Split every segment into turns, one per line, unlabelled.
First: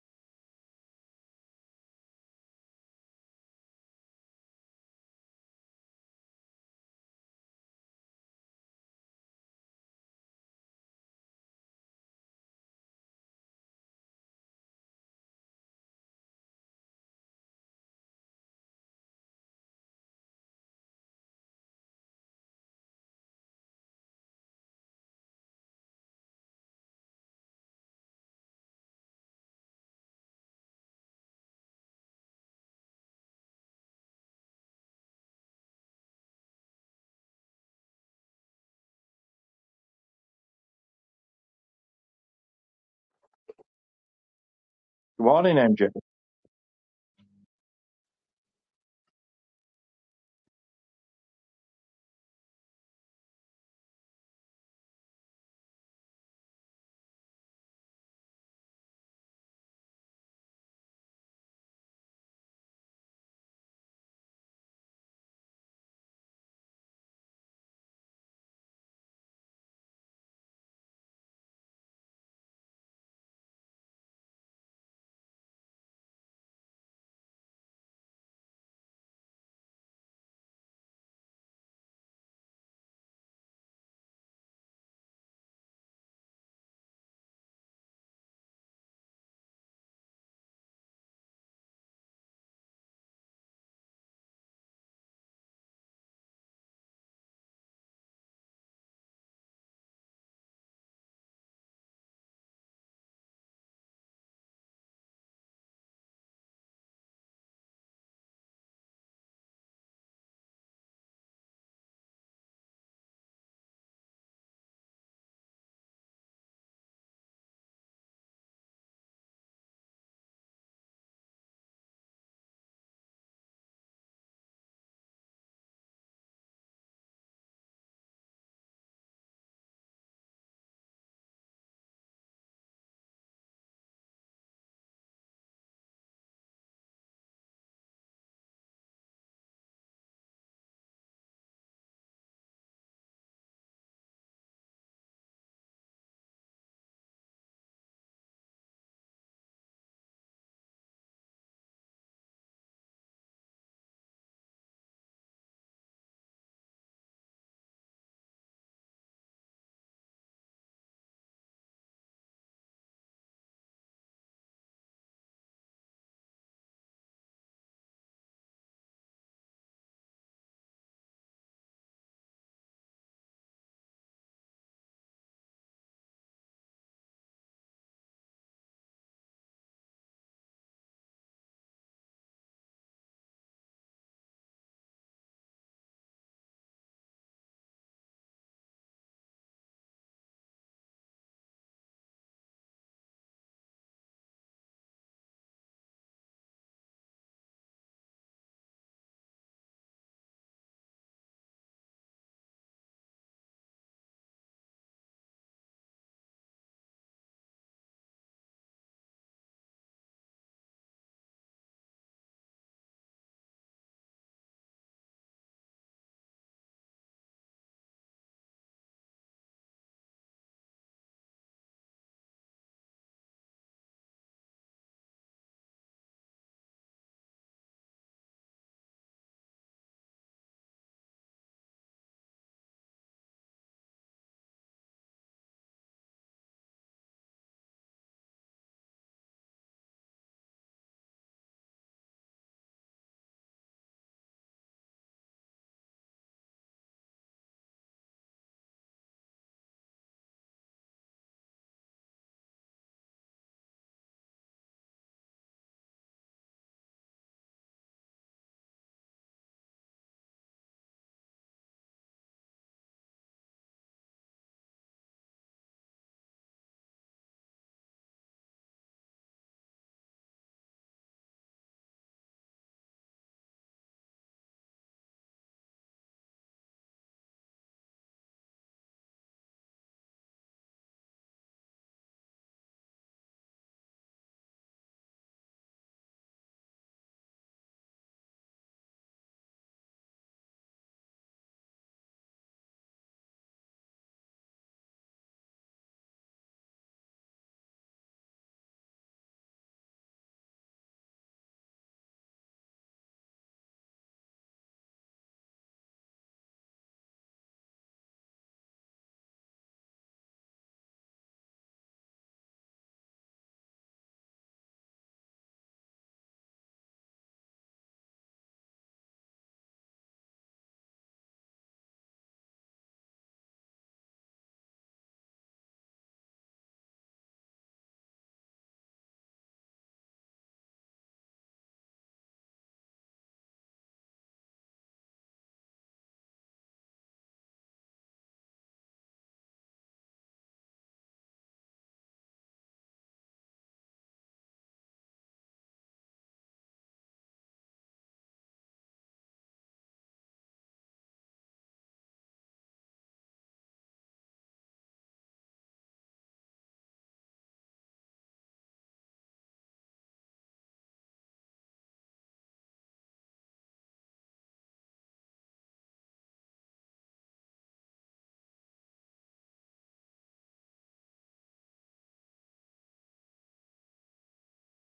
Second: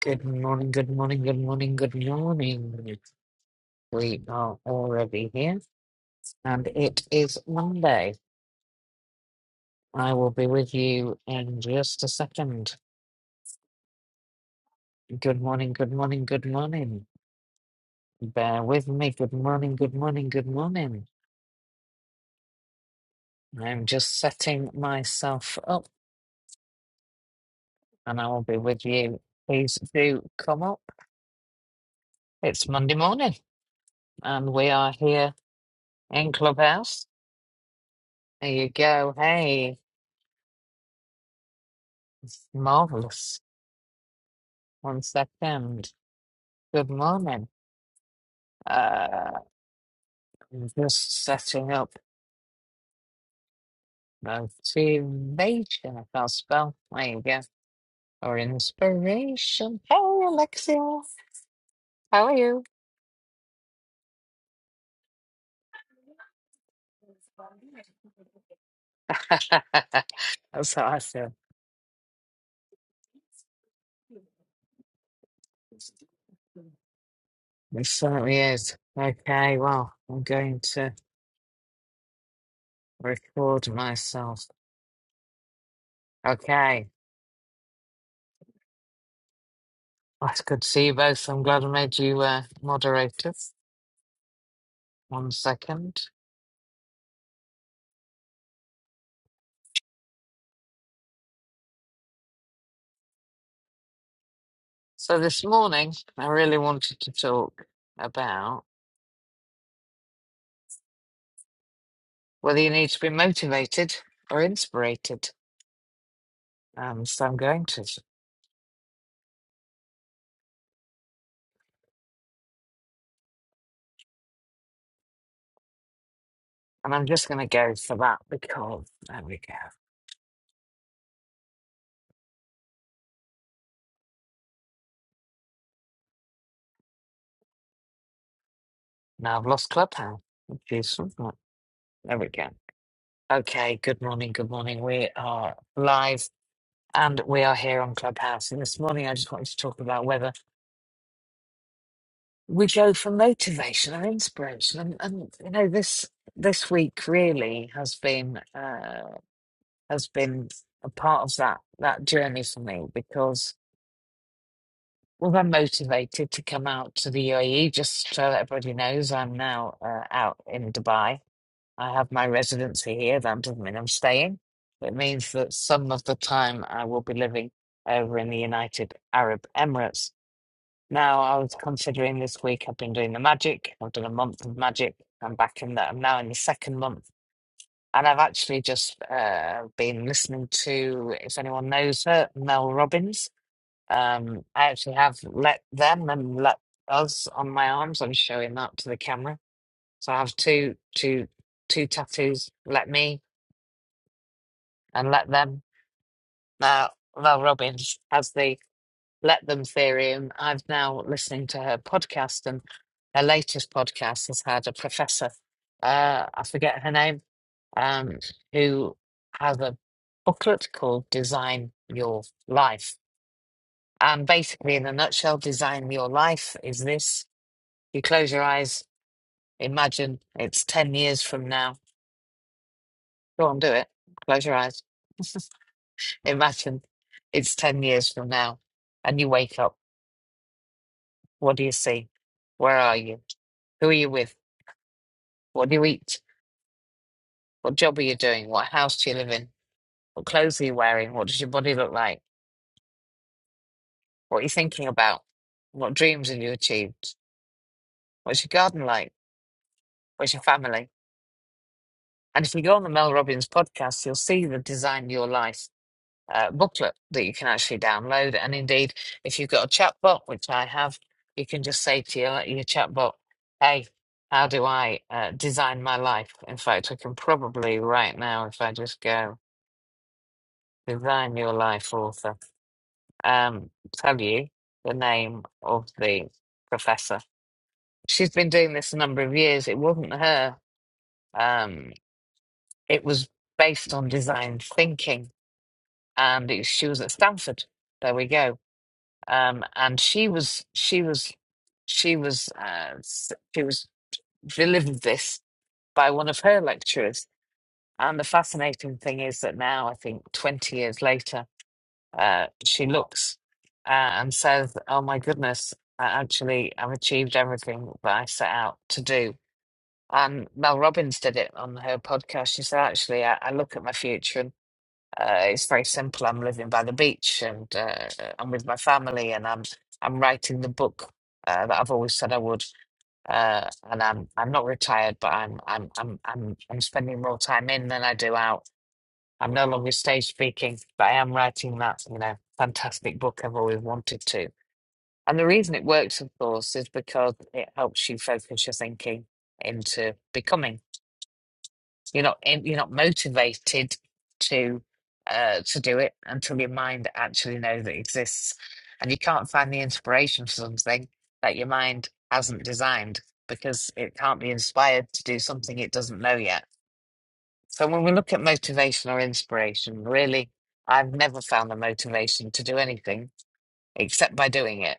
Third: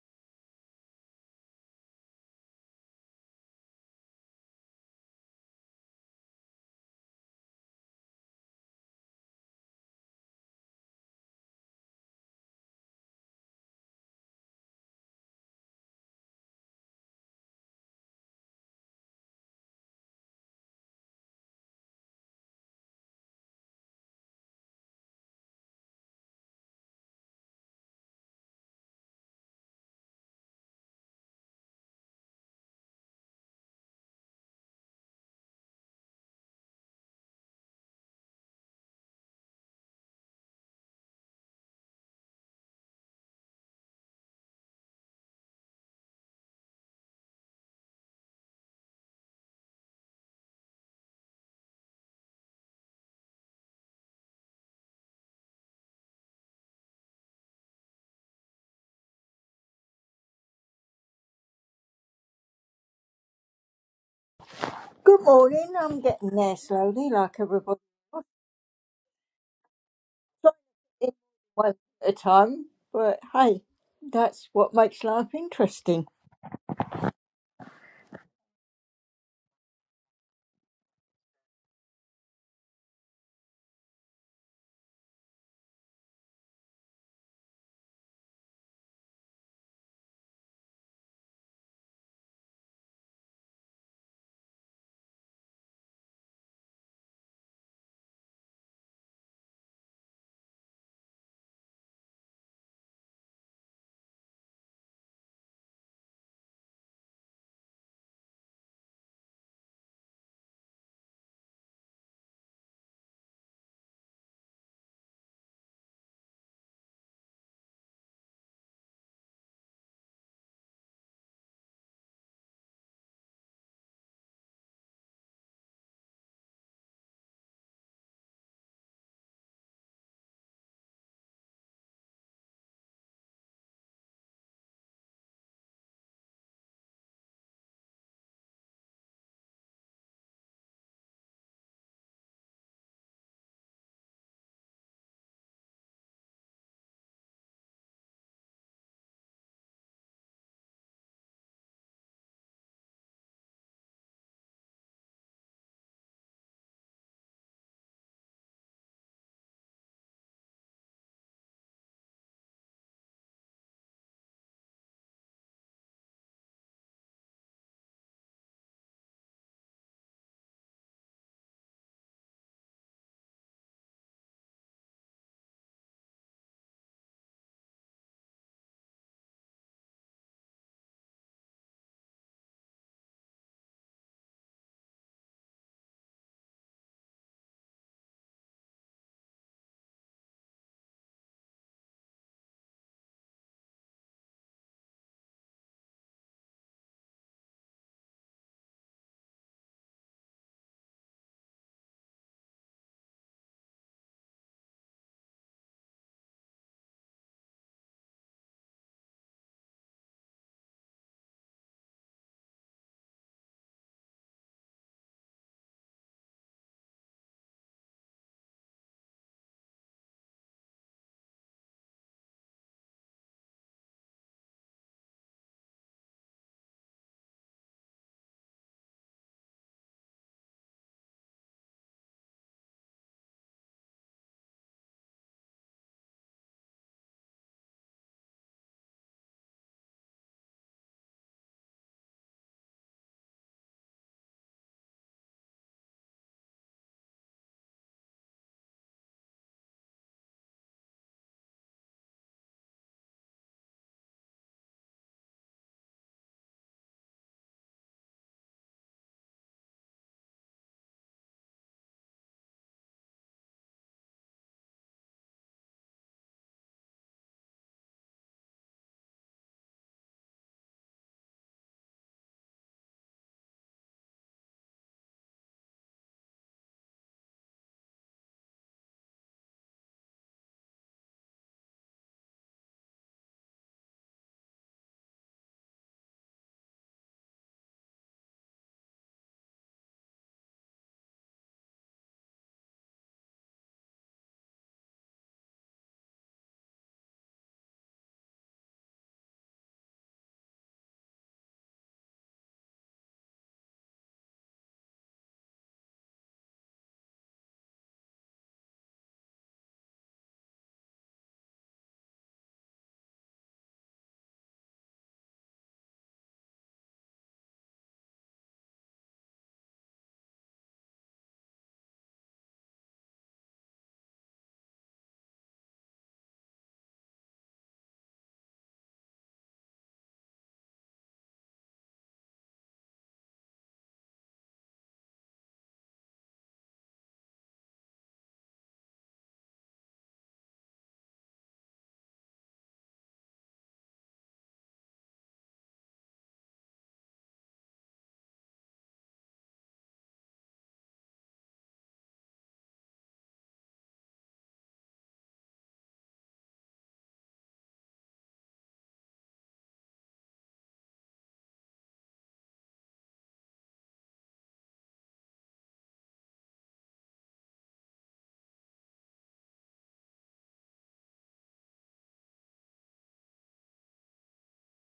Good morning, good morning, good morning, good morning. We are already here, and it is Monday. I will be with you in just a second. Good morning, good morning, good morning. Bear with me. Good morning, good morning, good morning. I'm just setting myself up, and I will be with you. Please do come up. It's Monday morning, and we are here in Clubhouse. There you go. Hey, it's marvelous. One
Good morning,
second.
MJ.
Good morning. Uh, I'm just setting up motivation. I can't spell. There you go. Or inspiration. Hey, Alexia. How are you?
Good morning. I'm getting there slowly, like everybody. else. Trying to
That's how I
get in
feel.
One at a time, but hey, that's what makes life interesting.
It certainly is. Okay, well, I'm going to record myself. Okay. Well, it's good to see you both. I'm glad I made you uh, moderators. One second. So this morning, I really wanted to talk about. Whether you need to be motivated or inspirated. Um, so I'm going to, and I'm just going to go for that because there we go. Now I've lost Clubhouse. Jeez, isn't it? There we go. Okay, good morning, good morning. We are live and we are here on Clubhouse. And this morning I just wanted to talk about whether we go for motivation and inspiration. And, and you know, this this week really has been uh, has been a part of that that journey for me because Well, I'm motivated to come out to the UAE just so that everybody knows I'm now uh, out in Dubai. I have my residency here. That doesn't mean I'm staying. It means that some of the time I will be living over in the United Arab Emirates. Now, I was considering this week, I've been doing the magic. I've done a month of magic. I'm back in that. I'm now in the second month. And I've actually just uh, been listening to, if anyone knows her, Mel Robbins um, I actually have let them and let us on my arms. I'm showing that to the camera. So I have two, two, two tattoos. Let me and let them. Now, Val Robbins has the let them theory, and I've now listening to her podcast. And her latest podcast has had a professor, uh, I forget her name, um, who has a booklet called "Design Your Life." And basically, in a nutshell, design your life is this. You close your eyes, imagine it's 10 years from now. Go on, do it. Close your eyes. Imagine it's 10 years from now and you wake up. What do you see? Where are you? Who are you with? What do you eat? What job are you doing? What house do you live in? What clothes are you wearing? What does your body look like? What are you thinking about? What dreams have you achieved? What's your garden like? Where's your family? And if you go on the Mel Robbins podcast, you'll see the design of your life uh, booklet that you can actually download. And indeed, if you've got a chatbot, which I have, you can just say to your, your chatbot, hey, how do I uh, design my life? In fact, I can probably right now, if I just go design your life author, um, tell you the name of the professor. She's been doing this a number of years. It wasn't her, um, it was based on design thinking, and it, she was at Stanford. There we go um, and she was she was she was uh, s- she was delivered this by one of her lecturers. And the fascinating thing is that now, I think, twenty years later, uh, she looks uh, and says, "Oh my goodness, I actually I've achieved everything that I set out to do." And Mel Robbins did it on her podcast. She said, "Actually, I, I look at my future." Uh, it's very simple. I'm living by the beach and uh, I'm with my family, and I'm I'm writing the book uh, that I've always said I would. Uh, and I'm I'm not retired, but I'm I'm I'm I'm I'm spending more time in than I do out. I'm no longer stage speaking, but I am writing that you know fantastic book I've always wanted to. And the reason it works, of course, is because it helps you focus your thinking into becoming. You're not in, you're not motivated to uh, to do it until your mind actually knows it exists, and you can't find the inspiration for something that your mind hasn't designed because it can't be inspired to do something it doesn't know yet. So when we look at motivation or inspiration, really, I've never found the motivation to do anything except by doing it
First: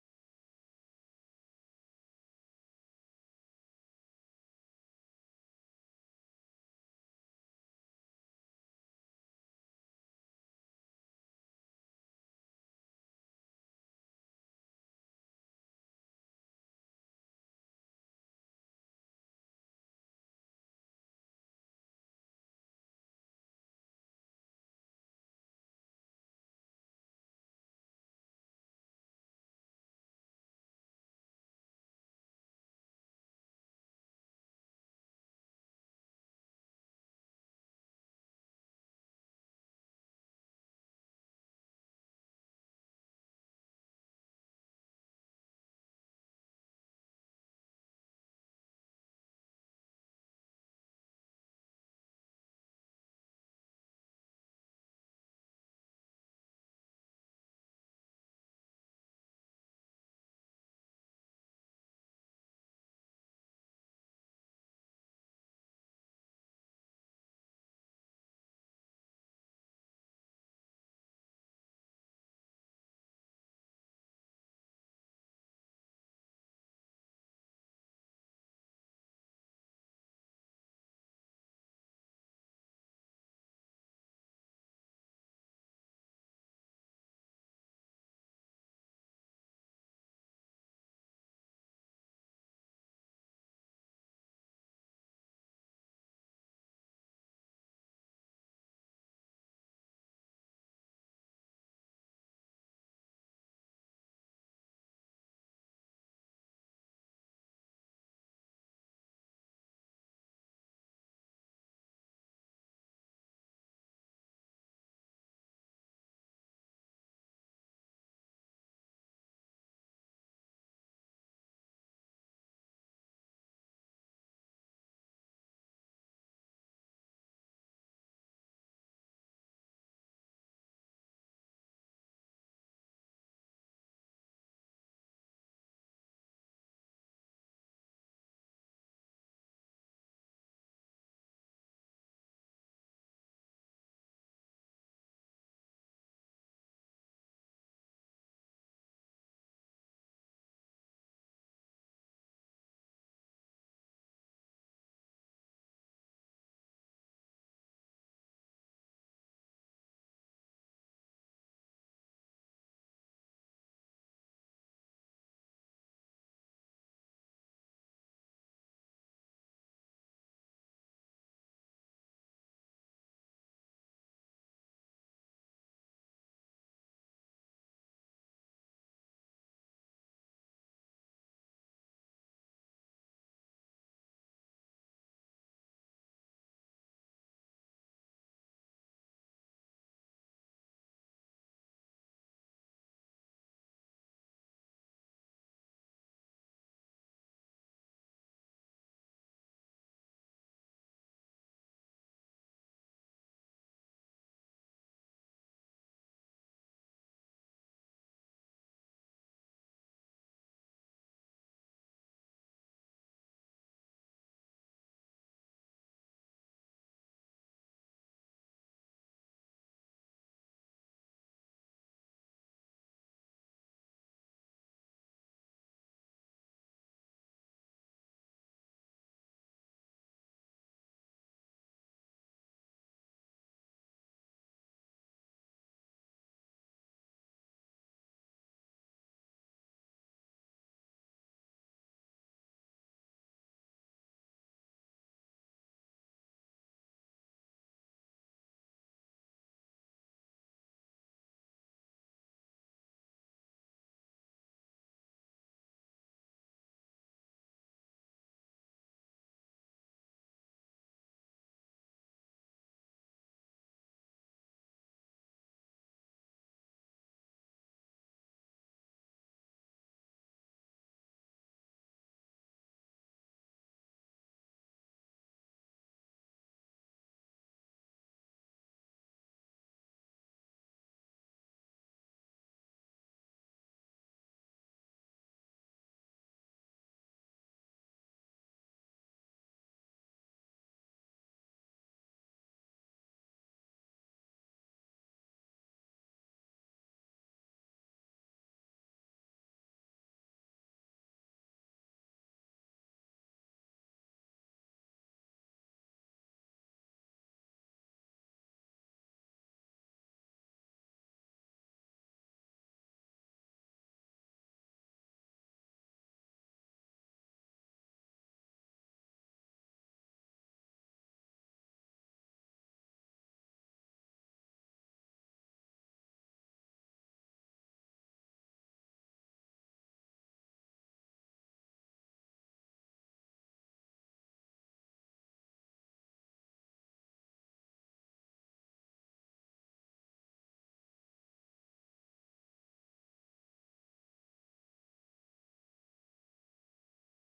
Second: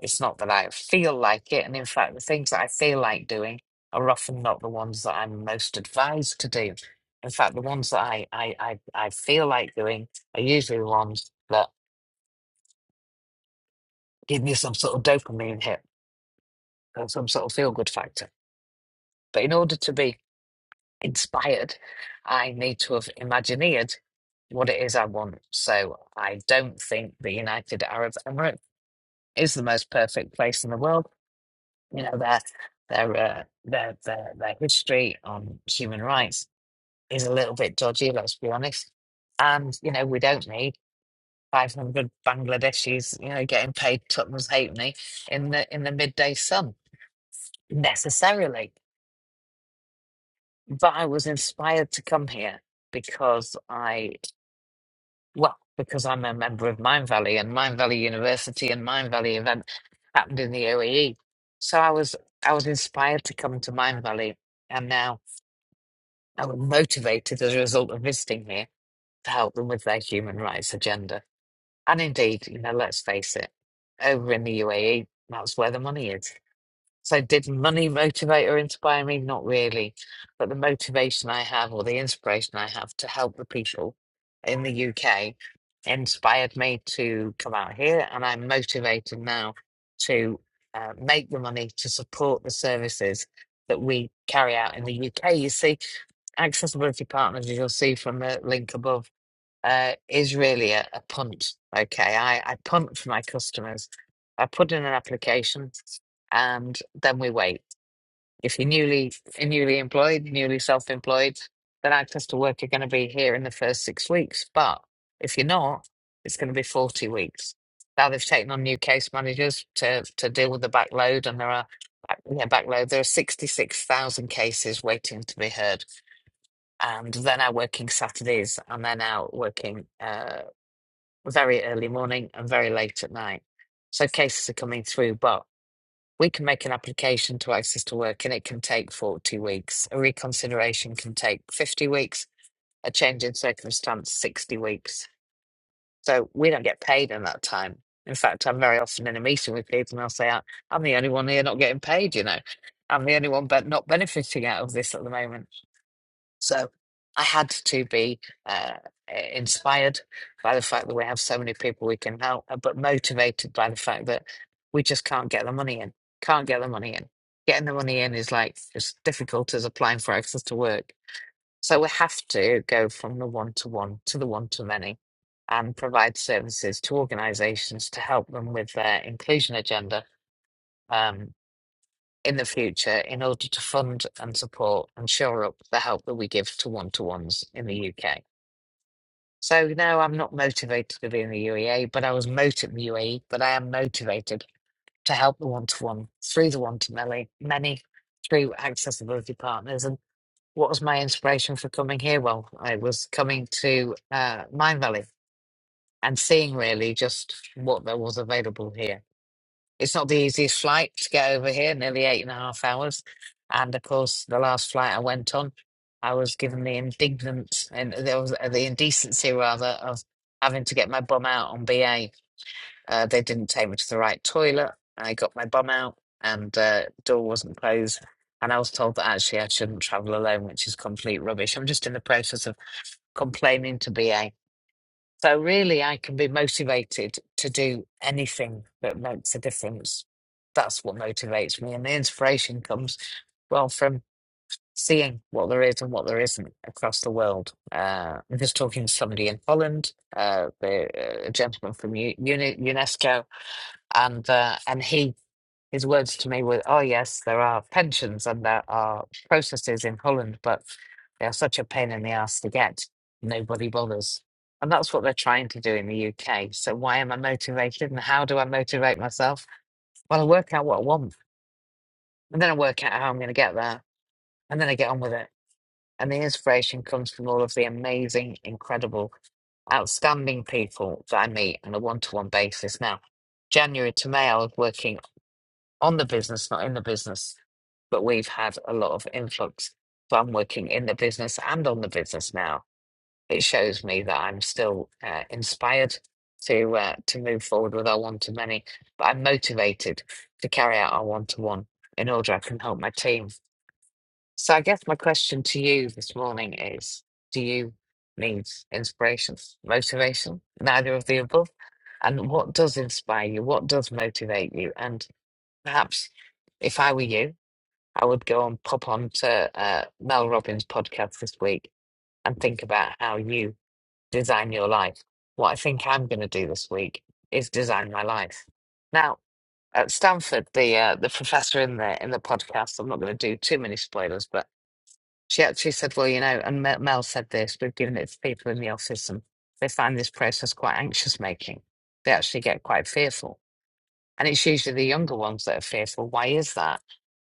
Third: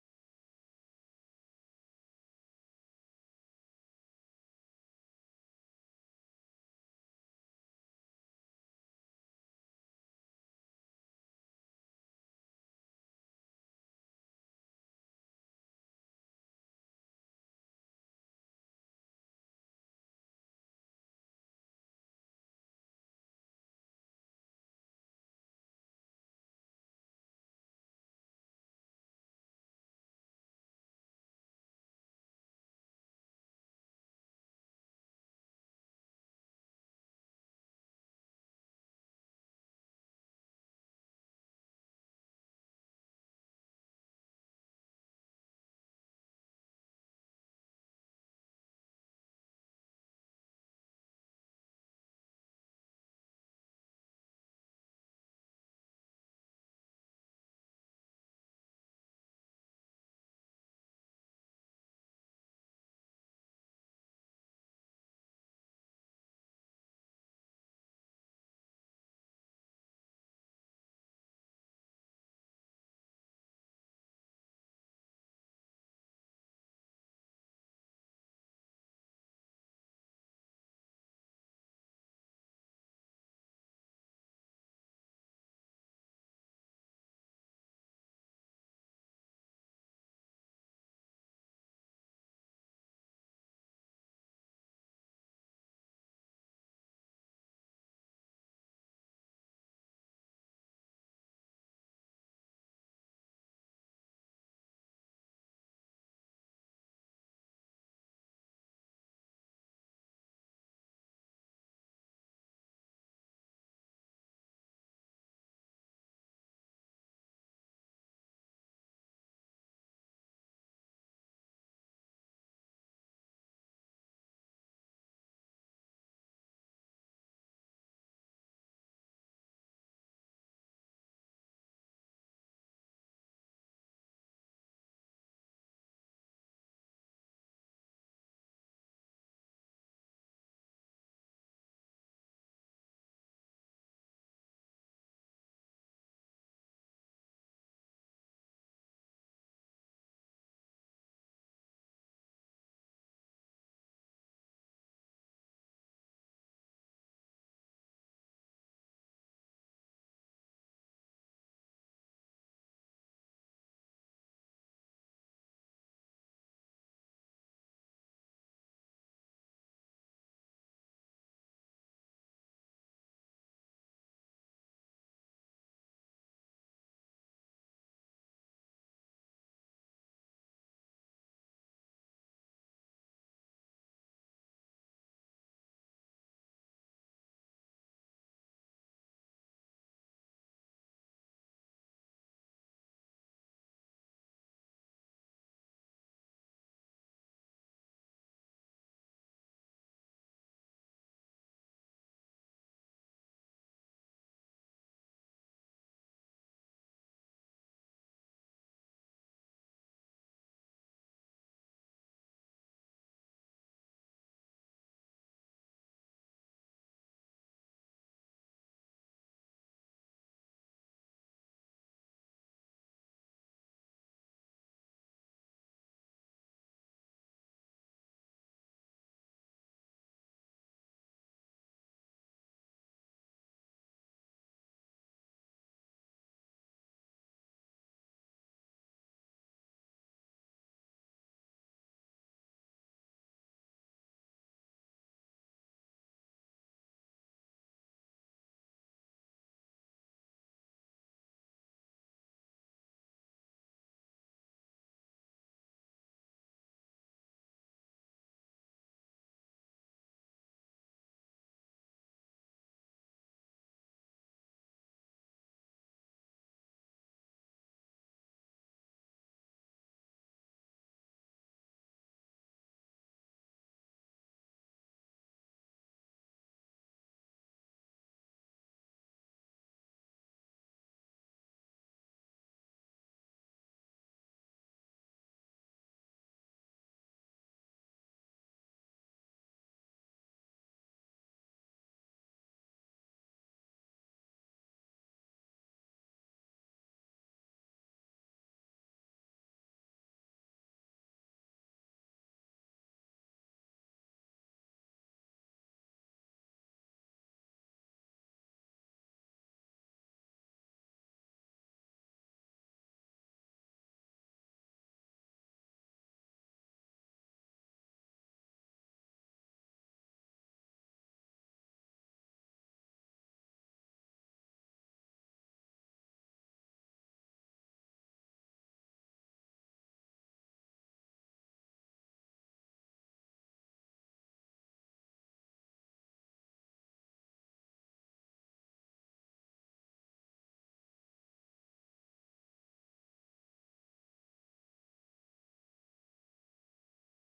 it's not that I feel like it. And in fact, the things that I feel like doing are often not the ones that I'm most advised to do. In fact, the ones that I, I, I, I feel like doing are usually the ones that give me some sort of dopamine hit or some sort of feel good factor. But in order to be inspired, I need to have imagineered what it is I want. So I don't think the United Arab Emirates is the most perfect place in the world. You know, their their uh, their, their their history on human rights is a little bit dodgy. Let's be honest. And you know, we don't need 500 Bangladeshis, you know, getting paid Tottenham's halfpenny in the in the midday sun necessarily. But I was inspired to come here because I, well, because I'm a member of Mine Valley and Mine Valley University and Mine Valley event happened in the UAE. So I was I was inspired to come to Mine Valley, and now. and were motivated as a result of visiting here to help them with their human rights agenda. And indeed, you know, let's face it, over in the UAE, that's where the money is. So, did money motivate or inspire me? Not really. But the motivation I have, or the inspiration I have to help the people in the UK, inspired me to come out here. And I'm motivated now to uh, make the money to support the services that we carry out in the UK. You see, Accessibility Partners, as you'll see from the link above uh, is really a, a punt. Okay, I, I punt for my customers. I put in an application, and then we wait. If you're newly newly employed, newly self-employed, then access to work are going to be here in the first six weeks. But if you're not, it's going to be forty weeks. Now they've taken on new case managers to to deal with the backload, and there are yeah backload. There are sixty-six thousand cases waiting to be heard and they're now working Saturdays and they're now working uh, very early morning and very late at night. So cases are coming through, but we can make an application to access to work and it can take 40 weeks. A reconsideration can take 50 weeks, a change in circumstance, 60 weeks. So we don't get paid in that time. In fact, I'm very often in a meeting with people and I'll say, "I- I'm the only one here not getting paid, you know. I'm the only one but not benefiting out of this at the moment. So I had to be uh, inspired by the fact that we have so many people we can help, uh, but motivated by the fact that we just can't get the money in. Can't get the money in. Getting the money in is like as difficult as applying for access to work. So we have to go from the one to one to the one to many and provide services to organizations to help them with their inclusion agenda. Um, in the future in order to fund and support and shore up the help that we give to one to ones in the UK. So no, I'm not motivated to be in the UEA, but I was motivated in the UAE, but I am motivated to help the one to one through the one to many, many through accessibility partners. And what was my inspiration for coming here? Well, I was coming to uh, Mine Valley and seeing really just what there was available here it's not the easiest flight to get over here, nearly eight and a half hours. And of course, the last flight I went on, I was given the indignant and there was uh, the indecency rather of having to get my bum out on BA. Uh, they didn't take me to the right toilet. I got my bum out, and uh, door wasn't closed. And I was told that actually I shouldn't travel alone, which is complete rubbish. I'm just in the process of complaining to BA so really, I can be motivated to do anything that makes a difference. That's what motivates me, and the inspiration comes well from seeing what there is and what there isn't across the world. Uh, I'm just talking to somebody in Holland, uh, the, uh, a gentleman from U- Uni- UNESCO, and uh, and he his words to me were, "Oh yes, there are pensions and there are processes in Holland, but they are such a pain in the ass to get. Nobody bothers." And that's what they're trying to do in the UK. So why am I motivated, and how do I motivate myself? Well, I work out what I want, and then I work out how I'm going to get there, and then I get on with it. And the inspiration comes from all of the amazing, incredible, outstanding people that I meet on a one-to-one basis. Now, January to May, I was working on the business, not in the business. But we've had a lot of influx. So I'm working in the business and on the business now. It shows me that I'm still uh, inspired to uh, to move forward with our one to many, but I'm motivated to carry out our one to one in order I can help my team. So I guess my question to you this morning is: Do you need inspiration, motivation, neither of the above? And what does inspire you? What does motivate you? And Perhaps if I were you, I would go and pop on to uh, Mel Robbins' podcast this week and think about how you design your life. What I think I'm going to do this week is design my life. Now, at Stanford, the uh, the professor in the in the podcast, I'm not going to do too many spoilers, but she actually said, "Well, you know," and Mel Mel said this. We've given it to people in the office, and they find this process quite anxious making. They actually get quite fearful, and it's usually the younger ones that are fearful. Why is that?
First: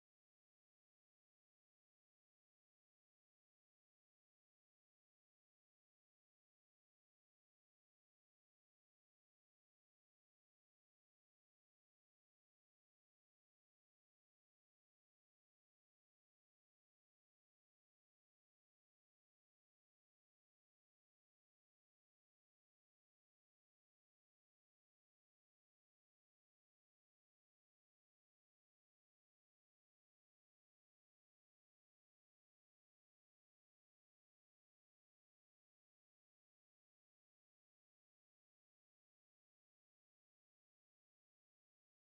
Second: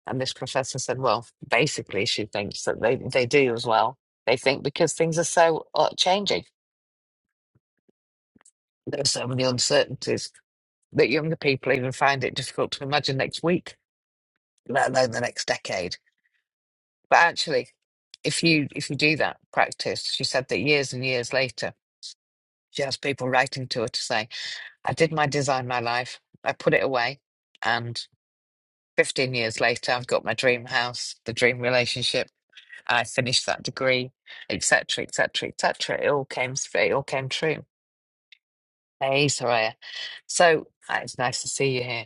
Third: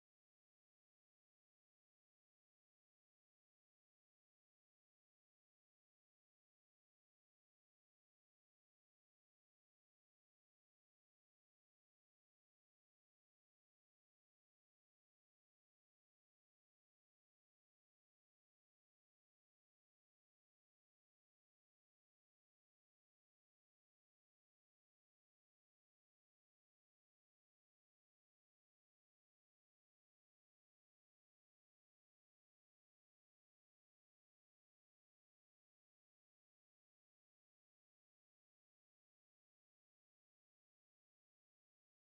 And this professor said, well, basically, she thinks that they, they do as well. They think because things are so uh, changing, there are so many uncertainties that younger people even find it difficult to imagine next week, let alone the next decade. But actually, if you if you do that practice, she said that years and years later, she has people writing to her to say, "I did my design, my life. I put it away, and 15 years later, I've got my dream house, the dream relationship." I finished that degree, etc., etc., etc. It all came, it all came true. Hey, Soraya. So uh, it's nice to see you here.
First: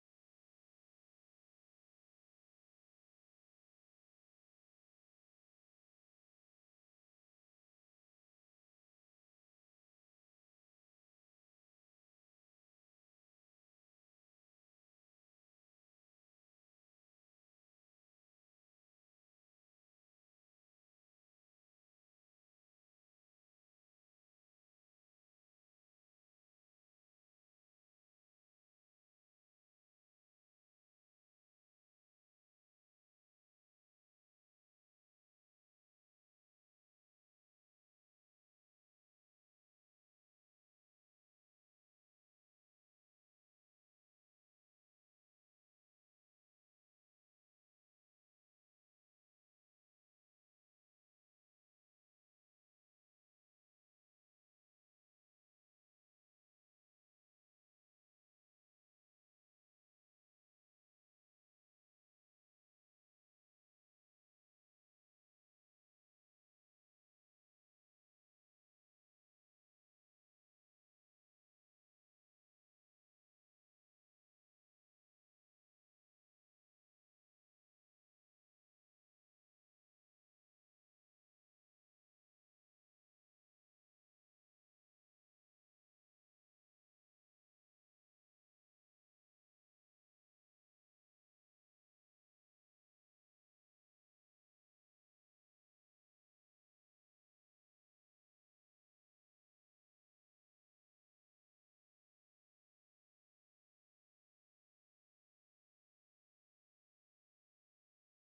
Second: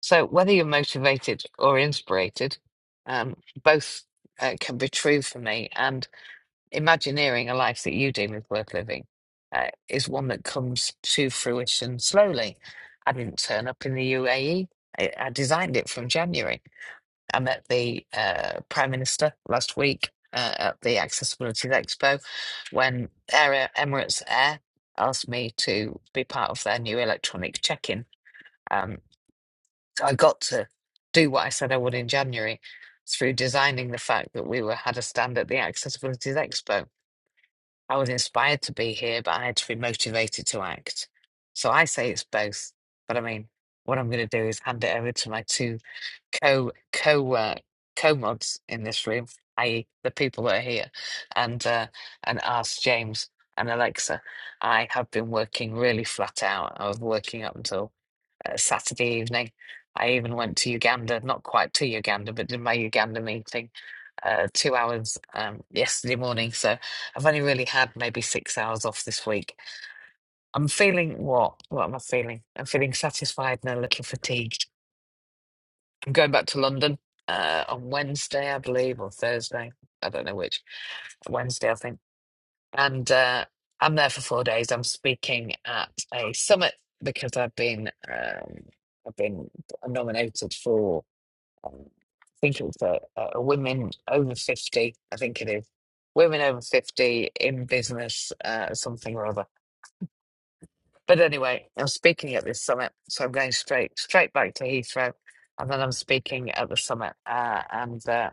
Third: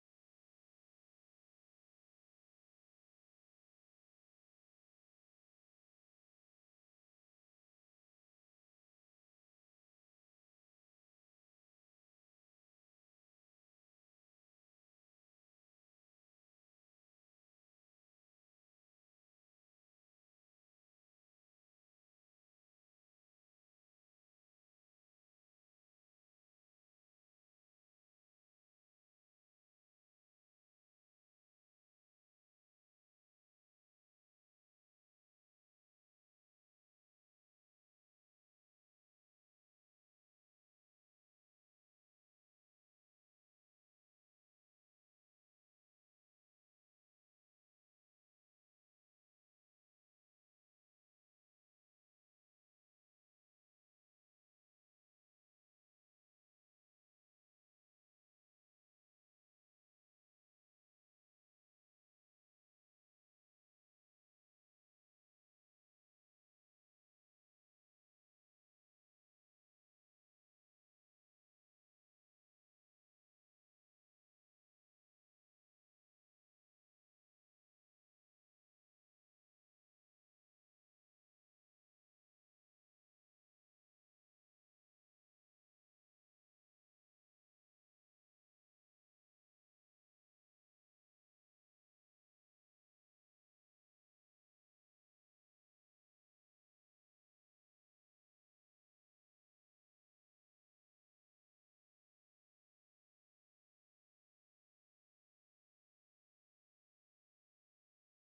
So whether you're motivated or inspirated, um, both uh, can be true for me. And imagineering a life that you deem is worth living uh, is one that comes to fruition slowly. I didn't turn up in the UAE. I I designed it from January. I met the uh, Prime Minister last week uh, at the Accessibility Expo when Air Emirates Air asked me to be part of their new electronic check-in. Um, so I got to do what I said I would in January through designing the fact that we were had a stand at the Accessibility Expo. I was inspired to be here, but I had to be motivated to act. So I say it's both. But I mean, what I'm going to do is hand it over to my two co co uh, co mods in this room, i.e., the people that are here, and uh, and ask James and Alexa. I have been working really flat out. I was working up until uh, Saturday evening. I even went to Uganda, not quite to Uganda, but did my Uganda meeting uh, two hours um, yesterday morning. So I've only really had maybe six hours off this week. I'm feeling what? What am I feeling? I'm feeling satisfied, and a little fatigued. I'm going back to London uh, on Wednesday, I believe, or Thursday. I don't know which. Wednesday, I think. And uh, I'm there for four days. I'm speaking at a summit because I've been um, I've been nominated for um, I think it was a, a women over fifty. I think it is women over fifty in business uh, something or other. But anyway, I'm speaking at this summit, so I'm going straight straight back to Heathrow, and then I'm speaking at the summit. Uh, and uh,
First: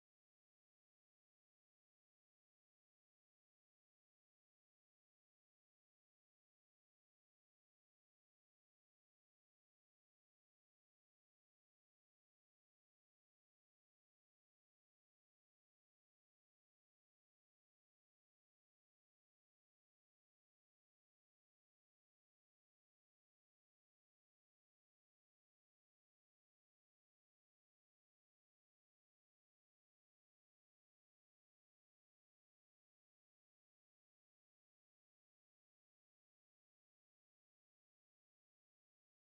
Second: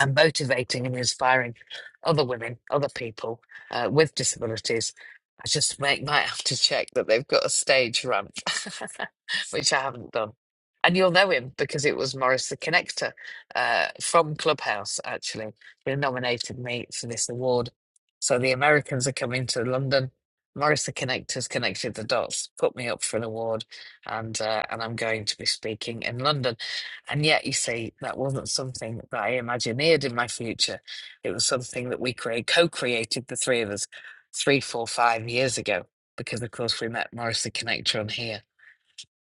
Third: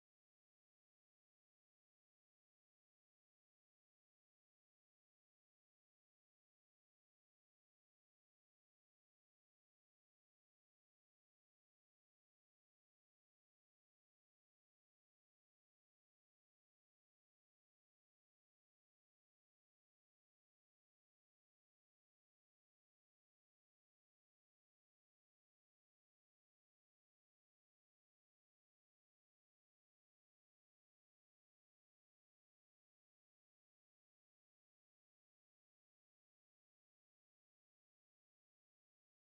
and motivating and inspiring other women, other people uh, with disabilities. I just may, might have to check that they've got a stage ramp, which I haven't done. And you'll know him because it was Morris the Connector uh, from Clubhouse, actually, who nominated me for this award. So the Americans are coming to London. Morris the Connector's connected the dots, put me up for an award, and uh, and I'm going to be speaking in London. And yet, you see, that wasn't something that I imagineered in my future. It was something that we create, co-created, the three of us, three, four, five years ago, because of course we met Morris the Connector on here.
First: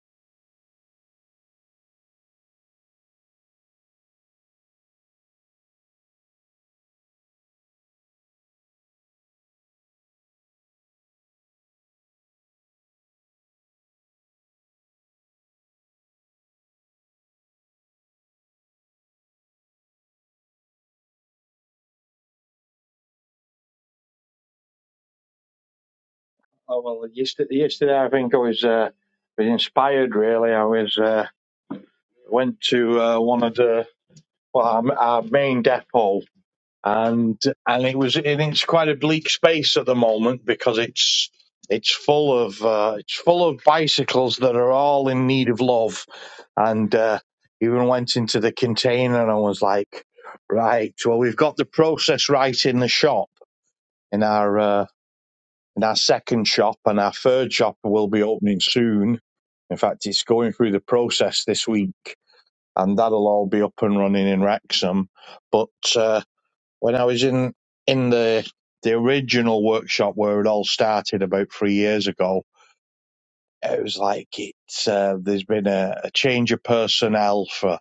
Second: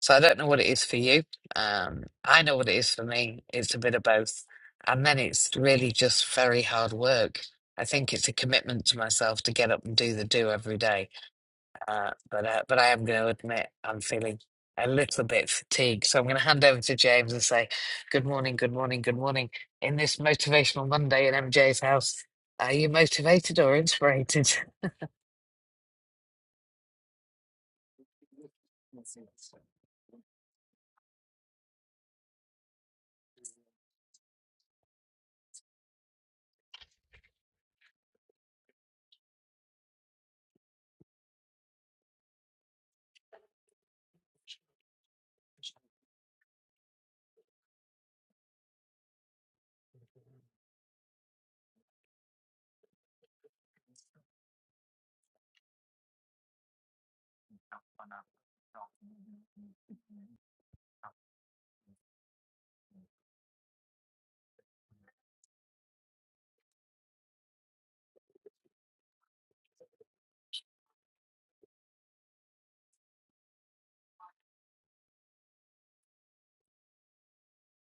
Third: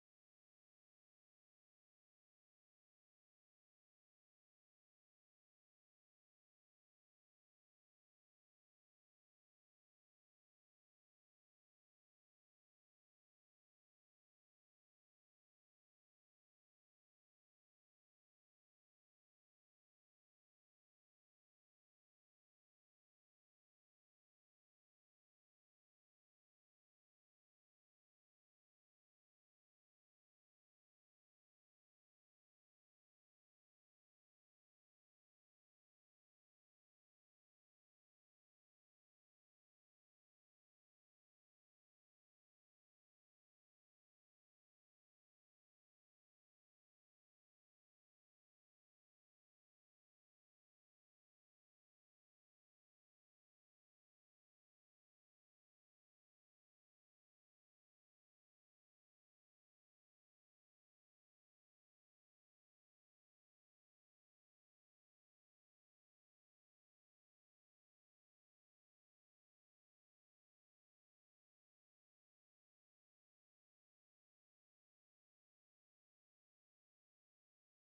So I don't know what it is for you. Um, I know what it is for me. It's a bit of both. And then it's really just very hard work. I think it's a commitment to myself to get up and do the do every day uh, but uh, but I am going to admit I'm feeling a little bit fatigued. So I'm going to hand over to James and say, "Good morning, good morning, good morning." In this motivational Monday in MJ's house, are you motivated or inspirated?
Oh, well, yesterday, yesterday I think I was uh, was inspired. Really, I was uh, went to uh, one of the well our, our main depot, and and it was and it's quite a bleak space at the moment because it's it's full of uh, it's full of bicycles that are all in need of love, and uh, even went into the container and I was like, right, well we've got the process right in the shop in our. Uh, And our second shop and our third shop will be opening soon. In fact, it's going through the process this week, and that'll all be up and running in Wrexham. But uh, when I was in in the the original workshop where it all started about three years ago, it was like it's uh, there's been a, a change of personnel for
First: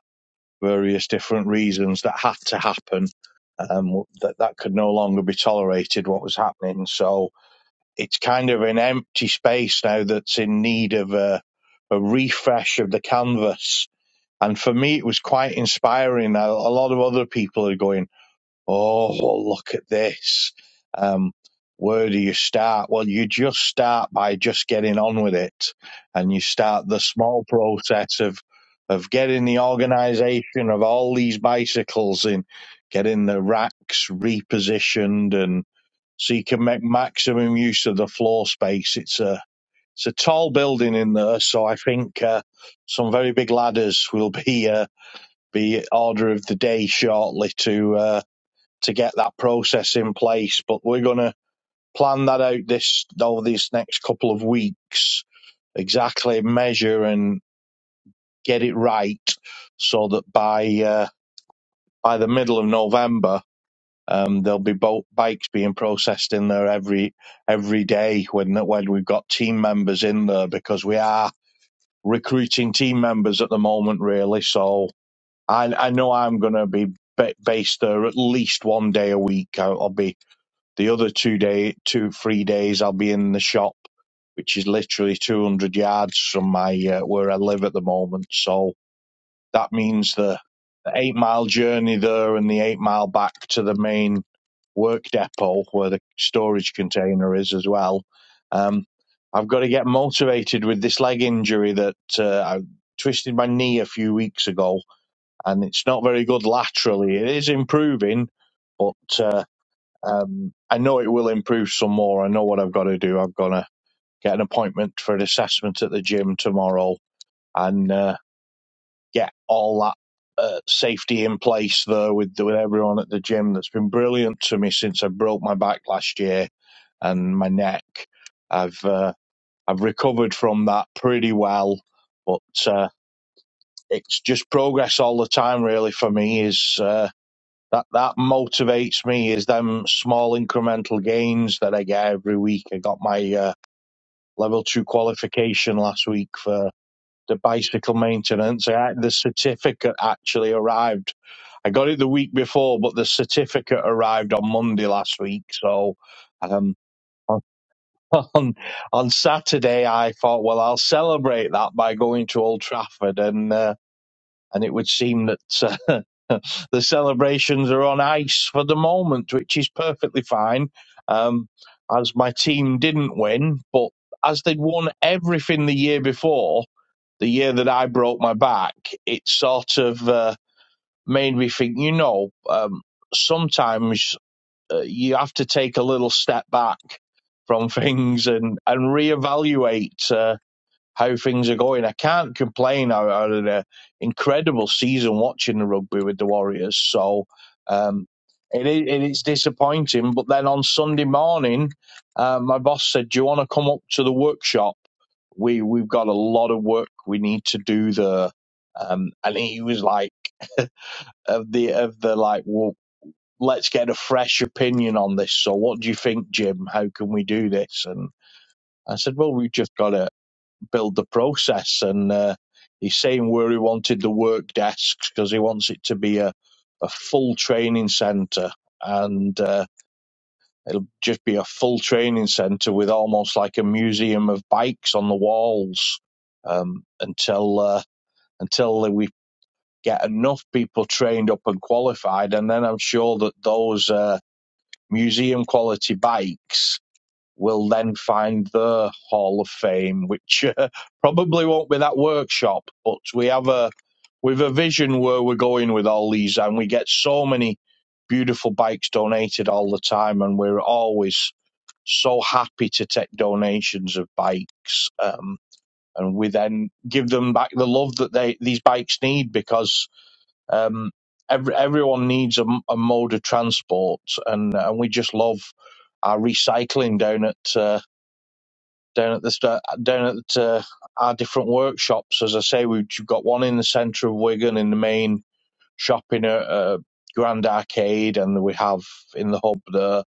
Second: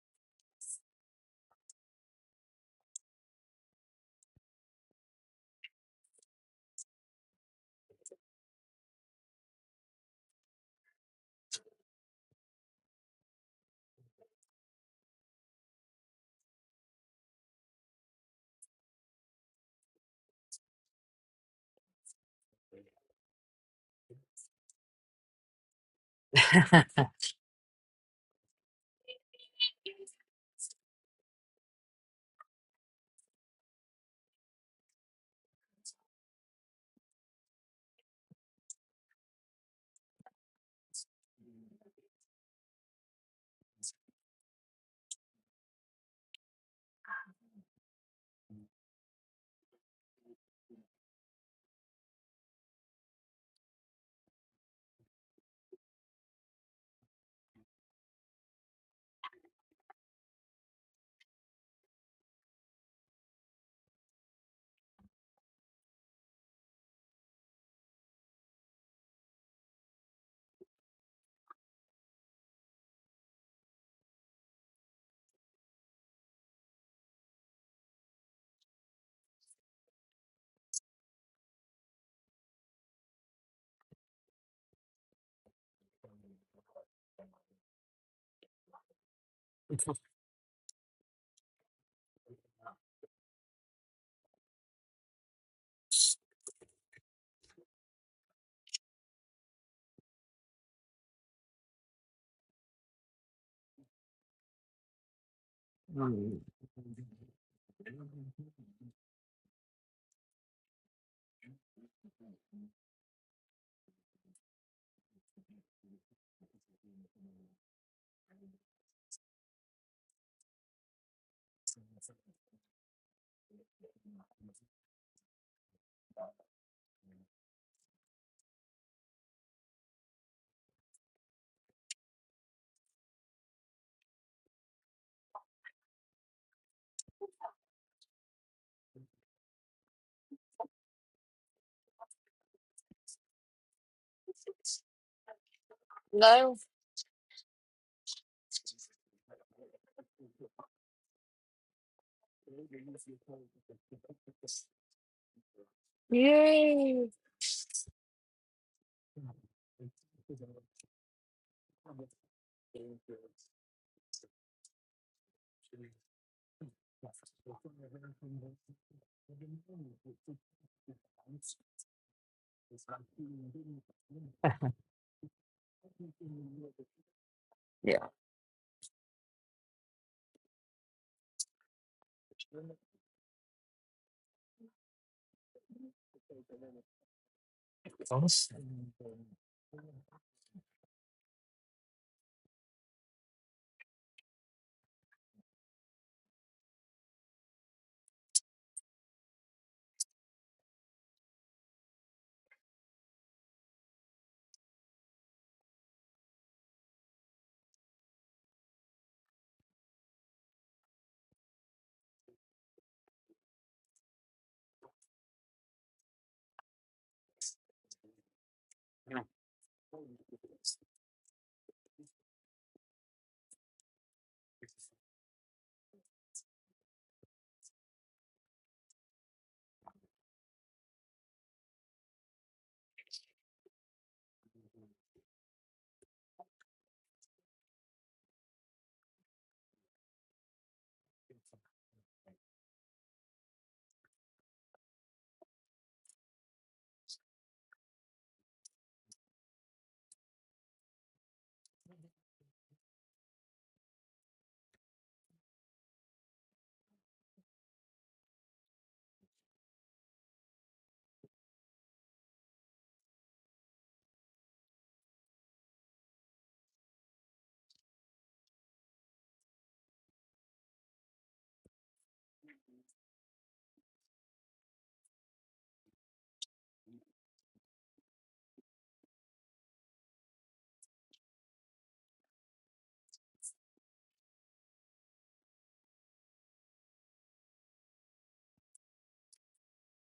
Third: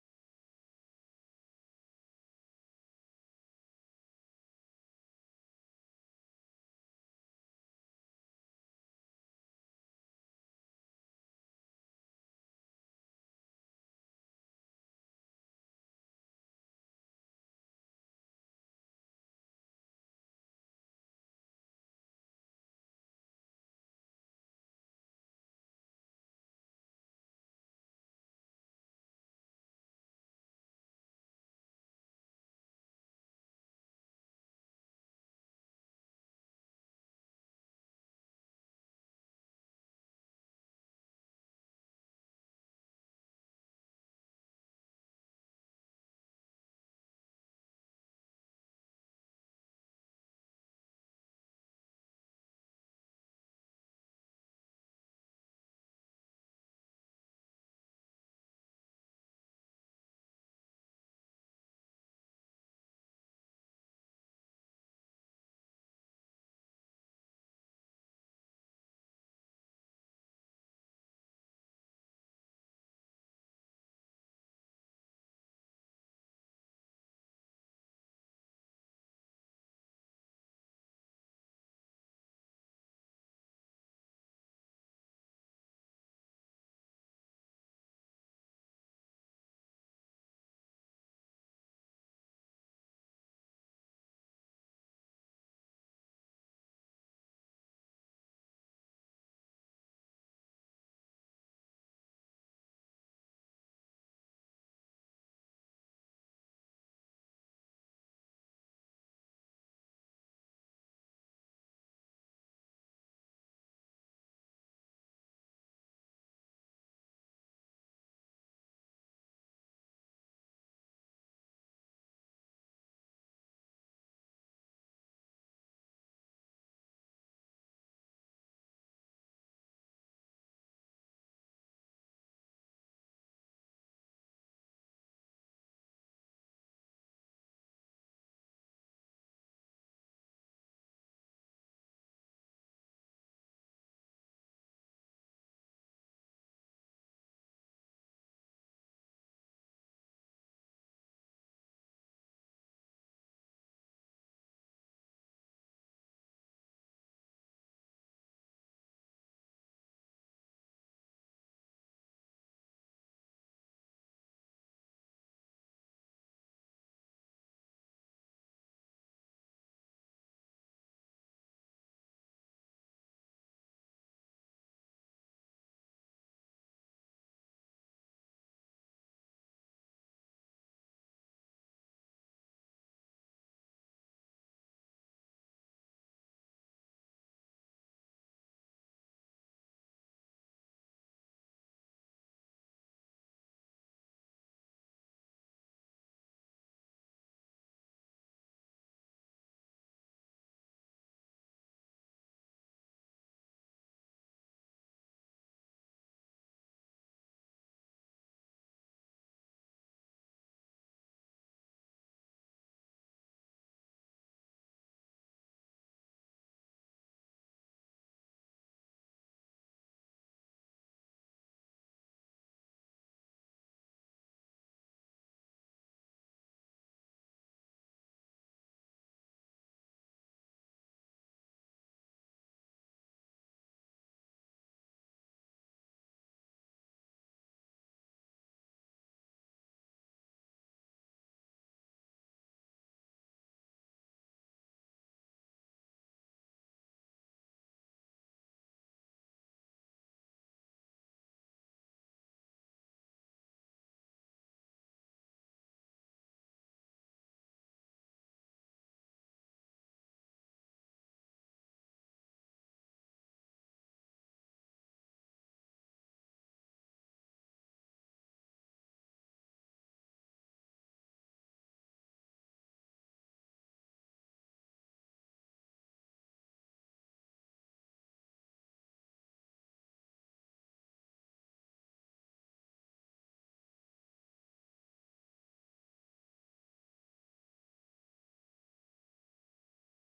various different reasons that had to happen. Um, that that could no longer be tolerated. What was happening, so it's kind of an empty space now that's in need of a, a refresh of the canvas. And for me, it was quite inspiring. A, a lot of other people are going, Oh, well, look at this. Um, where do you start? Well, you just start by just getting on with it. And you start the small process of, of getting the organization of all these bicycles in, getting the racks repositioned and so you can make maximum use of the floor space. It's a it's a tall building in there, so I think uh, some very big ladders will be uh, be order of the day shortly to uh, to get that process in place. But we're gonna plan that out this over these next couple of weeks, exactly measure and get it right, so that by uh, by the middle of November Um, there'll be boat bikes being processed in there every every day when when we've got team members in there because we are recruiting team members at the moment, really. So I I know I'm going to be ba- based there at least one day a week. I'll, I'll be the other two day two three days I'll be in the shop, which is literally 200 yards from my uh, where I live at the moment. So that means the the eight mile journey there and the eight mile back to the main work depot where the storage container is as well. Um, I've got to get motivated with this leg injury that uh, I twisted my knee a few weeks ago, and it's not very
Mm.
good laterally. It is improving, but uh, um, I know it will improve some more. I know what I've got to do. I've got to get an appointment for an assessment at the gym tomorrow and uh, get all that. Uh, safety in place there with with everyone at the gym that's been brilliant to me since I broke my back last year and my neck. I've uh, I've recovered from that pretty well, but uh, it's just progress all the time. Really, for me, is uh, that that motivates me is them small incremental gains that I get every week. I got my uh, level two qualification last week
No.
for the bicycle maintenance. I, the certificate actually arrived. I got it the week before, but the certificate arrived on Monday last week. So. Um,
Yay!
on on Saturday, I
Yeah.
thought, well, I'll celebrate that by going to Old Trafford, and uh, and it would seem that uh, the celebrations are on ice for the moment, which is perfectly fine, um, as my team didn't win, but as they'd won everything the year before, the year that I broke my back, it sort of uh, made me think, you know. Um, sometimes uh, you have to take a little step back from things and
Awesome.
and reevaluate uh, how things are going. I can't complain. I, I had an uh, incredible season watching the rugby with the Warriors, so um, it is it is disappointing. But then on Sunday morning, uh, my boss said, "Do you want to come up to the workshop? We we've got a lot of work we need to do there." Um, and he was like, "Of the of the like, well, let's get a fresh opinion on this. So, what do you think, Jim? How can we do this? And I said, well, we've just got to build the process. And uh, he's saying where he wanted the work desks because he wants it to be a, a full training centre. And uh, it'll just be a full training centre with almost like a museum of bikes on the walls um, until uh, until we get enough people trained up and qualified. And then I'm sure that those. Uh, museum quality bikes will then find their hall of fame, which uh, probably won't be that workshop. But we have a we've a vision where we're going with all these, and we get so many beautiful bikes donated all the time, and we're always so happy to take donations of bikes. Um, and we then give them back the love that they these bikes need because um, every, everyone needs a a mode of transport, and, and we just love our recycling down at uh, down at the sta- down at uh, our different workshops. As I say, we've got one in the centre of Wigan in the main shopping in uh Grand Arcade, and we have in the hub there.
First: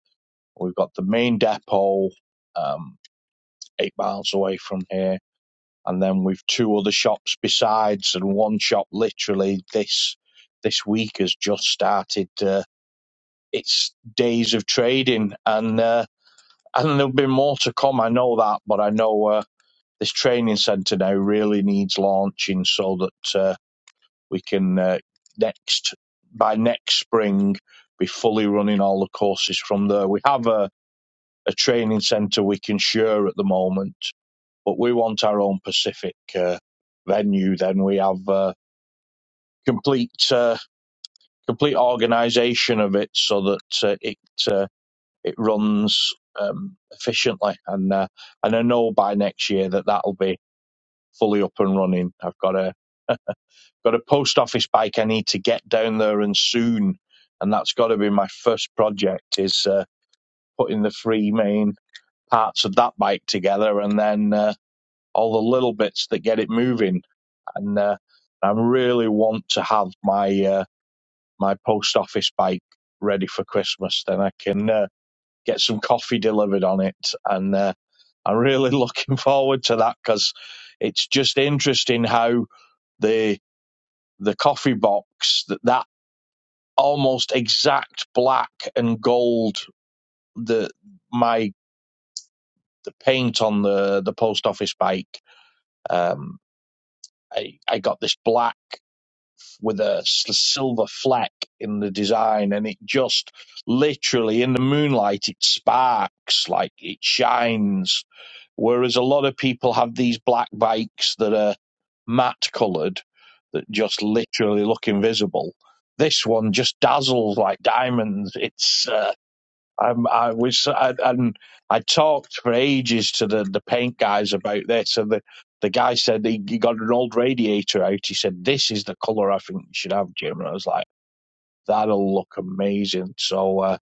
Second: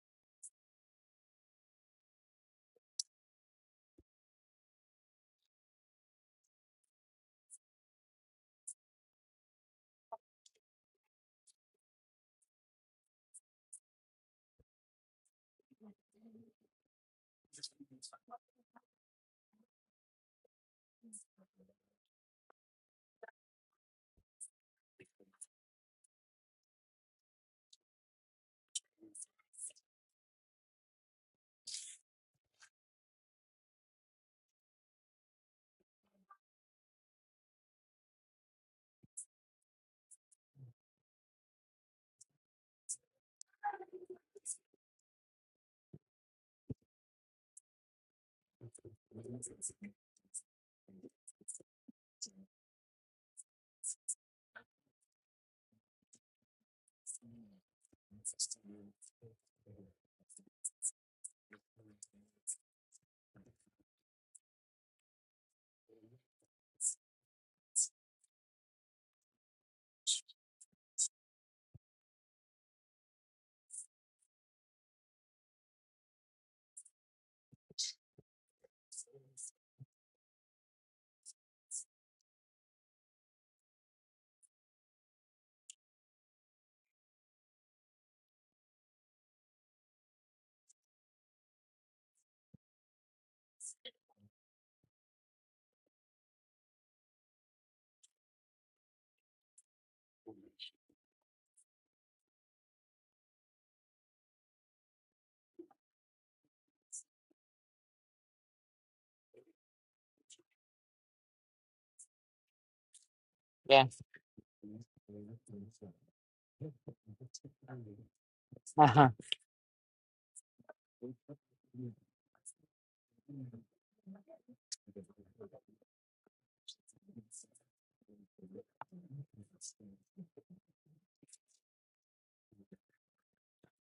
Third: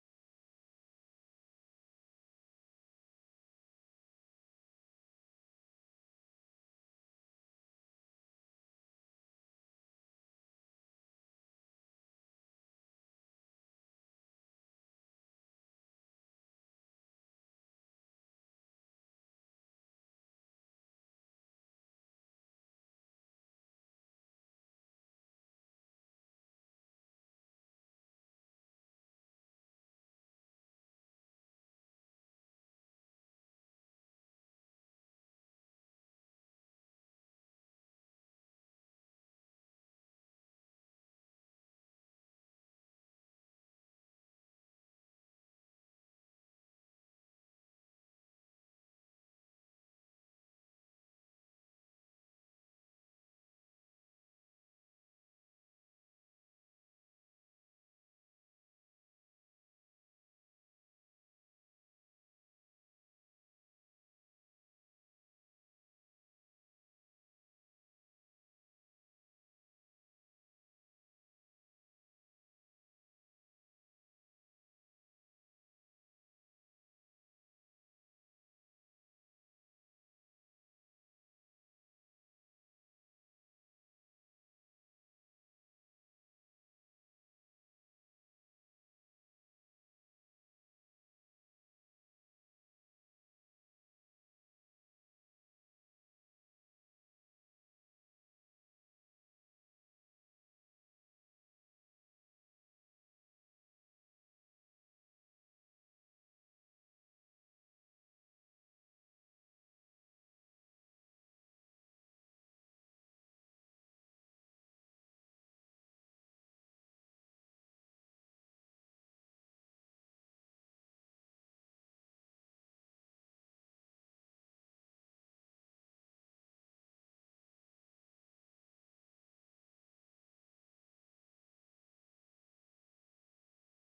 We've got the main depot um, eight miles away from here, and then we've two other shops besides, and one shop literally this this week has just started. Uh, it's days of trading, and uh, and there'll be more to come. I know that, but I know uh, this training centre now really needs launching so that uh, we can uh, next by next spring be fully running all the courses from there. We have a, a training centre we can share at the moment, but we want our own Pacific uh, venue. Then we have uh, complete uh, complete organisation of it so that uh, it. Uh, it runs um, efficiently, and uh, and I know by next year that that'll be fully up and running. I've got a got a post office bike I need to get down there and soon, and that's got to be my first project is uh, putting the three main parts of that bike together, and then uh, all the little bits that get it moving. And uh, I really want to have my uh, my post office bike ready for Christmas. Then I can uh, get some coffee delivered on it, and. Uh, I'm really looking forward to that because it's just interesting how the the coffee box that that almost exact black and gold the my the paint on the the post office bike um I, I got this black with a s- silver fleck in the design, and it just literally in the moonlight it sparks like it shines. Whereas a lot of people have these black bikes that are matte coloured that
Yeah.
just literally look invisible. This one just dazzles like diamonds. It's uh,
Uh-huh.
um, I was I, and I talked for ages to the, the paint guys about this, and the, the guy said he, he got an old radiator out. He said this is the color I think you should have, Jim. And I was like, that'll look amazing. So uh,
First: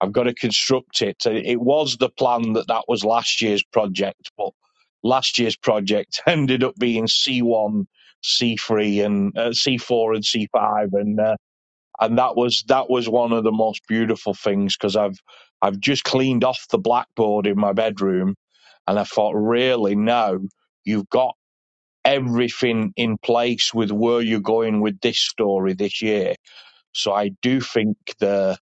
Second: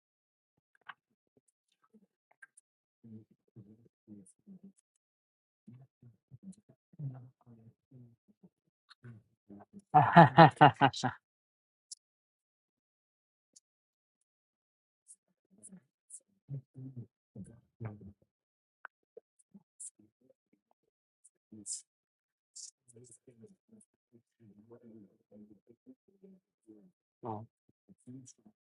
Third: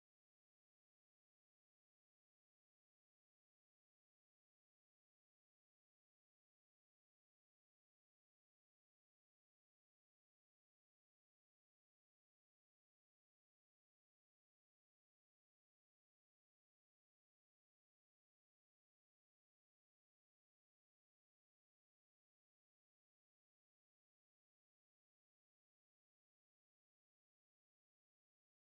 I've got to construct it. So It was the plan that that was last year's project, but last year's project ended up being C1, C3, and uh, C4 and C5, and uh, and that was that was one of the most beautiful things because I've I've just cleaned off the blackboard in my bedroom, and I thought, really, now you've got everything in place with where you're going with this story this year. So I
oh,
do think the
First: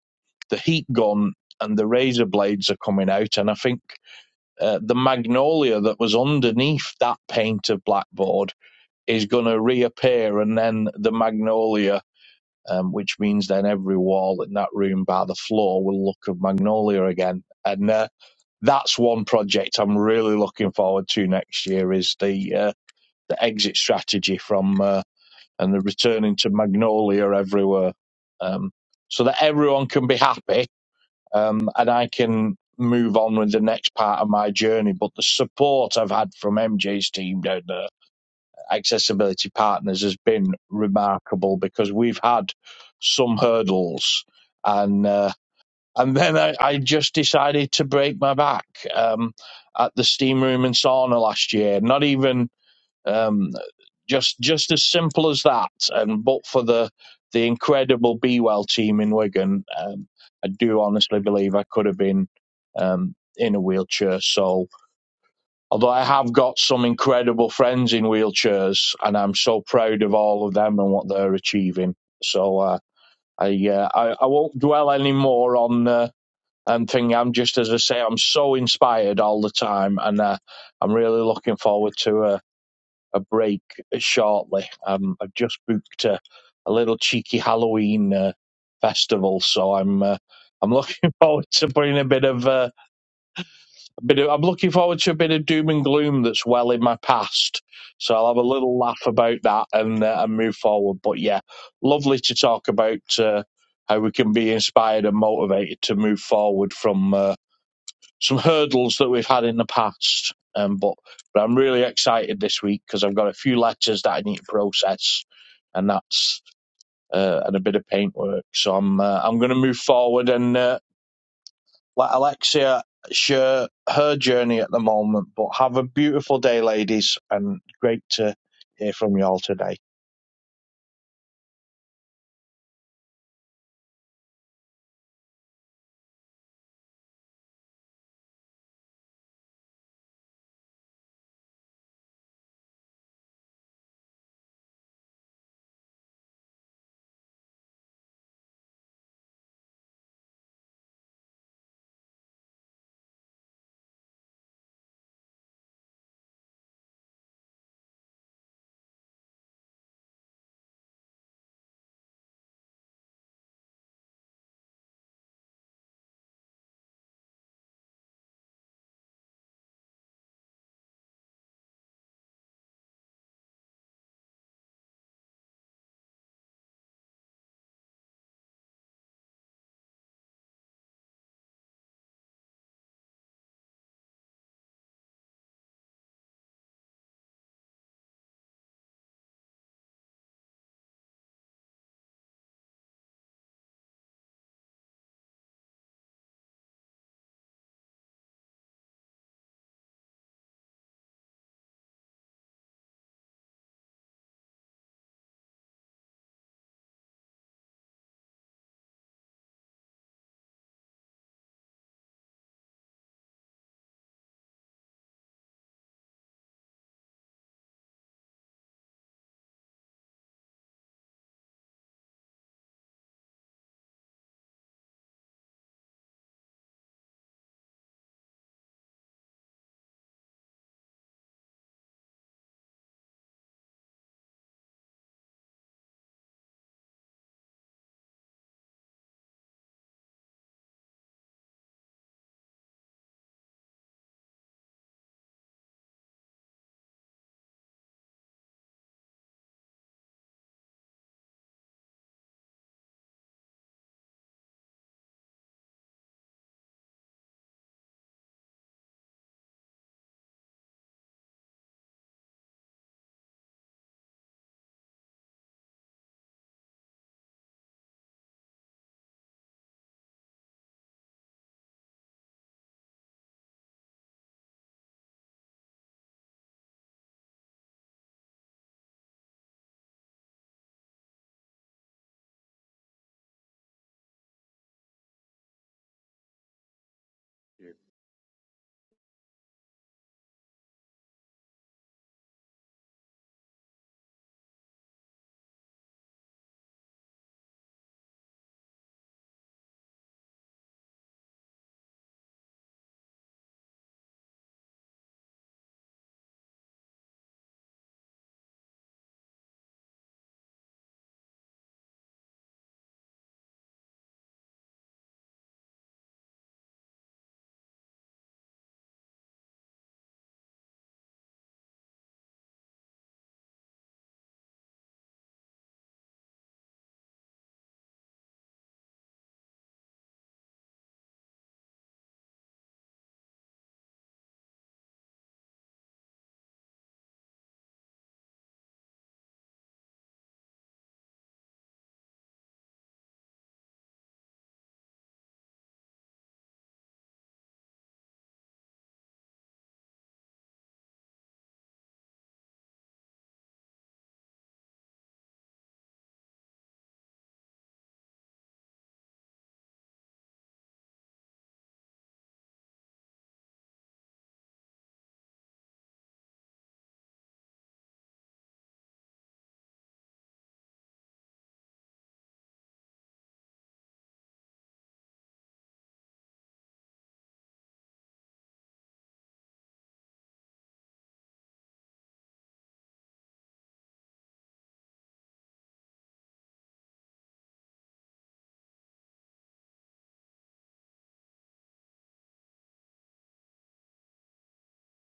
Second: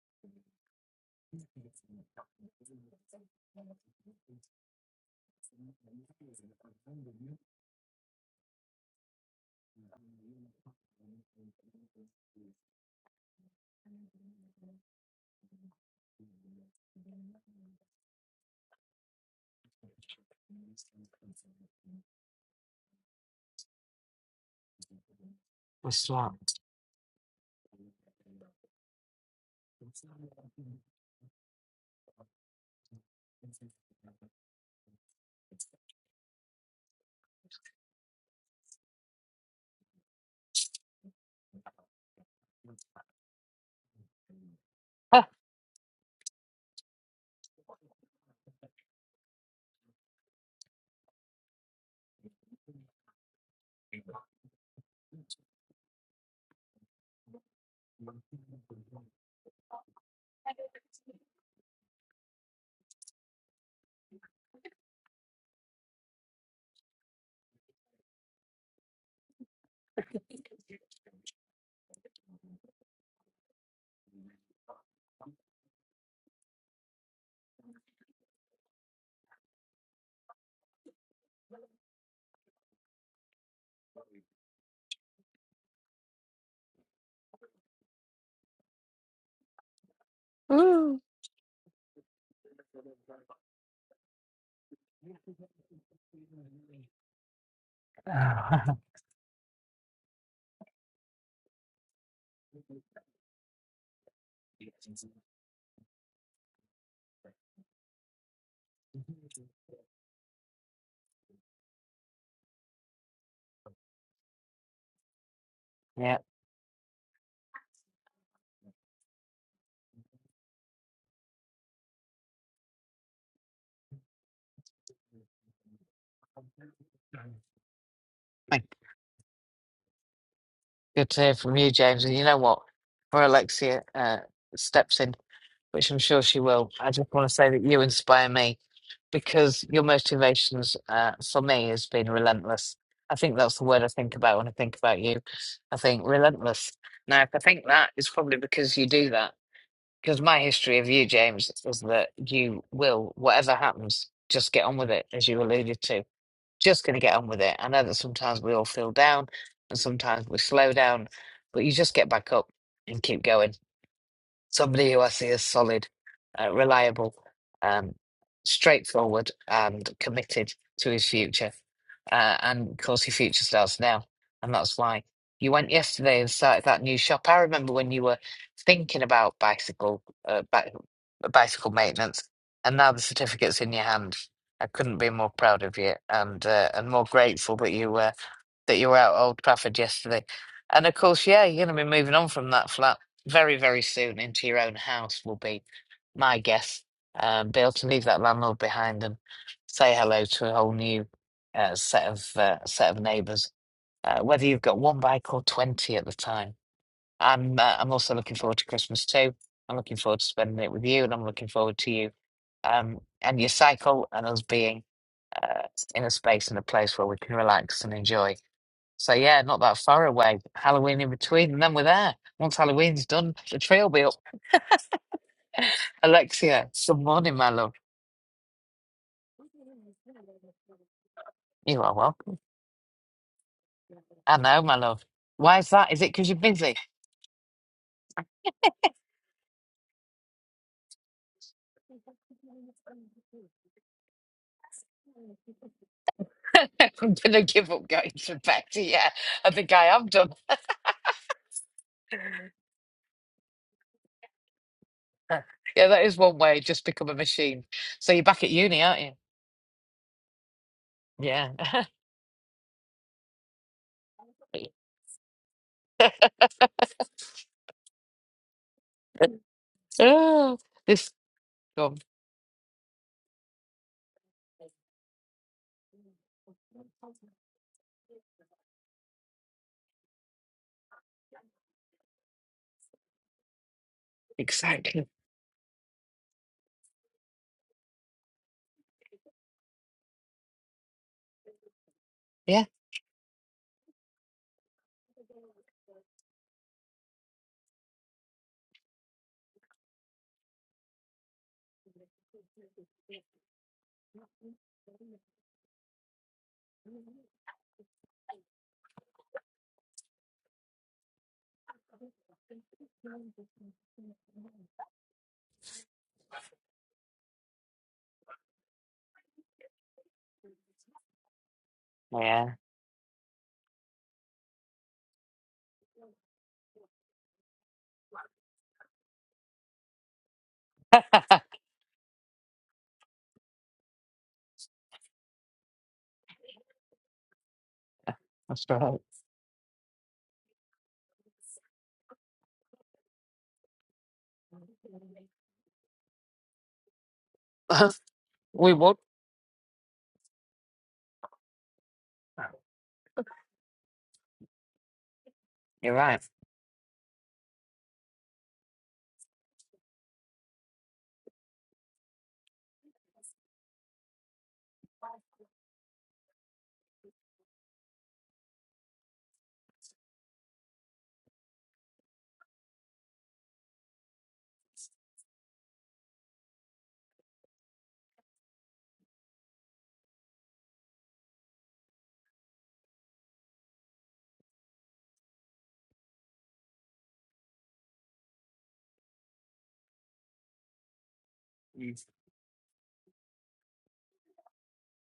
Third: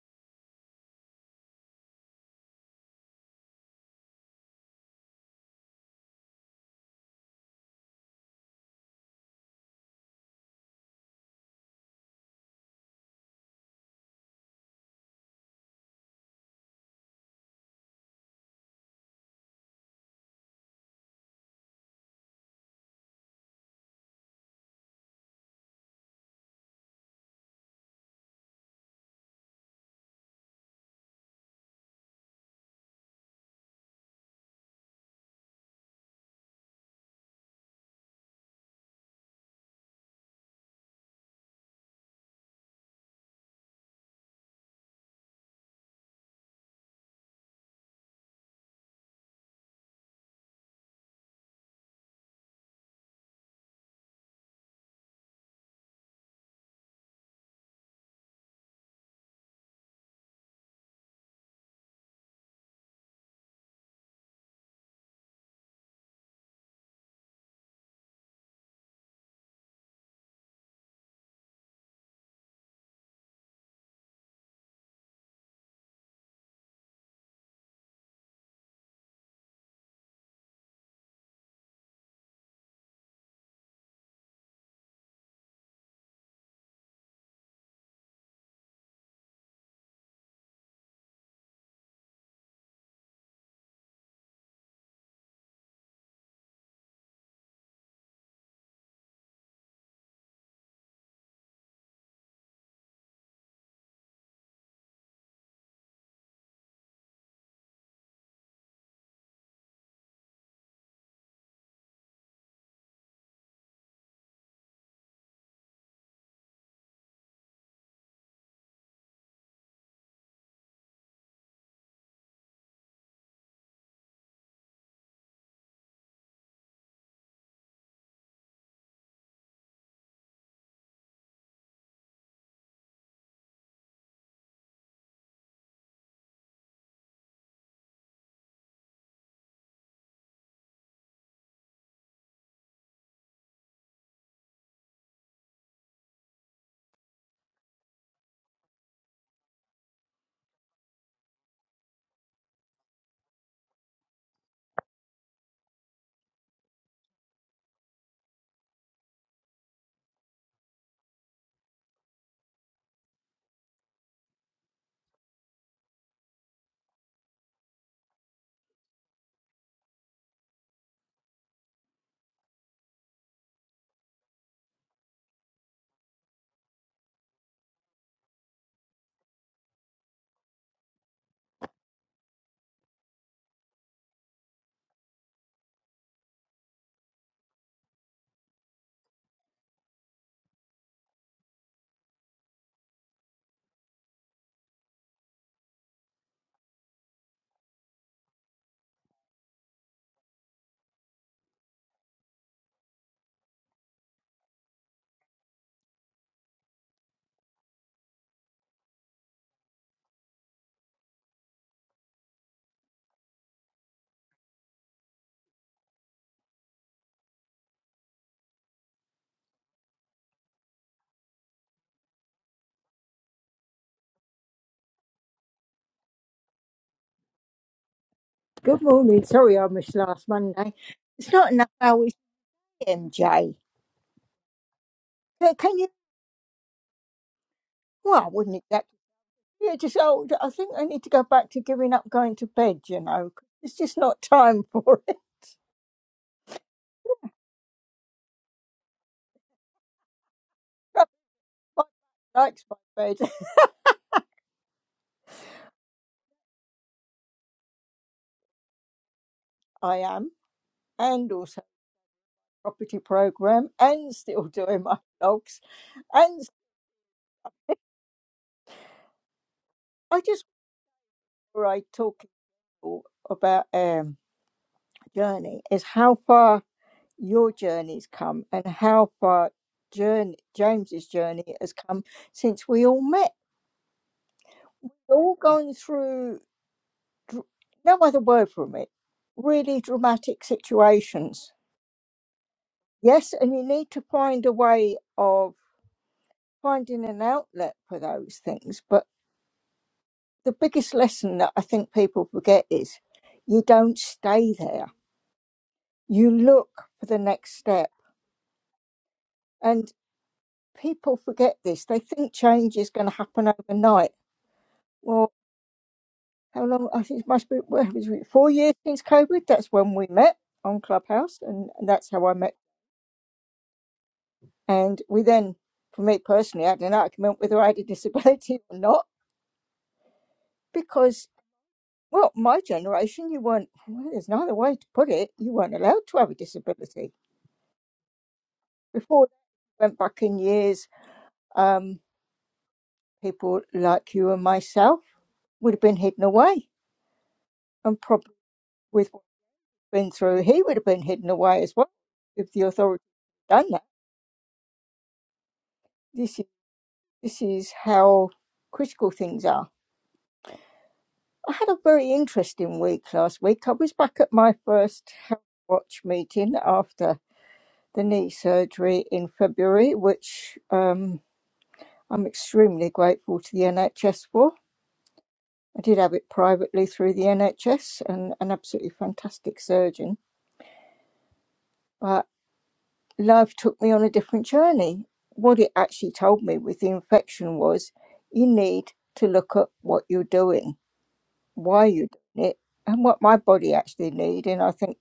the heat gun and the razor blades are coming out, and I think uh, the magnolia that was underneath that paint of blackboard is going to reappear, and then the magnolia um, which means then every wall in that room by the floor will look of magnolia again. And uh, that's one project I'm really looking forward to next year is the uh, the exit strategy from uh, and the
what's
returning
wrong?
to magnolia everywhere, um, so that everyone can be happy um, and I can move on with the next part of my journey. But the support I've had from MJ's team down there accessibility partners has been remarkable because we've had some hurdles and uh, and then I, I just decided to break my back um, at the steam room and sauna last year. Not even um, just just as simple as that. And but for the the incredible Be Well team in Wigan, um, I do honestly believe I could have been um, in a wheelchair. So Although I have got some incredible friends in wheelchairs, and I'm so proud of all of them and what they're achieving. So uh, I, uh, I I won't dwell any more on uh, and thing. I'm just as I say, I'm so inspired all the time, and uh, I'm really looking forward to a, a break shortly. Um, I've just booked a, a little cheeky Halloween uh, festival, so I'm uh, I'm looking forward to putting a bit of. Uh, Bit of, I'm looking forward to a bit of doom and gloom that's well in my past. So I'll have a little laugh about that and uh, and move forward. But yeah, lovely to talk about uh, how we can be inspired and motivated to move forward from uh, some hurdles that we've had in the past. Um, but but I'm really excited this week because I've got a few letters that I need to process, and
yeah.
that's uh, and a bit of paintwork. So I'm uh, I'm going to move forward and. Uh, let Alexia share her journey at the moment. But have a beautiful day, ladies, and great to
Thank-
hear from you all today.
Good to hear from you, James. And you know what? For Alexia uh, steps in, which I'm sure she will, I just want to say that you inspire me because your motivations uh, for me has been relentless. I think that's the word I think about when I think about you. I think relentless. Now, if I think that, it's probably because you do that. Because my history of you, James, is that you will, whatever happens, just get on with it, as you alluded to. Just going to get on with it. I know that sometimes we all feel down and sometimes we slow down, but you just get back up and keep going somebody who I see as solid, uh, reliable, um, straightforward, and committed to his future. Uh, and of course, your future starts now, and that's why you went yesterday and started that new shop. I remember when you were thinking about bicycle, uh, bi- bicycle maintenance, and now the certificate's in your hand. I couldn't be more proud of you, and uh, and more grateful that you were that you were out at Old Trafford yesterday. And of course, yeah, you're going to be moving on from that flat very, very soon into your own house, will be my guess. Um, be able to leave that landlord behind and say hello to a whole new uh, set of uh, set of neighbours, uh, whether you've got one bike or 20 at the time. I'm, uh, I'm also looking forward to Christmas too. I'm looking forward to spending it with you, and I'm looking forward to you um, and your cycle and us being uh, in a space and a place where we can relax and enjoy. So yeah, not that far away. Halloween in between, and then we're there. Once Halloween's done, the tree will be up. Alexia, good morning, my love.
Good morning. Sorry I missed last Monday. It's not enough
You are
hours,
welcome.
MJ.
I know, my love.
Can
Why is
can you?
that? Is it because you're busy?
Well, I wouldn't exactly. Yeah, just old. I think I need to go back to giving up going to bed. You know, 'cause it's just not time for it.
I'm gonna give up going to bed. Yeah, I think I am done.
Nobody likes my bed.
Yeah, that is one way. Just become a machine. So you're back at uni, aren't you?
I am, and
Yeah.
also property program, and still doing my dogs, and I just
oh, this
Before I
gone
talk about um, journey is how far your journey's come and how far journey, James's journey has come since we all met.
exactly.
We've all gone through, dr- no other word from it, really dramatic situations.
Yeah.
Yes, and you need to find a way of finding an outlet for those things. But the biggest lesson that I think people forget is you don't stay there. You look for the next step. and. people forget this. They think change is going to happen overnight. Well, how long? I think it must be well, it was four years since COVID. That's when we met on Clubhouse, and, and that's how I
Yeah.
met. And we then, for me personally, I had an argument whether I had a disability or not because. Well, my generation, you weren't, well, there's no other way to put it, you weren't allowed to have a disability.
That's right.
Before that, went back in years, um, people like you and myself would have been hidden away and probably
we would.
with. been through, he would have been hidden away as well if the authorities had done that.
You're right.
This is, this is how critical things are. I had a very interesting week last week. I was back at my first health watch meeting after the knee surgery in February, which um, I'm extremely grateful to the NHS for. I did have it privately through the NHS and an absolutely fantastic surgeon. But life took me on a different journey. What it actually told me with the infection was you need to look at what you're doing, why you're doing it, and what my body actually need. And I think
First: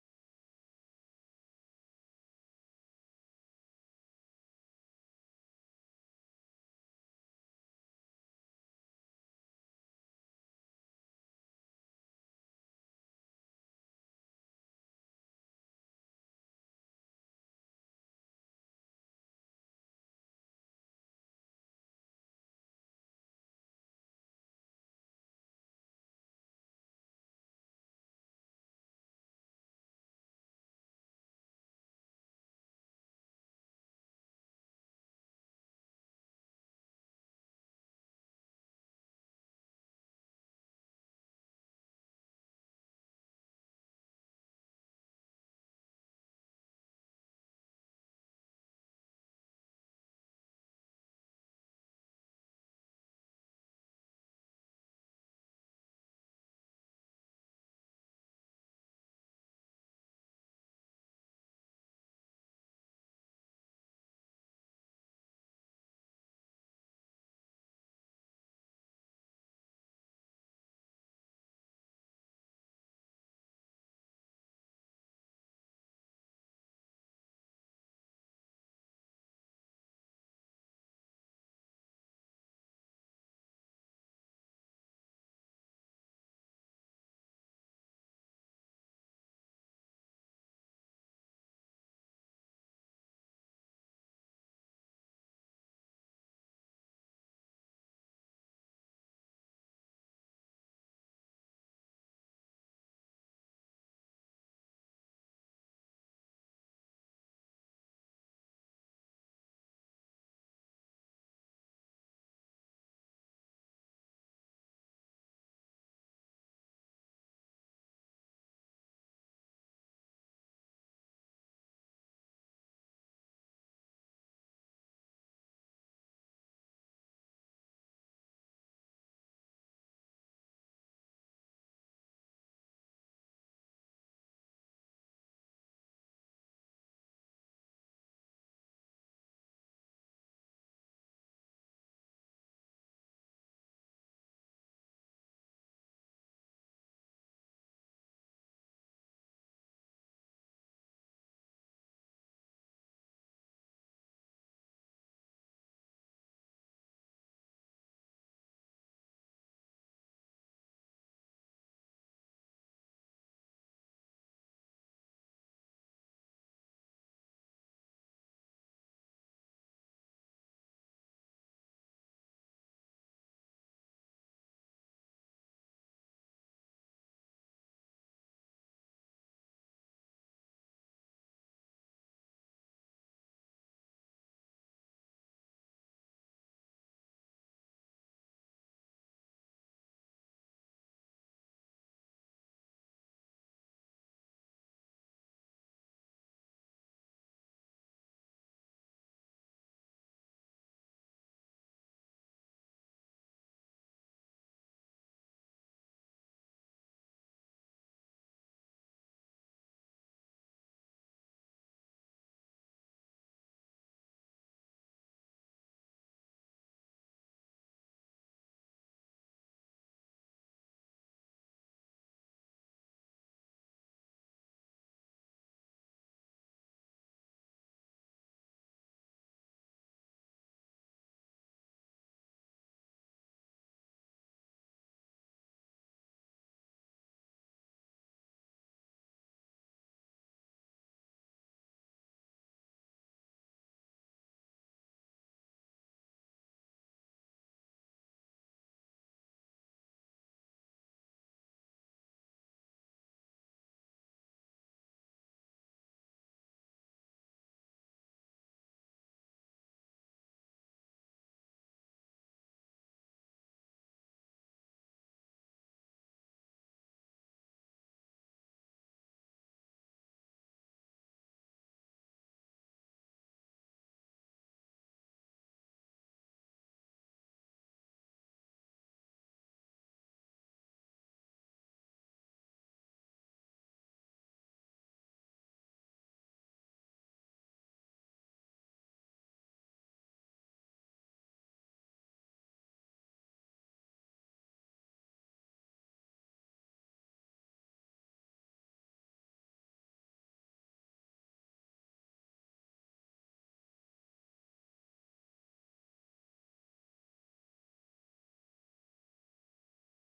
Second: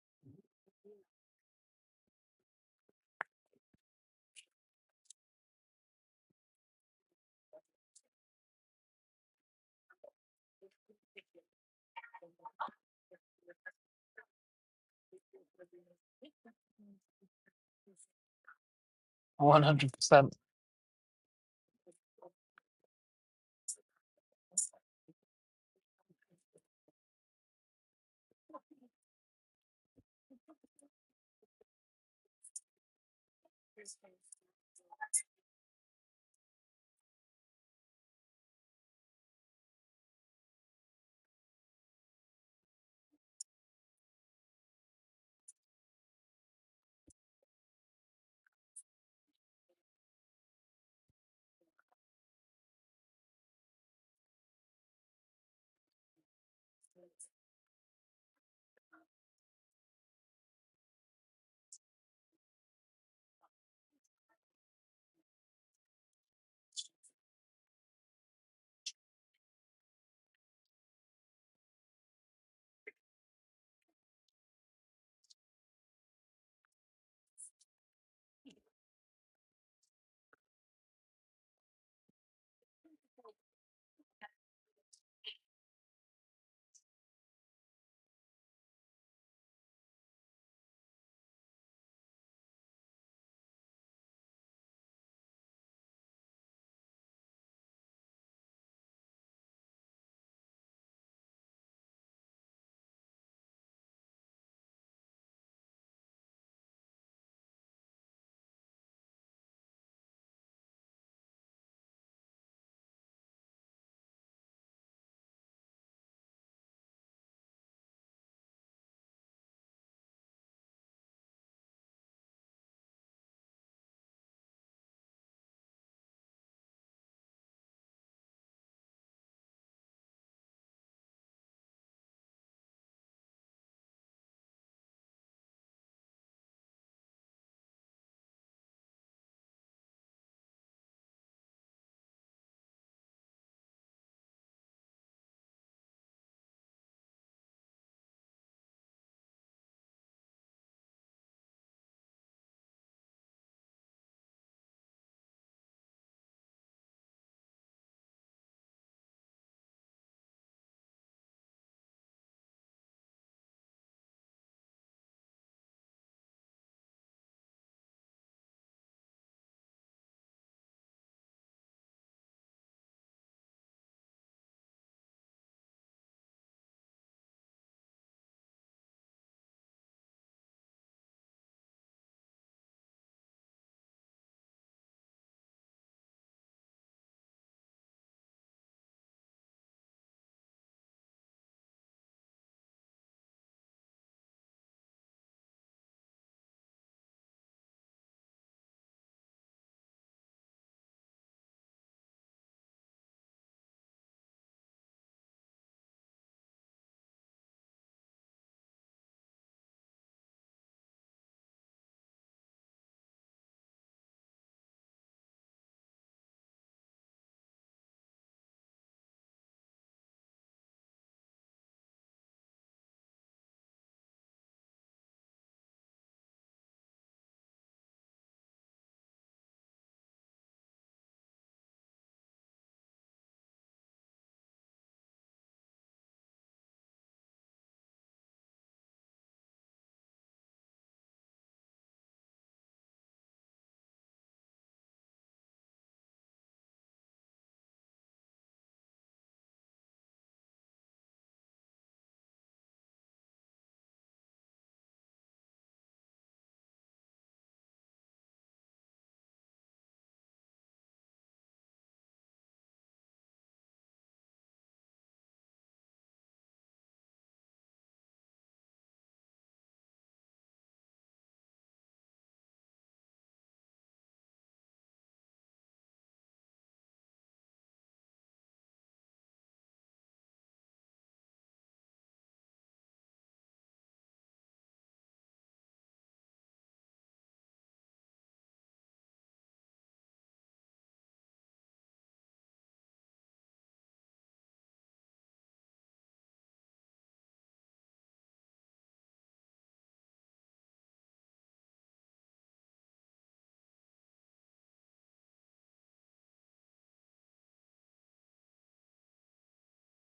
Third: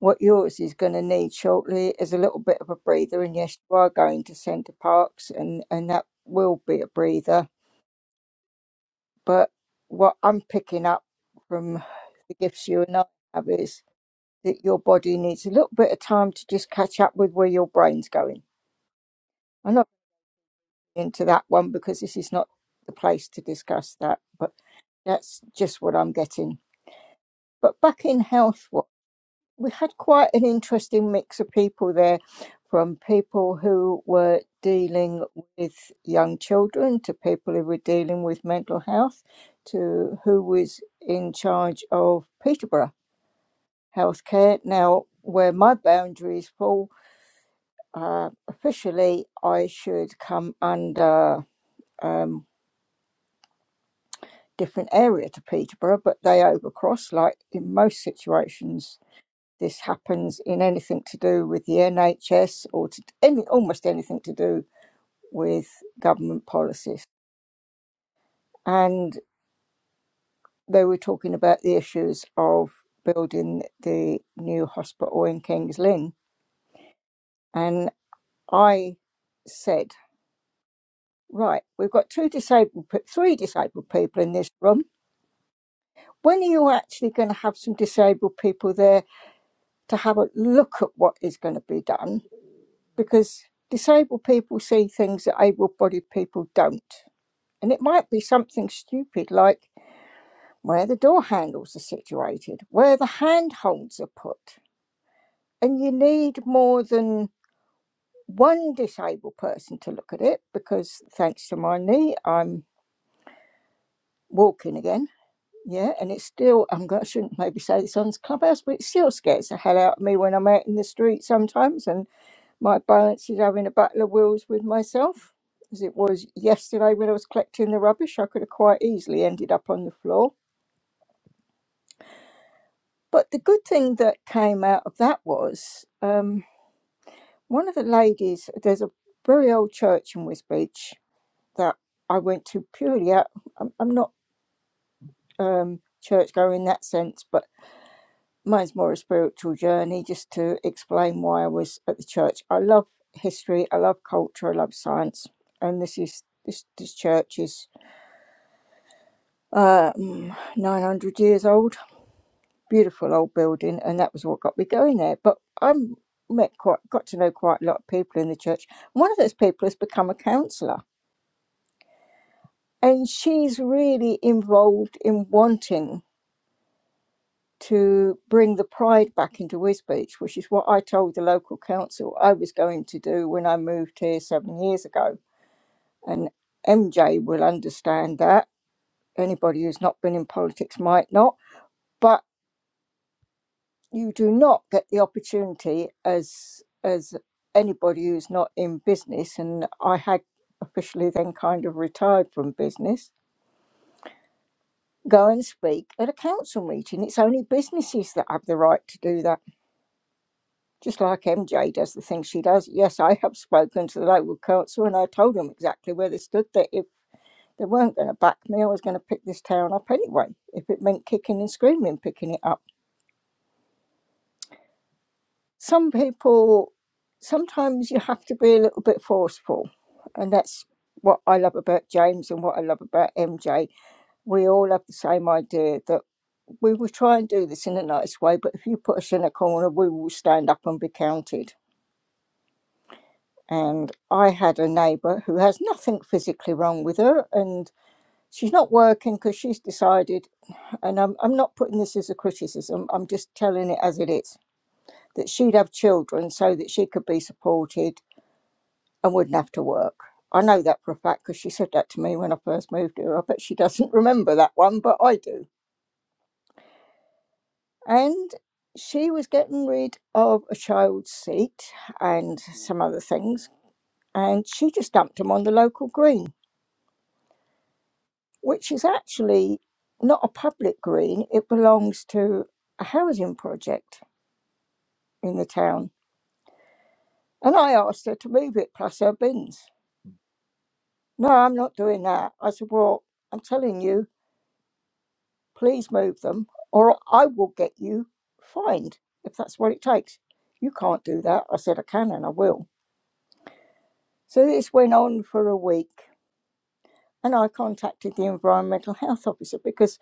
what yours is going to need shortly is a little bit of a breather. And yes, you are going to Centre Parks, and, and that will be a breather. But what I'm picking up from the gifts you and I have is that your body needs a little bit of time to just catch up with where your brain's going. I know.
100%.
into that one because this is not the place to discuss that, but that's just what I'm getting. But back in health, wa- we had quite an interesting mix of people there from people who were dealing with young children to people who were dealing with mental health to who was in charge of Peterborough healthcare. Now, where my boundaries fall, uh, officially I should come under. um, different area to Peterborough, but they overcross. Like in most situations, this happens in anything to do with the NHS or to any almost anything to do with government policies. And they were talking about the issues of building the new hospital in Kings Lynn, and I said, "Right, we've got two disabled, three disabled people in this room. When are you actually going to have some disabled people there to have a look at what is going to be done because disabled people see things that able bodied people don't. And it might be something stupid like where the door handles are situated, where the handholds are put. And you need more than one disabled person to look at it because thanks to my knee, I'm walking again. Yeah, and it's still, I'm going, I shouldn't maybe say this on this clubhouse, but it still scares the hell out of me when I'm out in the street sometimes. and. My balance is having a battle of wills with myself, as it was yesterday when I was collecting the rubbish. I could have quite easily ended up on the floor. But the good thing that came out of that was um, one of the ladies, there's a very old church in Wisbech that I went to purely out. I'm, I'm not um, church goer in that sense, but mine's more a spiritual journey just to explain why I was at the church. I love history, I love culture, I love science, and this is this this church is. um, 900 years old, beautiful old building, and that was what got me going there. But I met quite, got to know quite a lot of people in the church. One of those people has become a counsellor, and she's really involved in wanting to bring the pride back into Wisbech, which is what I told the local council I was going to do when I moved here seven years ago. And MJ will understand that. Anybody who's not been in politics might not. but. you do not get the opportunity as as anybody who's not in business and i had officially then kind of retired from business go and speak at a council meeting it's only businesses that have the right to do that just like mj does the things she does yes i have spoken to the local council and i told them exactly where they stood that if they weren't going to back me i was going to pick this town up anyway if it meant kicking and screaming picking it up some people sometimes you have to be a little bit forceful and that's what i love about james and what i love about mj we all have the same idea that we will try and do this in a nice way but if you put us in a corner we will stand up and be counted and i had a neighbour who has nothing physically wrong with her and she's not working because she's decided and I'm, I'm not putting this as a criticism i'm just telling it as it is that she'd have children so that she could be supported and wouldn't have to work. I know that for a fact because she said that to me when I first moved here. I bet she doesn't remember that one, but I do. And she was getting rid of a child's seat and some other things, and she just dumped them on the local green, which is actually not a public green. It belongs to a housing project in the town. And I asked her to move it plus her bins. No, I'm not doing that. I said, Well, I'm telling you, Please move them, or I will get you fined if that's what it takes. You can't do that. I said, I can and I will. So this went on for a week, and I contacted the environmental health officer because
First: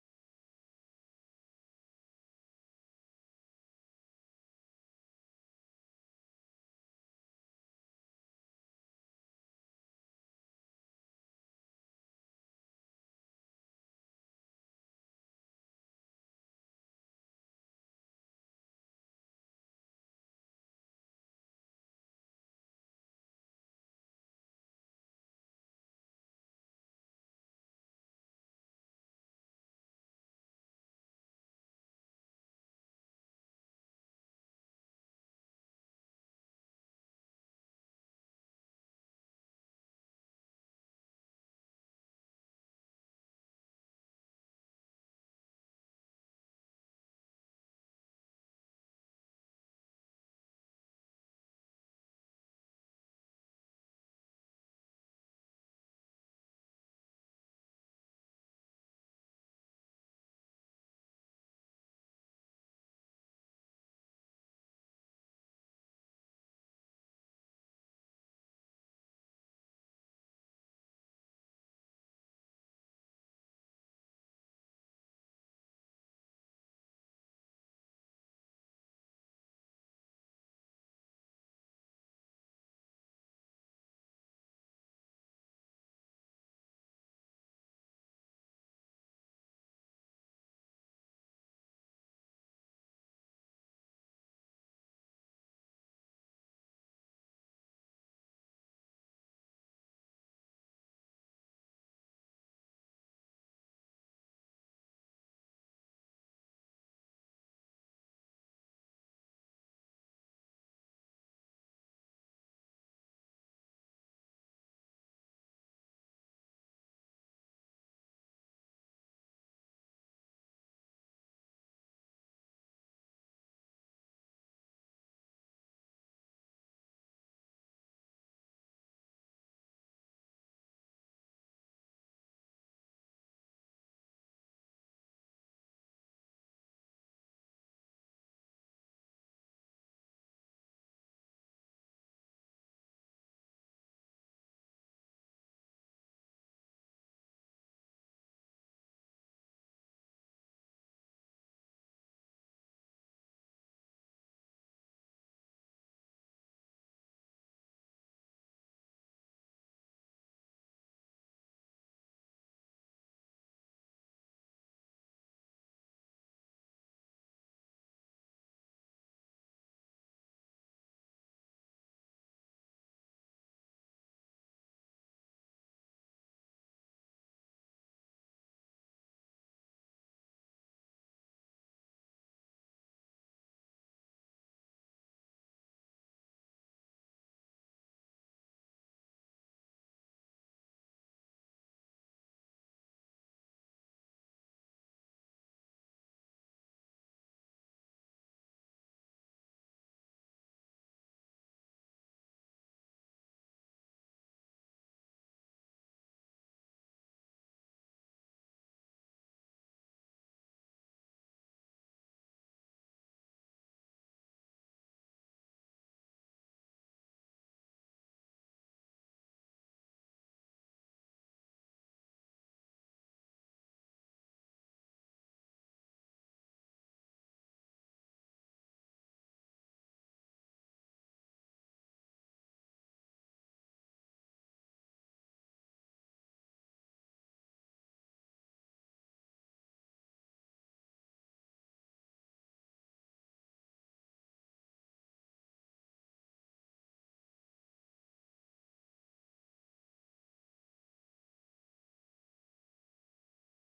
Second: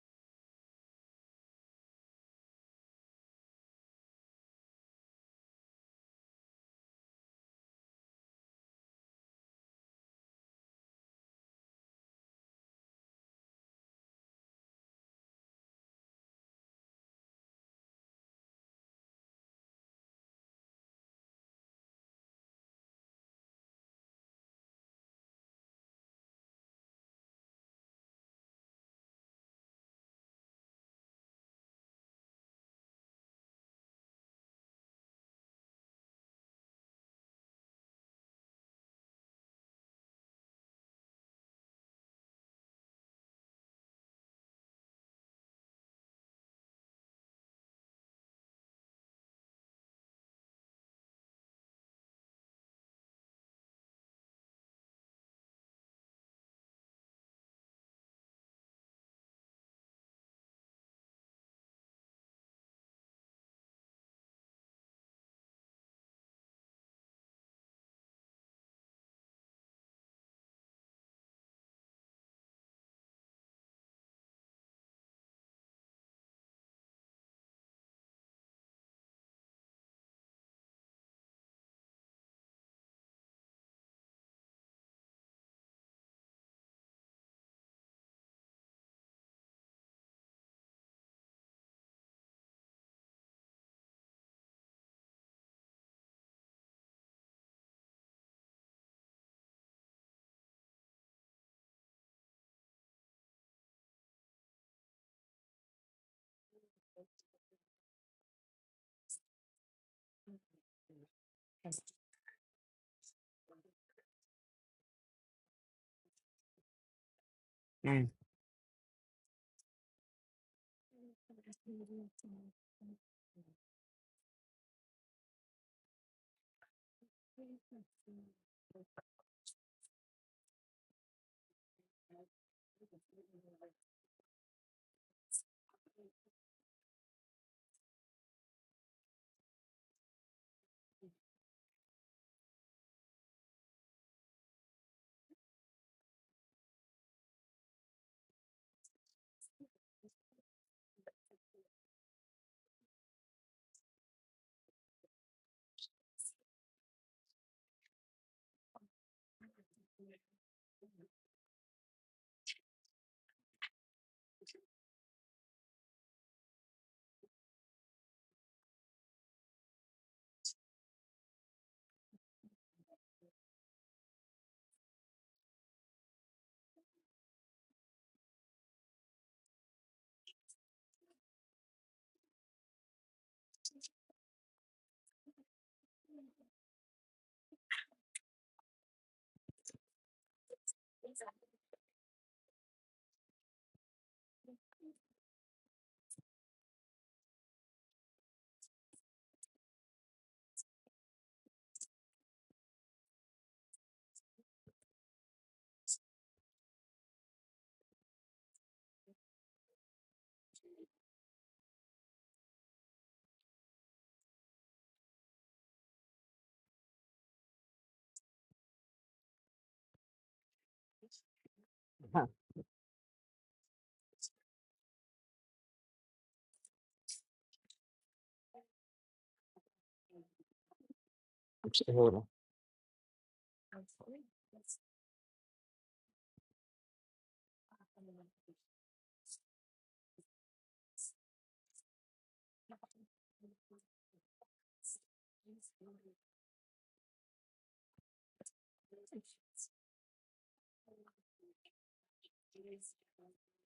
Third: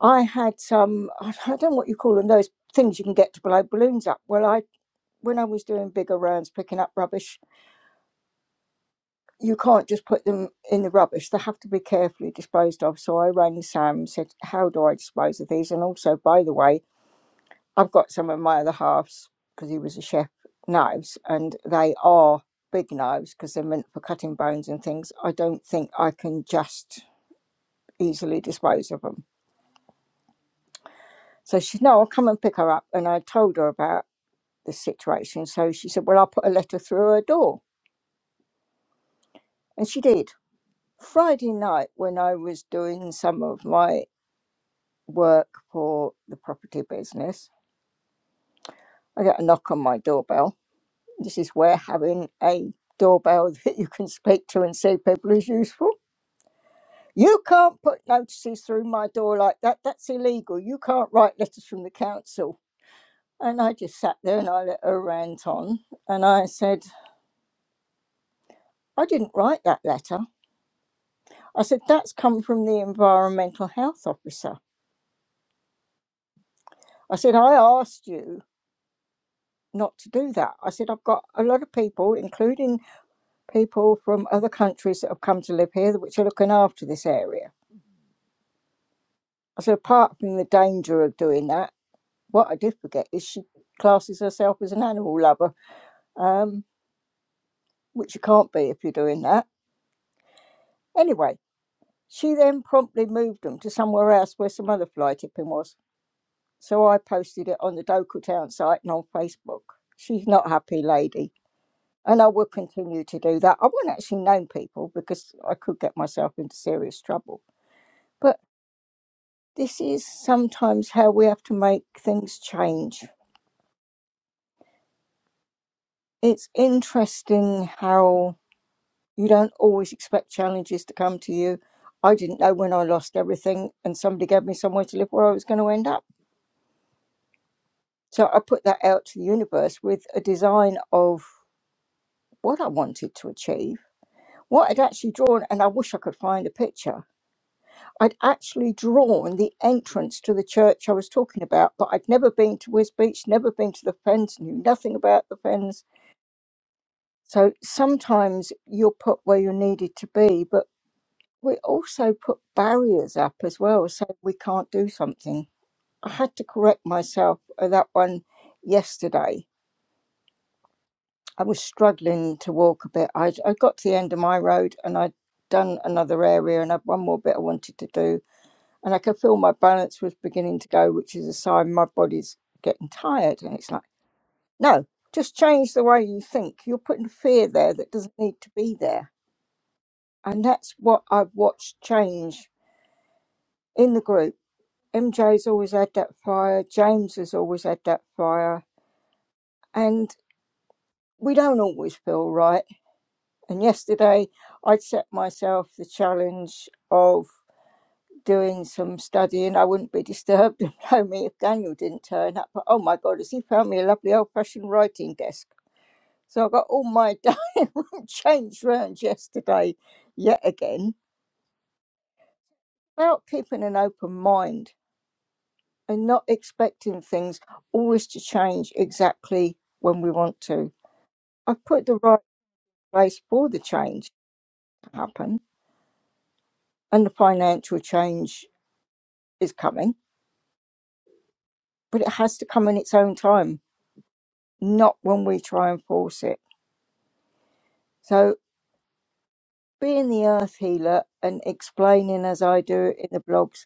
I had some, I don't know what you call them, those things you can get to blow balloons up. Well, I when I was doing bigger rounds picking up rubbish, you can't just put them in the rubbish. They have to be carefully disposed of. So I rang Sam, and said, How do I dispose of these? And also, by the way, I've got some of my other halves because he was a chef knives, and they are big knives because they're meant for cutting bones and things. I don't think I can just easily dispose of them. So she said, No, I'll come and pick her up. And I told her about the situation. So she said, Well, I'll put a letter through her door. And she did. Friday night, when I was doing some of my work for the property business, I got a knock on my doorbell This is where having a doorbell that you can speak to and see people is useful. You can't put notices through my door like that. That's illegal. You can't write letters from the council. And I just sat there and I let her rant on. And I said, I didn't write that letter. I said, that's come from the environmental health officer. I said, I asked you not to do that. I said, I've got a lot of people, including people from other countries that have come to live here, which are looking after this area. I said, apart from the danger of doing that, what I did forget is she classes herself as an animal lover, um, which you can't be if you're doing that. Anyway, she then promptly moved them to somewhere else where some other fly tipping was. So I posted it on the Doku Town site and on Facebook. She's not a happy lady. And I will continue to do that. I won't actually name people because I could get myself into serious trouble.
Mm.
But this is sometimes how we have to make things change. it's interesting how you don't always expect challenges to come to you. I didn't know when I lost everything and somebody gave me somewhere to live where I was going to end up. So I put that out to the universe with a design of what I wanted to achieve, what I'd actually drawn, and I wish I could find a picture. I'd actually drawn the entrance to the church I was talking about, but I'd never been to Whiz Beach, never been to the Fens, knew nothing about the Fens. So sometimes you're put where you're needed to be, but we also put barriers up as well, so we can't do something. I had to correct myself at that one yesterday. I was struggling to walk a bit. I, I got to the end of my road and I'd done another area and I'd one more bit I wanted to do. And I could feel my balance was beginning to go, which is a sign my body's getting tired. And it's like, no, just change the way you think. You're putting fear there that doesn't need to be there. And that's what I've watched change in the group MJ's always had that fire, James has always had that fire, and we don't always feel right. And yesterday, I'd set myself the challenge of doing some studying. I wouldn't be disturbed and blow me if Daniel didn't turn up. But oh my God, has he found me a lovely old fashioned writing desk? So I got all my dining room changed round yesterday, yet again, about keeping an open mind. and not expecting things always to change exactly when we want to. I put the right
Absolutely.
place for the change to happen, and the financial change is coming, but it has to come in its own time, not when we try and force it. So, being the earth healer and explaining as I do in the blogs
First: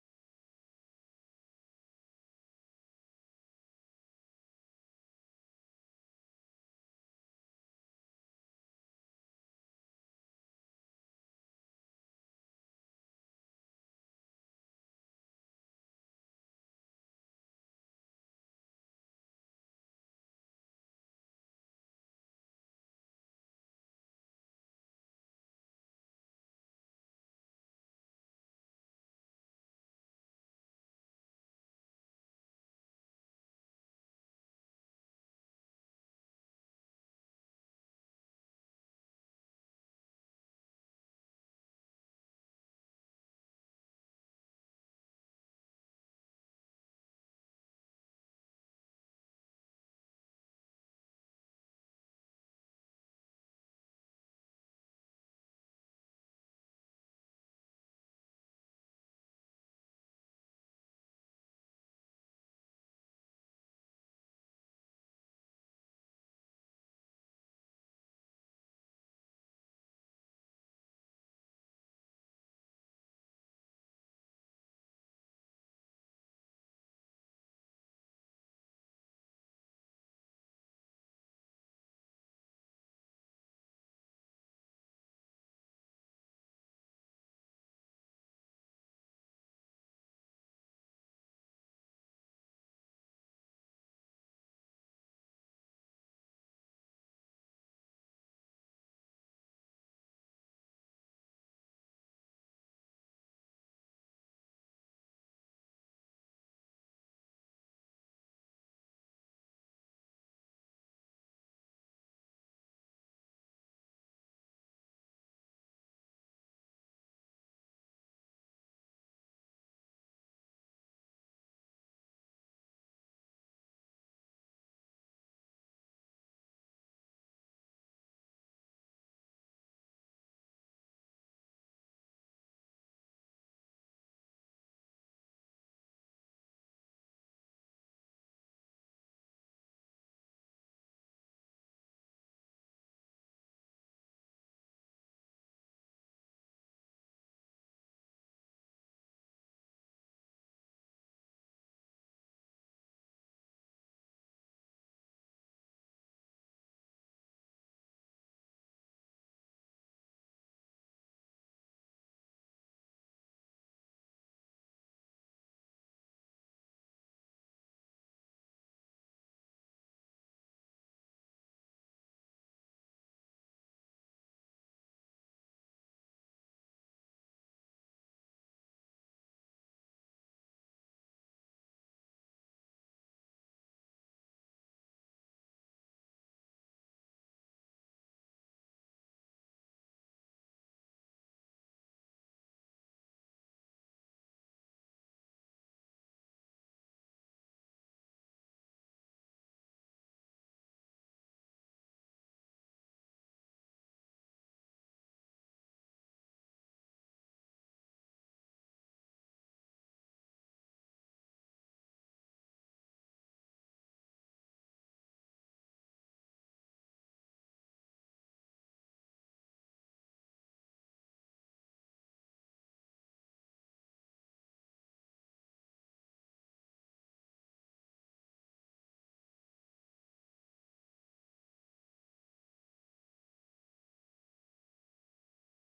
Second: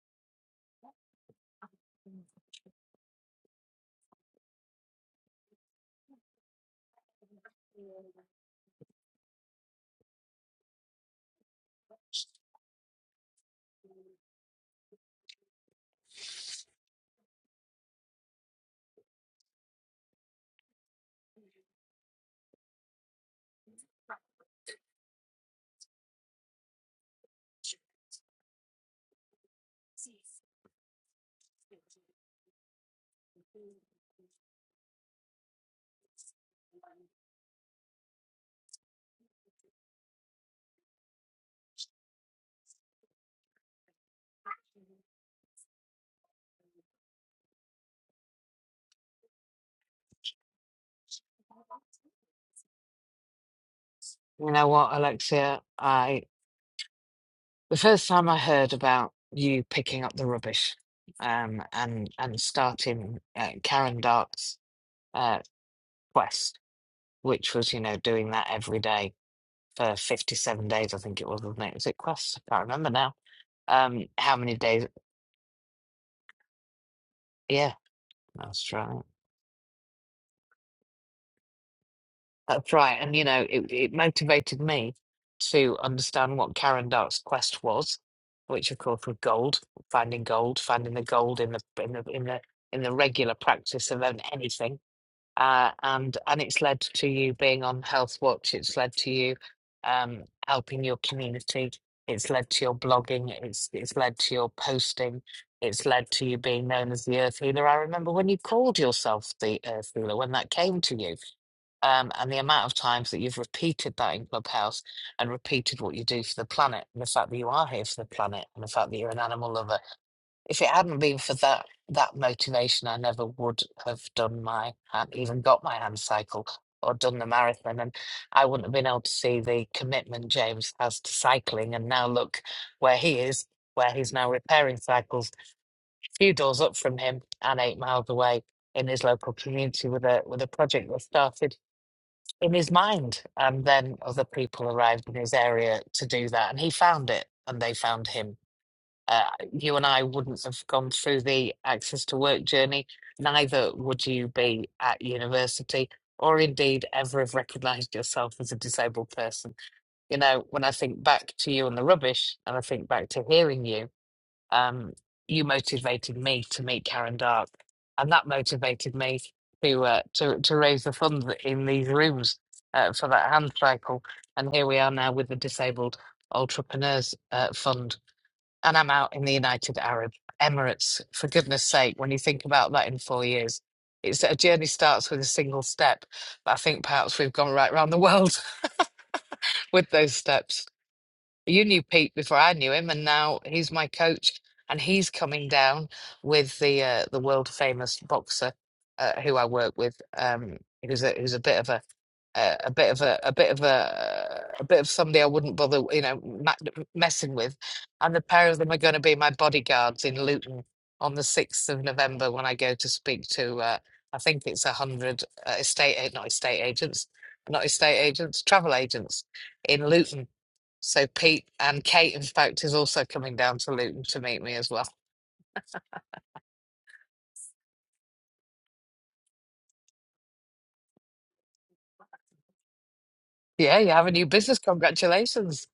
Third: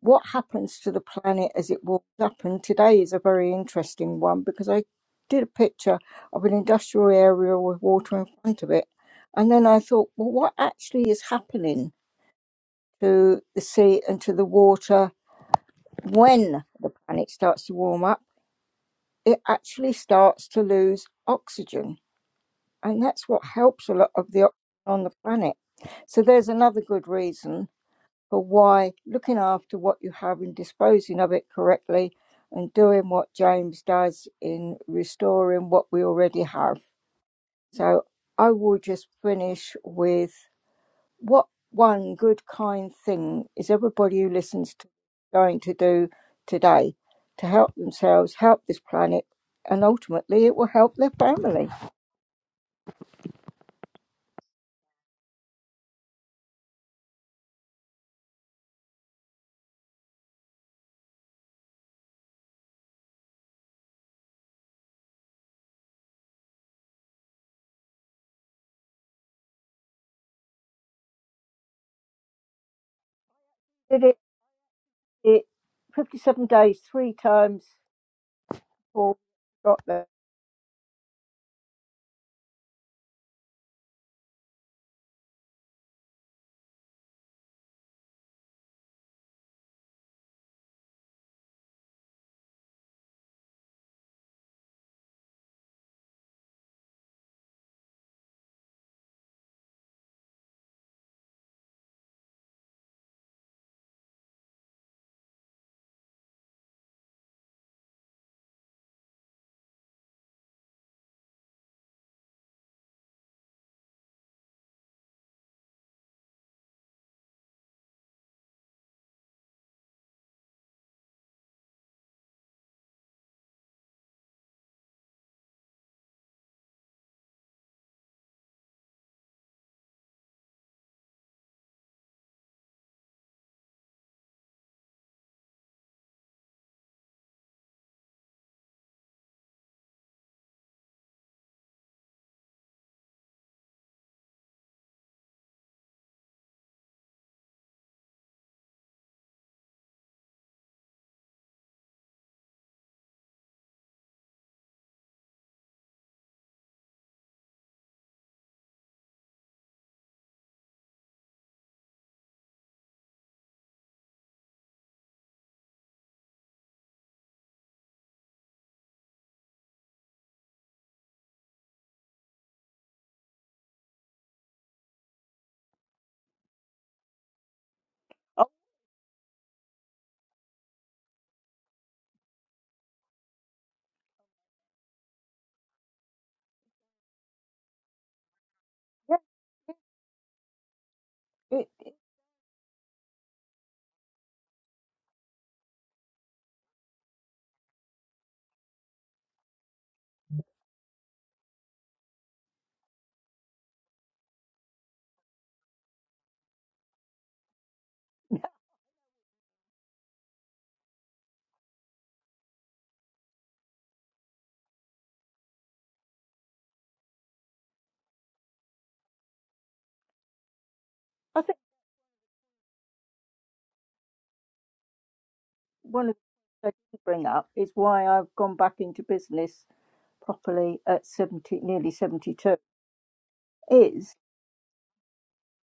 what happens to the planet as it warms up. And today is a very interesting one because I did a picture of an industrial area with water in front of it. And then I thought, well, what actually is happening to the sea and to the water when the planet starts to warm up? It actually starts to lose oxygen. And that's what helps a lot of the oxygen on the planet. So there's another good reason for why looking after what you have and disposing of it correctly and doing what James does in restoring what we already have. So I will just finish with what one good kind thing is everybody who listens to going to do today to help themselves, help this planet, and ultimately it will help their family.
You know what, Alexia? I the first time I heard about you picking up the rubbish um, and and starting uh, Karen Dark's uh, quest, which was you know doing that every day for 57 days, I think it was, wasn't it? Was it quest? I can't remember now.
Did
Um,
it,
how many days?
it 57 days, three times
Yeah, that's right.
before we got there.
That's right. And, you know, it, it motivated me to understand what Karen Dark's quest was, which of course was gold, finding gold, finding the gold in the in the in the in the regular practice of an- anything uh, and and it's led to you being on Health Watch. It's led to you um, helping your community. It's led to your blogging. It's it's led to your posting. It's led to you being known as the Earth Healer. I remember when you called yourself the Earth Healer when that came to you, um, and the amount of times that you've repeated that in Clubhouse and repeated what you do for the planet, and the fact that you are here for the planet, and the fact that you're an animal lover if it hadn't been for that that motivation, I never would have done my hand, even got my hand cycle or done the marathon, and I wouldn't have been able to see the commitment James has to cycling. And now look where he is, where he's now repairing cycles, a few doors up from him and eight miles away in his local community with a with a project that started in his mind, and then other people arrived in his area to do that, and he found it, and they found him uh, you and I wouldn't have gone through the access to work journey, neither would you be at university, or indeed ever have recognised yourself as a disabled person. You know, when I think back to you and the rubbish, and I think back to hearing you, um, you motivated me to meet Karen Dark, and that motivated me to uh, to to raise the funds in these rooms uh, for that hand cycle. And here we are now with the Disabled Entrepreneurs uh, Fund
Oh,
and I'm out in the United Arab Emirates. For goodness sake, when you think about that in four years, it's a journey starts with a single step. But I think perhaps we've gone right round the world
yeah. It,
with those steps. You
it-
knew Pete before I knew him, and now he's my coach, and he's coming down with the uh, the world famous boxer uh, who I work with, um, who's a who's a bit of a uh, a bit of a a bit of a a bit of somebody I wouldn't bother, you know, ma messing with. And the pair of them are going to be my bodyguards in Luton on the 6th of November when I go to speak to uh, I think it's a hundred uh, estate a- not estate agents, not estate agents, travel agents in Luton. So
I think
Pete and Kate, in fact, is also coming down to Luton to meet me as well.
one of the things I didn't bring up is why I've gone back into business properly at 70, nearly 72,
Yeah, you have a
is,
new business. Congratulations.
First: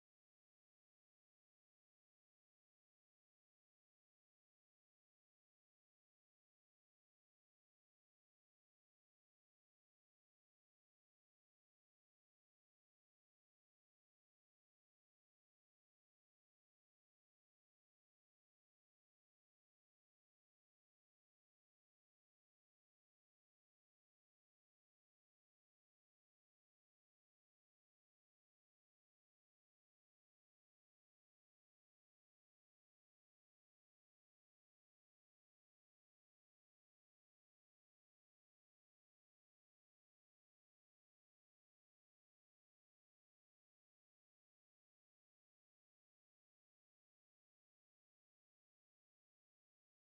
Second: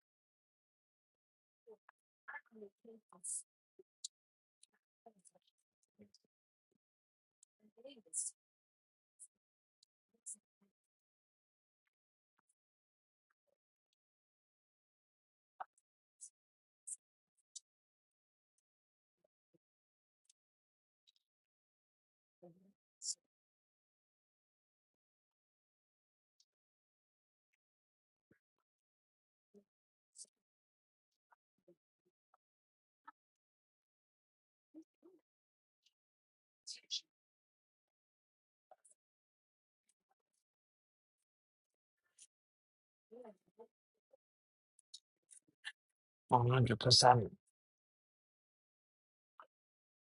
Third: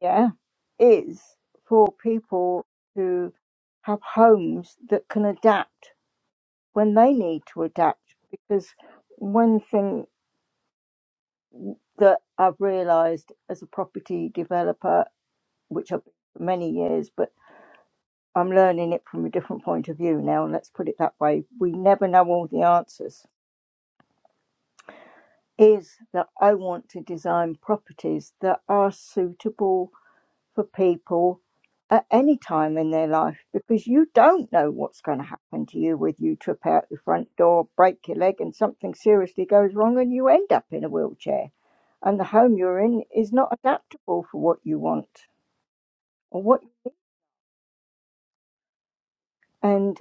yeah, is for people who have homes that can adapt when they need to adapt. Because one thing that I've realised as a property developer, which I've been for many years, but I'm learning it from a different point of view now, let's put it that way. We never know all the answers is that I want to design properties that are suitable for people at any time in their life because you don't know what's going to happen to you whether you trip out the front door, break your leg, and something seriously goes wrong and you end up in a wheelchair. And the home you're in is not adaptable for what you want or
One
what you
hundred
need.
percent.
And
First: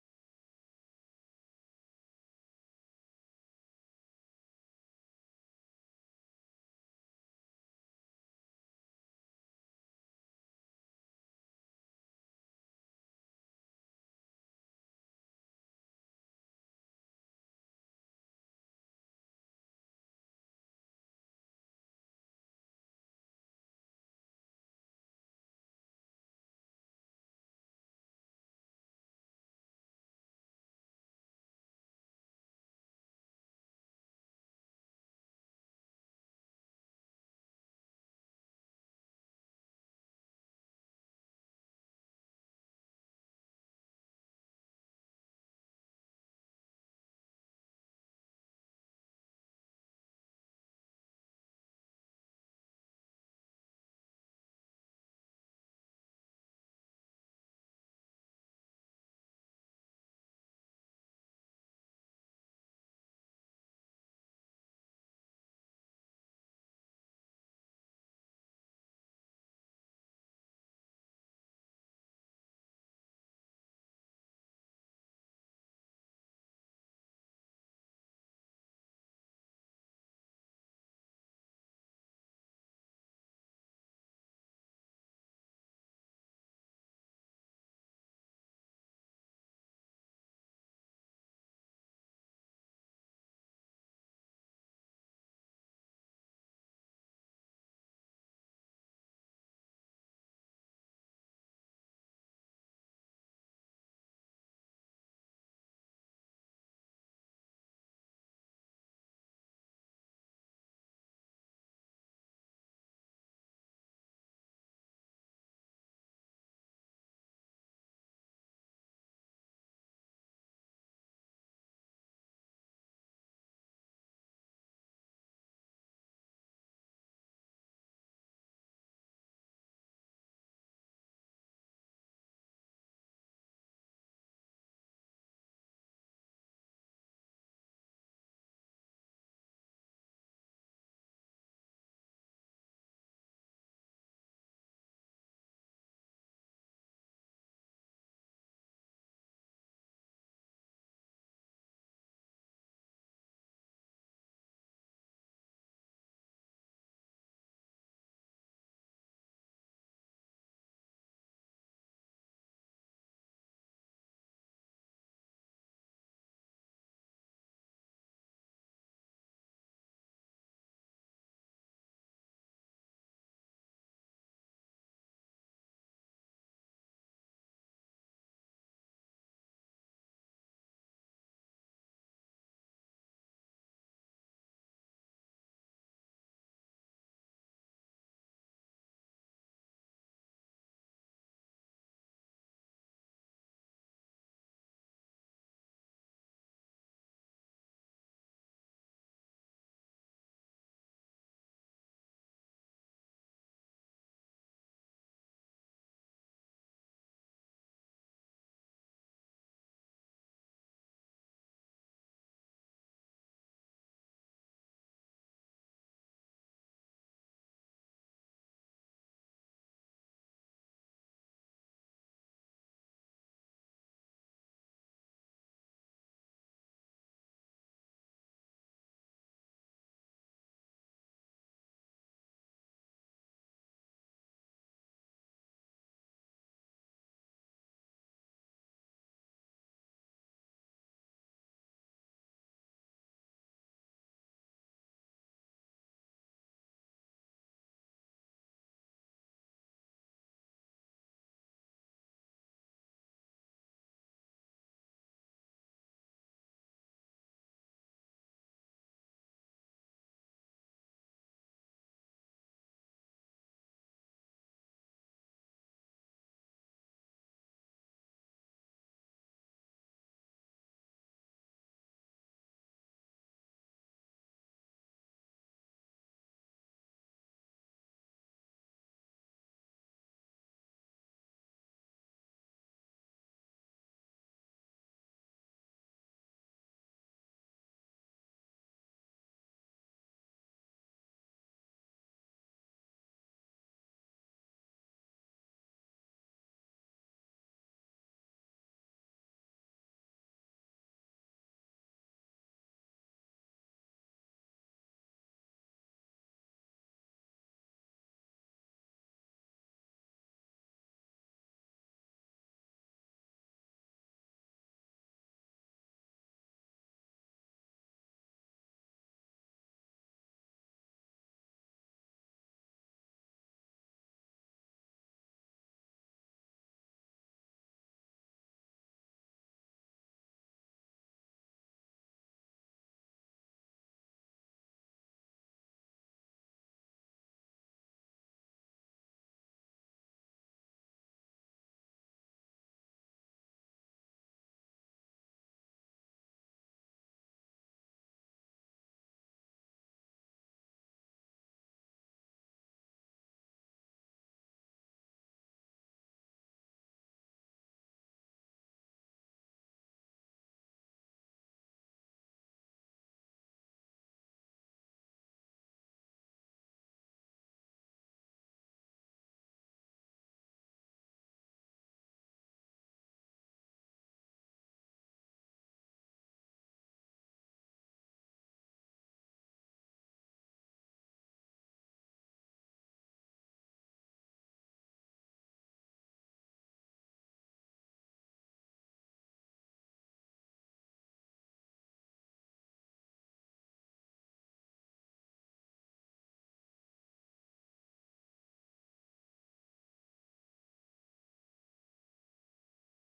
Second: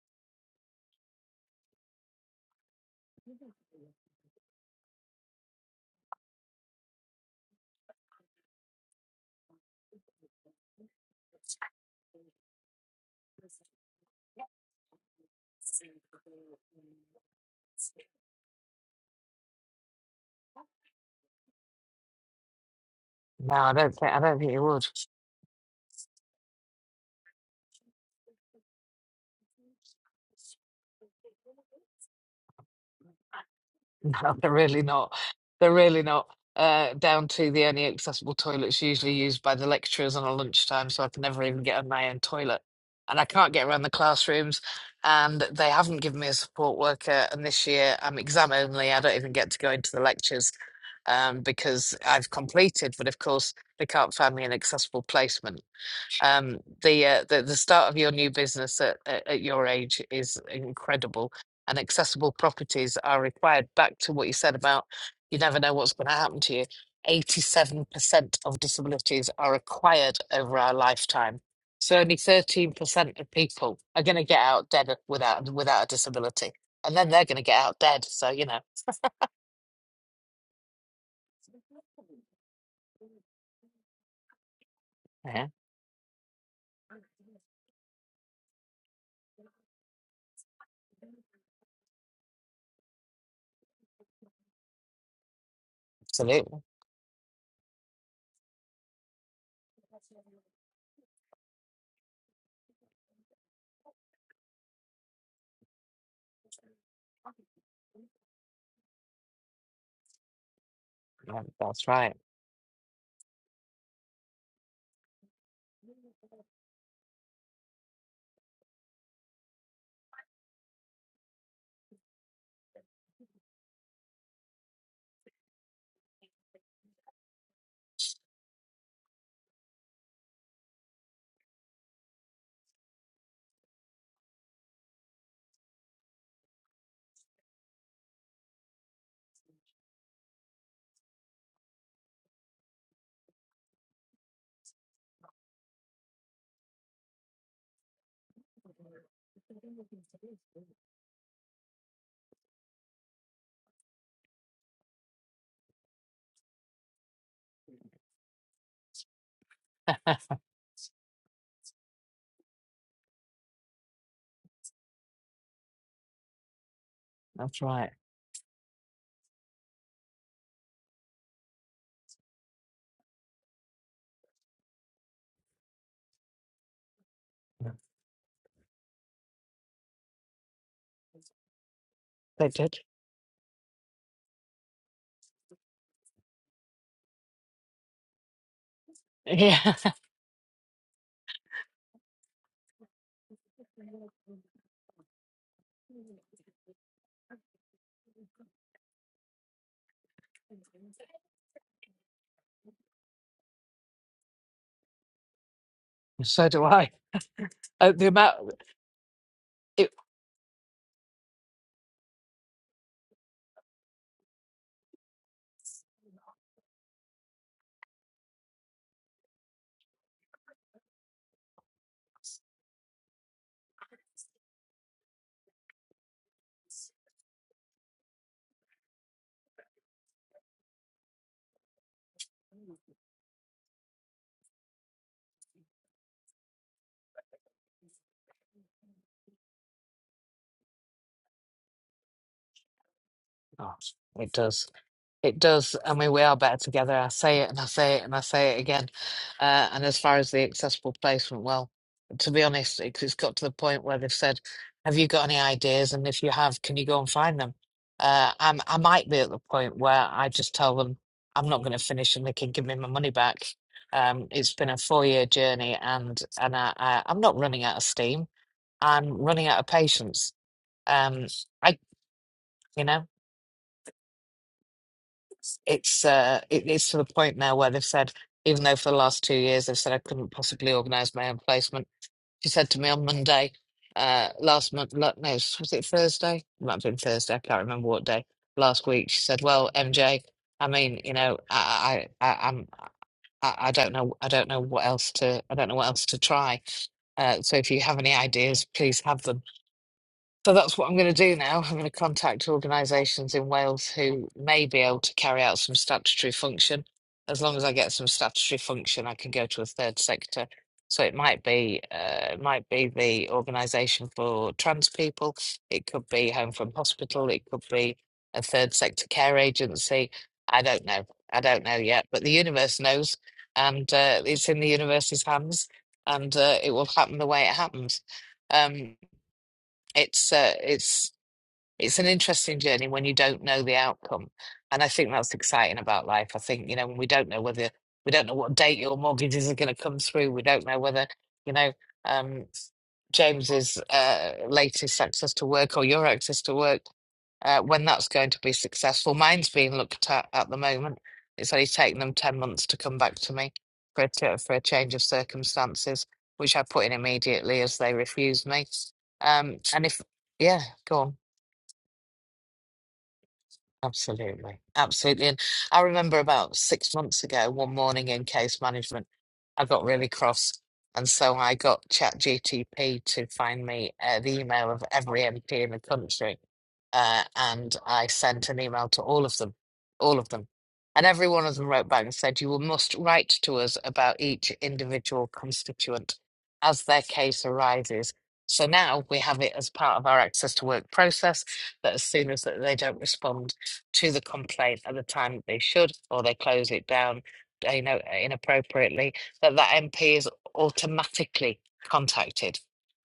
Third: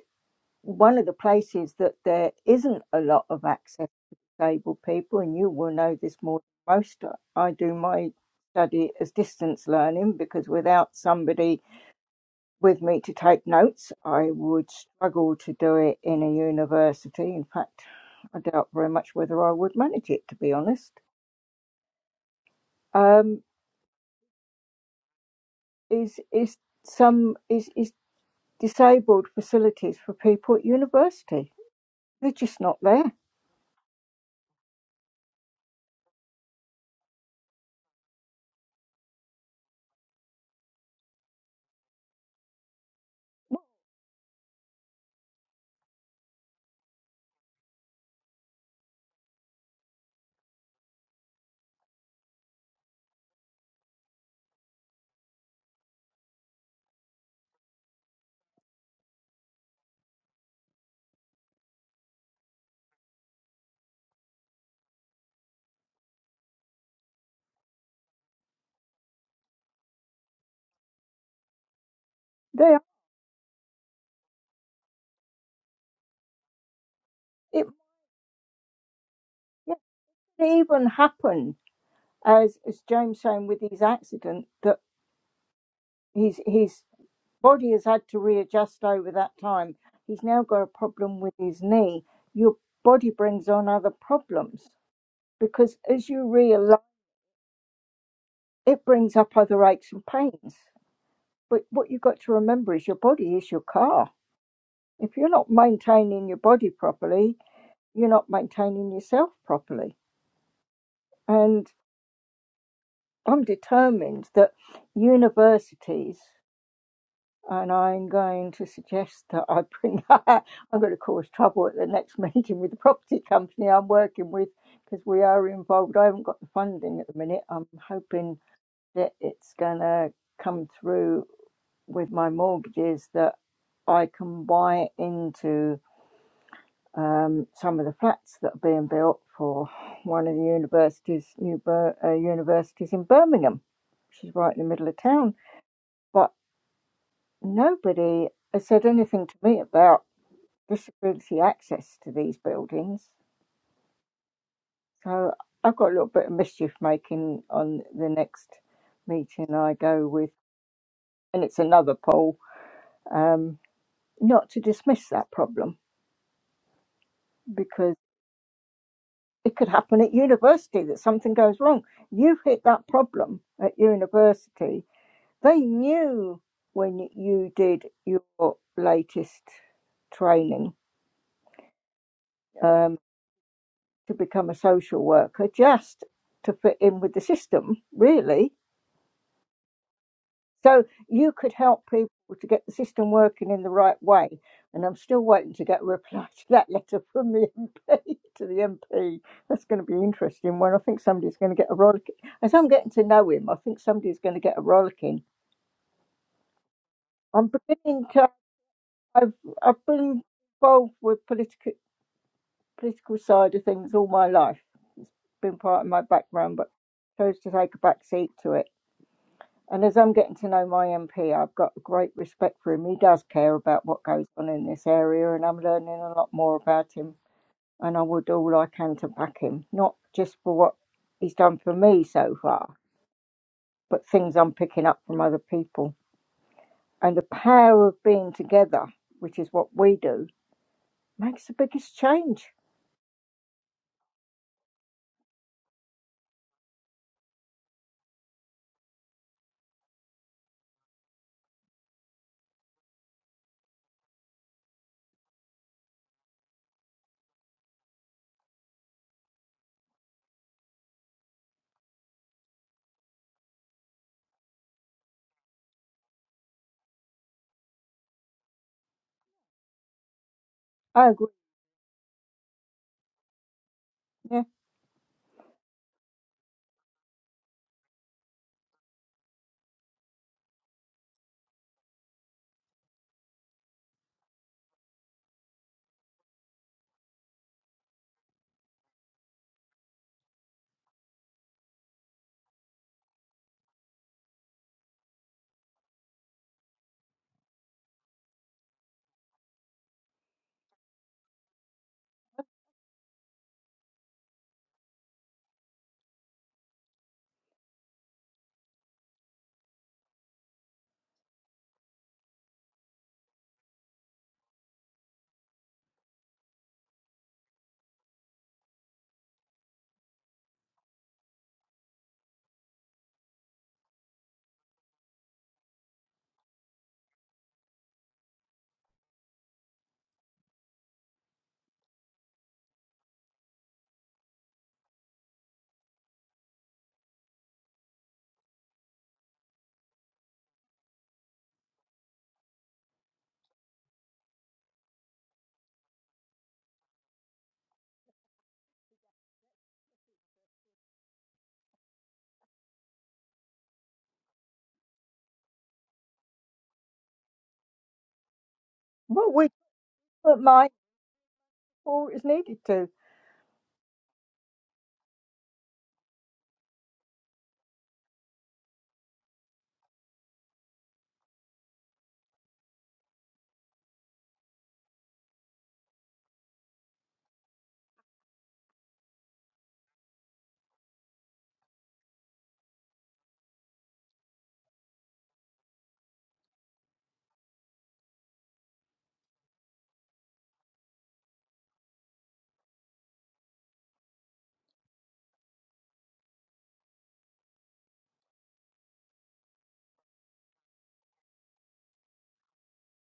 one of the places that there isn't a lot of access to disabled people, and you will know this more than most. I do my study as distance learning because without somebody with me to take notes, I would struggle to do it in a university. In fact, I doubt very much whether I would manage it, to be honest. Um,
No, I don't think I don't think you would.
is is some is is disabled facilities for people at university? They're just not there.
No, they're really not. They're really not. Uh, down to the only accessible toilets usually used by the lecturers on a lunchtime, so I can never even get on my own toilet. And I can't get around the classrooms, and they haven't given me a support worker. And this year I'm exam only. I don't even get to go into the lectures um, because I've completed, but of course they can't find me an accessible placement um the uh, the, the start of your new business at, at, at your age is incredible and accessible properties are required back to what you said about you never know what's going to happen to you 87% of disabilities are acquired over our lifetime so only
They are.
13% of people are going to get out dead without without a disability and then they're going to get
It,
out dead so you know
it even happen as, as James saying with his accident that
yeah
his his body has had to readjust over that time. He's now got a problem with his knee. Your body brings on other problems because as you
absolutely
realise, it brings up other aches and pains. But what you've got to remember is your body is your car. If you're not maintaining your body properly, you're not maintaining yourself properly.
Yeah,
And
that's right
I'm determined that universities and I'm going to suggest that I bring that I'm going to cause trouble at the next meeting with the property company I'm working with because we are involved. I haven't got the funding at the minute. I'm hoping that it's going to come through with my mortgages that I can buy into um, some of the flats that are being built for one of the universities, new Bir- uh, universities in Birmingham, which is right in the middle of town. But nobody has said anything to me about disability access to these buildings. So I've got a little bit of mischief making on the next meeting I go with, and it's another poll, um, not to dismiss that problem
that's right
because it could happen at university that something goes wrong. You've hit that problem at university. They knew when you did your latest training
they did
um, to become a social worker just to fit in with the system, really
yeah
So you could help people to get the system working in the right way. And I'm still waiting to get a reply to that letter from the MP to the MP. That's going to be an interesting one. I think somebody's going to get a rollicking. As I'm getting to know him, I think somebody's going to get a rollicking.
so do i
I'm
uh,
beginning
the
to.
amount.
I've I've
It,
been involved with political political side of things all my life. Been part of my background, but chose to take a back seat to it And as I'm getting to know my MP, I've got a great respect for him. He does care about what goes on in this area, and I'm learning a lot more about him. And I will do all I can to back him, not just for what he's done for me so far, but things I'm picking up from other people. And the power of being together, which is what we do, makes the biggest change.
oh, it does. It does. And we, we are better together. I say it and I say it and I say it again. Uh, and as far as the accessible placement, well, to be honest, it, it's got to the point where they've said, Have you got any ideas? And if you have, can you go and find them? Uh, I'm, I might be at the point where I just tell them I'm not going to finish and they can give me my money back. Um, it's been a four year journey and, and I, I, I'm not running out of steam. I'm running out of patience.
I agree.
Um, I, you know.
Yeah.
it's uh it, it's to the point now where they've said even though for the last two years they've said I couldn't possibly organise my own placement. She said to me on Monday, uh last month no was it Thursday? It might have been Thursday, I can't remember what day. Last week she said, Well, MJ, I mean, you know, I I, I I'm I, I don't know I don't know what else to I don't know what else to try. Uh, so if you have any ideas, please have them so that's what I'm going to do now. I'm going to contact organisations in Wales who may be able to carry out some statutory function. As long as I get some statutory function, I can go to a third sector. So it might be, uh, it might be the organisation for trans people. It could be Home from Hospital. It could be a third sector care agency. I don't know. I don't know yet, but the universe knows, and uh, it's in the universe's hands, and uh, it will happen the way it happens. Um it's uh, it's it's an interesting journey when you don't know the outcome and i think that's exciting about life i think you know when we don't know whether we don't know what date your mortgages are going to come through we don't know whether you know um james's uh latest access to work or your access to work uh, when that's going to be successful. Mine's being looked at at the moment. It's only taken them 10 months to come back to me for a, t- for a change of circumstances, which I put in immediately as they refused me.
What we
Um, and if,
do at
yeah,
mine
go on.
before it was needed to.
Absolutely. Absolutely. And I remember about six months ago, one morning in case management, I got really cross. And so I got ChatGTP to find me uh, the email of every MP in the country. Uh, and I sent an email to all of them, all of them. And every one of them wrote back and said, You will must write to us about each individual constituent as their case arises. So now we have it as part of our access to work process that as soon as that they don't respond, to the complaint at the time that they should, or they close it down, uh, you know, inappropriately, that that MP is automatically contacted.